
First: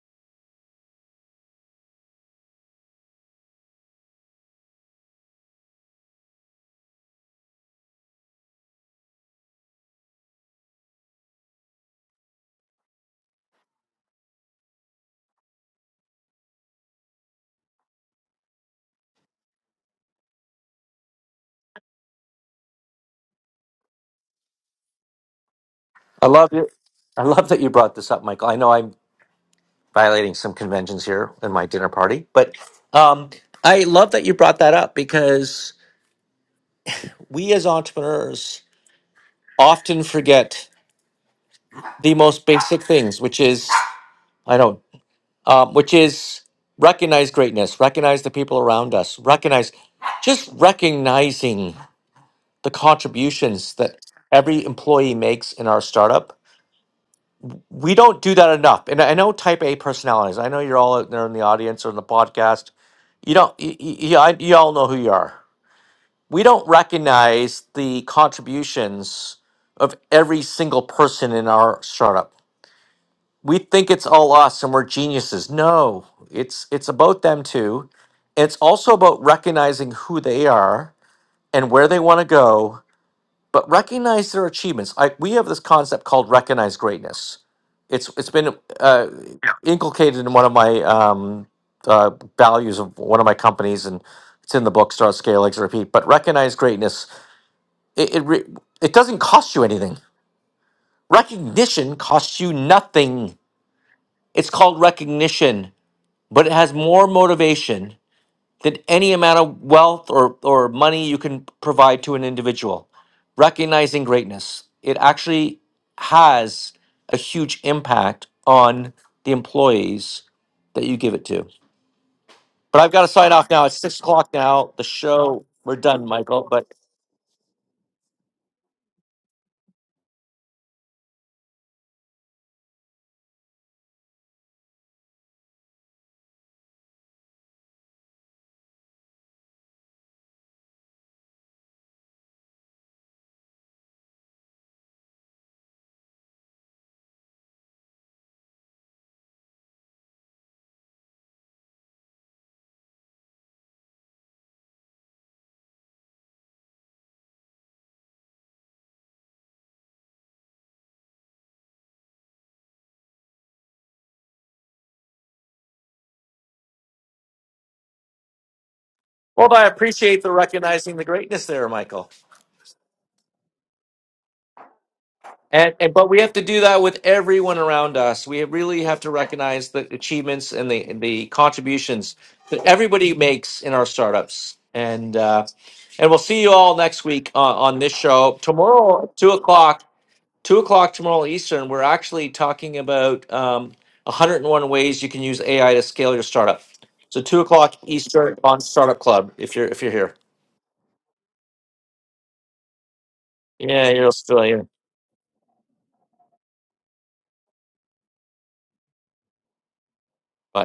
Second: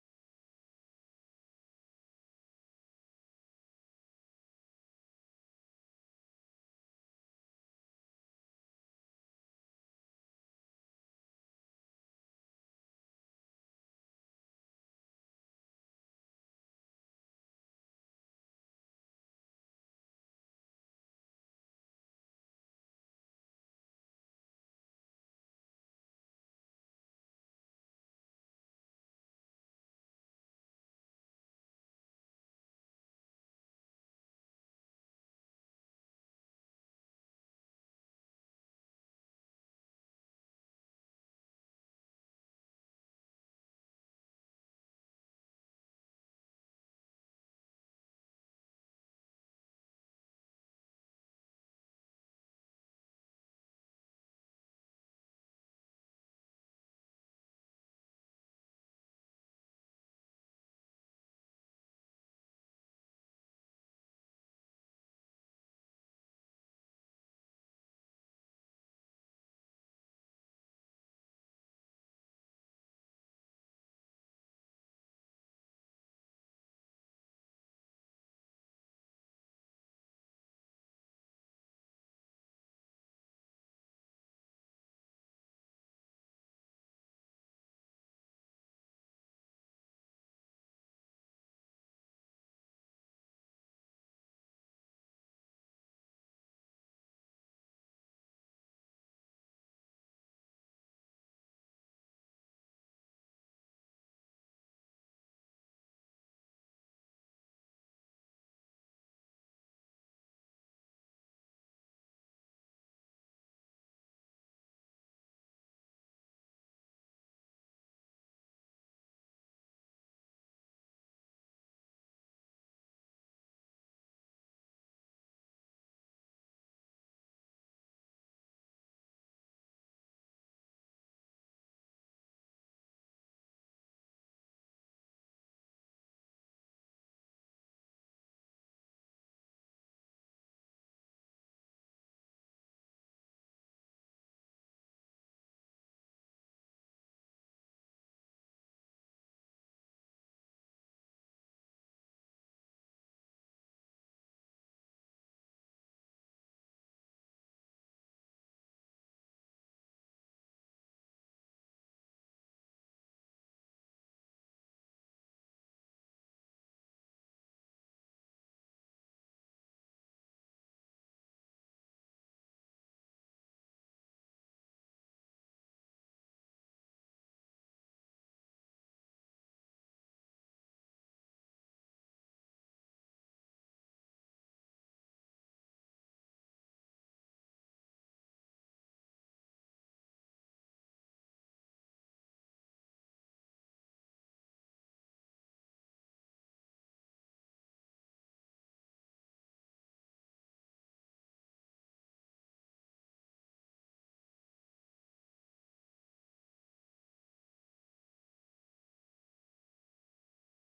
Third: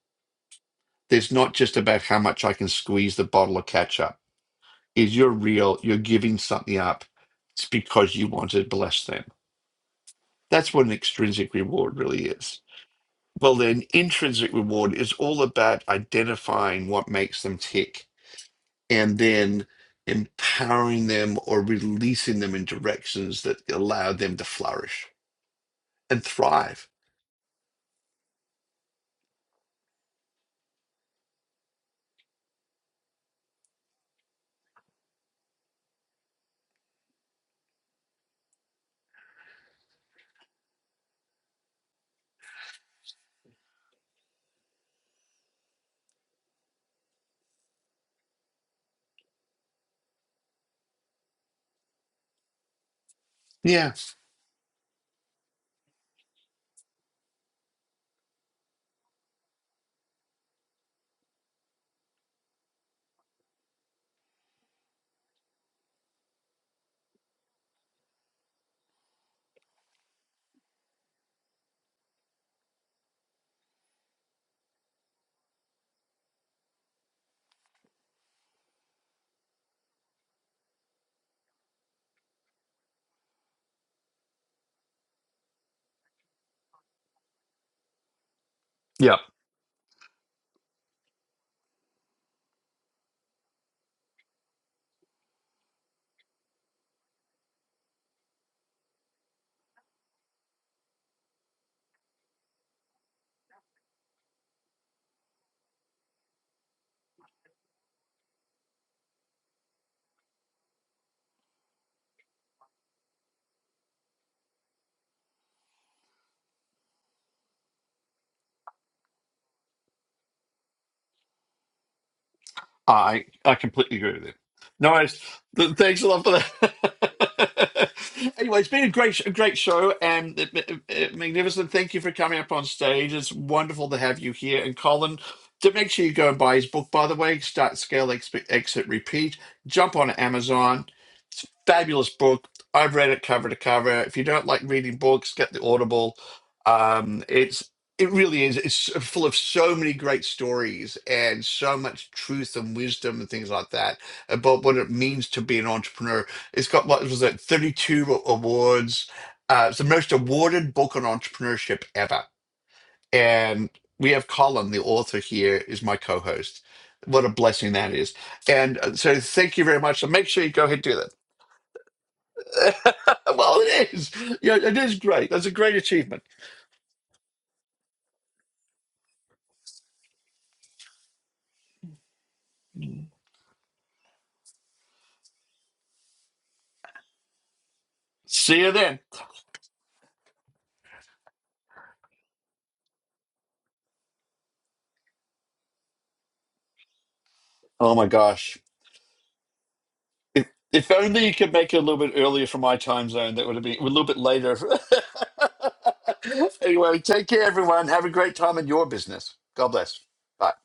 S2: There's not just about how much I can squeeze the bottle of ketchup. Is you're real. You're giving something up. It's because you want to bless them That's what an extrinsic reward really is. Well, then, intrinsic reward is all about identifying what makes them tick and then empowering them or releasing them in directions that allow them to flourish and
S1: I love you.
S2: thrive.
S1: I love that you brought this up, Michael. I know I'm violating some conventions here in my dinner party, but um, I love that you brought that up because we as entrepreneurs often forget the most basic things, which is I don't. um, which is recognize greatness, recognize the people around us, recognize just recognizing the contributions
S2: Yeah.
S1: that every employee makes in our startup. We don't do that enough. And I know type A personalities, I know you're all out there in the audience or in the podcast. You don't, you, you, I- you all know who you are. We don't recognize the contributions of every single person in our startup we think it's all us and we're geniuses. No, it's it's about them too. It's also about recognizing who they are and where they want to go, but recognize their achievements. I, we have this concept called recognize greatness. It's it's been uh,
S2: Yeah.
S1: Yeah. inculcated in one of my um, uh, values of one of my companies, and it's in the book Start Scale Exit Repeat. But recognize greatness. It it, re- it doesn't cost you anything. Recognition costs you nothing. It's called recognition but it has more motivation than any amount of wealth or, or money you can provide to an individual. Recognizing greatness, it actually has a huge impact on the employees that you give it to. But I've got to
S2: I
S1: sign off
S2: I
S1: now. It's
S2: completely
S1: six
S2: agree with
S1: o'clock
S2: you.
S1: now. The
S2: No worries.
S1: show,
S2: Th-
S1: we're
S2: Thanks
S1: done,
S2: a lot for
S1: Michael. But
S2: that. [laughs] anyway, it's been a great, a great show and it- it- it- magnificent. Thank you for coming up on stage. It's wonderful to have you here. And Colin, to make sure you go and buy his book, by the way, Start Scale Exp- Exit Repeat. Jump on Amazon. It's a fabulous book. I've read it cover to cover. If you don't like reading books, get the Audible. Um, it really is. It's so, full of so many great stories and so much truth and wisdom and things like that about what it means to be an entrepreneur. It's got what was it, 32 awards. Uh, it's the most awarded book on entrepreneurship ever. And we have Colin, the author here, is my co-host. What a blessing that is. And uh, so
S1: well,
S2: thank you
S1: I
S2: very much. And
S1: appreciate
S2: make
S1: the
S2: sure you go ahead and do
S1: recognizing the
S2: that.
S1: greatness there, Michael.
S2: [laughs] Well, it is. Yeah, it is great. That's a
S1: And,
S2: great
S1: and but
S2: achievement.
S1: we have to do that with everyone around us. We really have to recognize the achievements and the and the contributions that everybody makes in our startups. And uh, and we'll see you all next week on, on this show
S2: See you then.
S1: tomorrow, two o'clock, two o'clock tomorrow Eastern. We're actually talking about um, 101 ways you can use AI to scale your startup. So two o'clock
S2: Oh my
S1: Eastern
S2: gosh.
S1: on Startup Club. If you're if you're here,
S2: If, if only you could make it a little bit earlier for my time zone, that would have been a
S1: yeah,
S2: little
S1: you're
S2: bit
S1: still
S2: later.
S1: here.
S2: [laughs] anyway, take care, everyone. Have a great time in your business. God bless. Bye.
S1: Bye.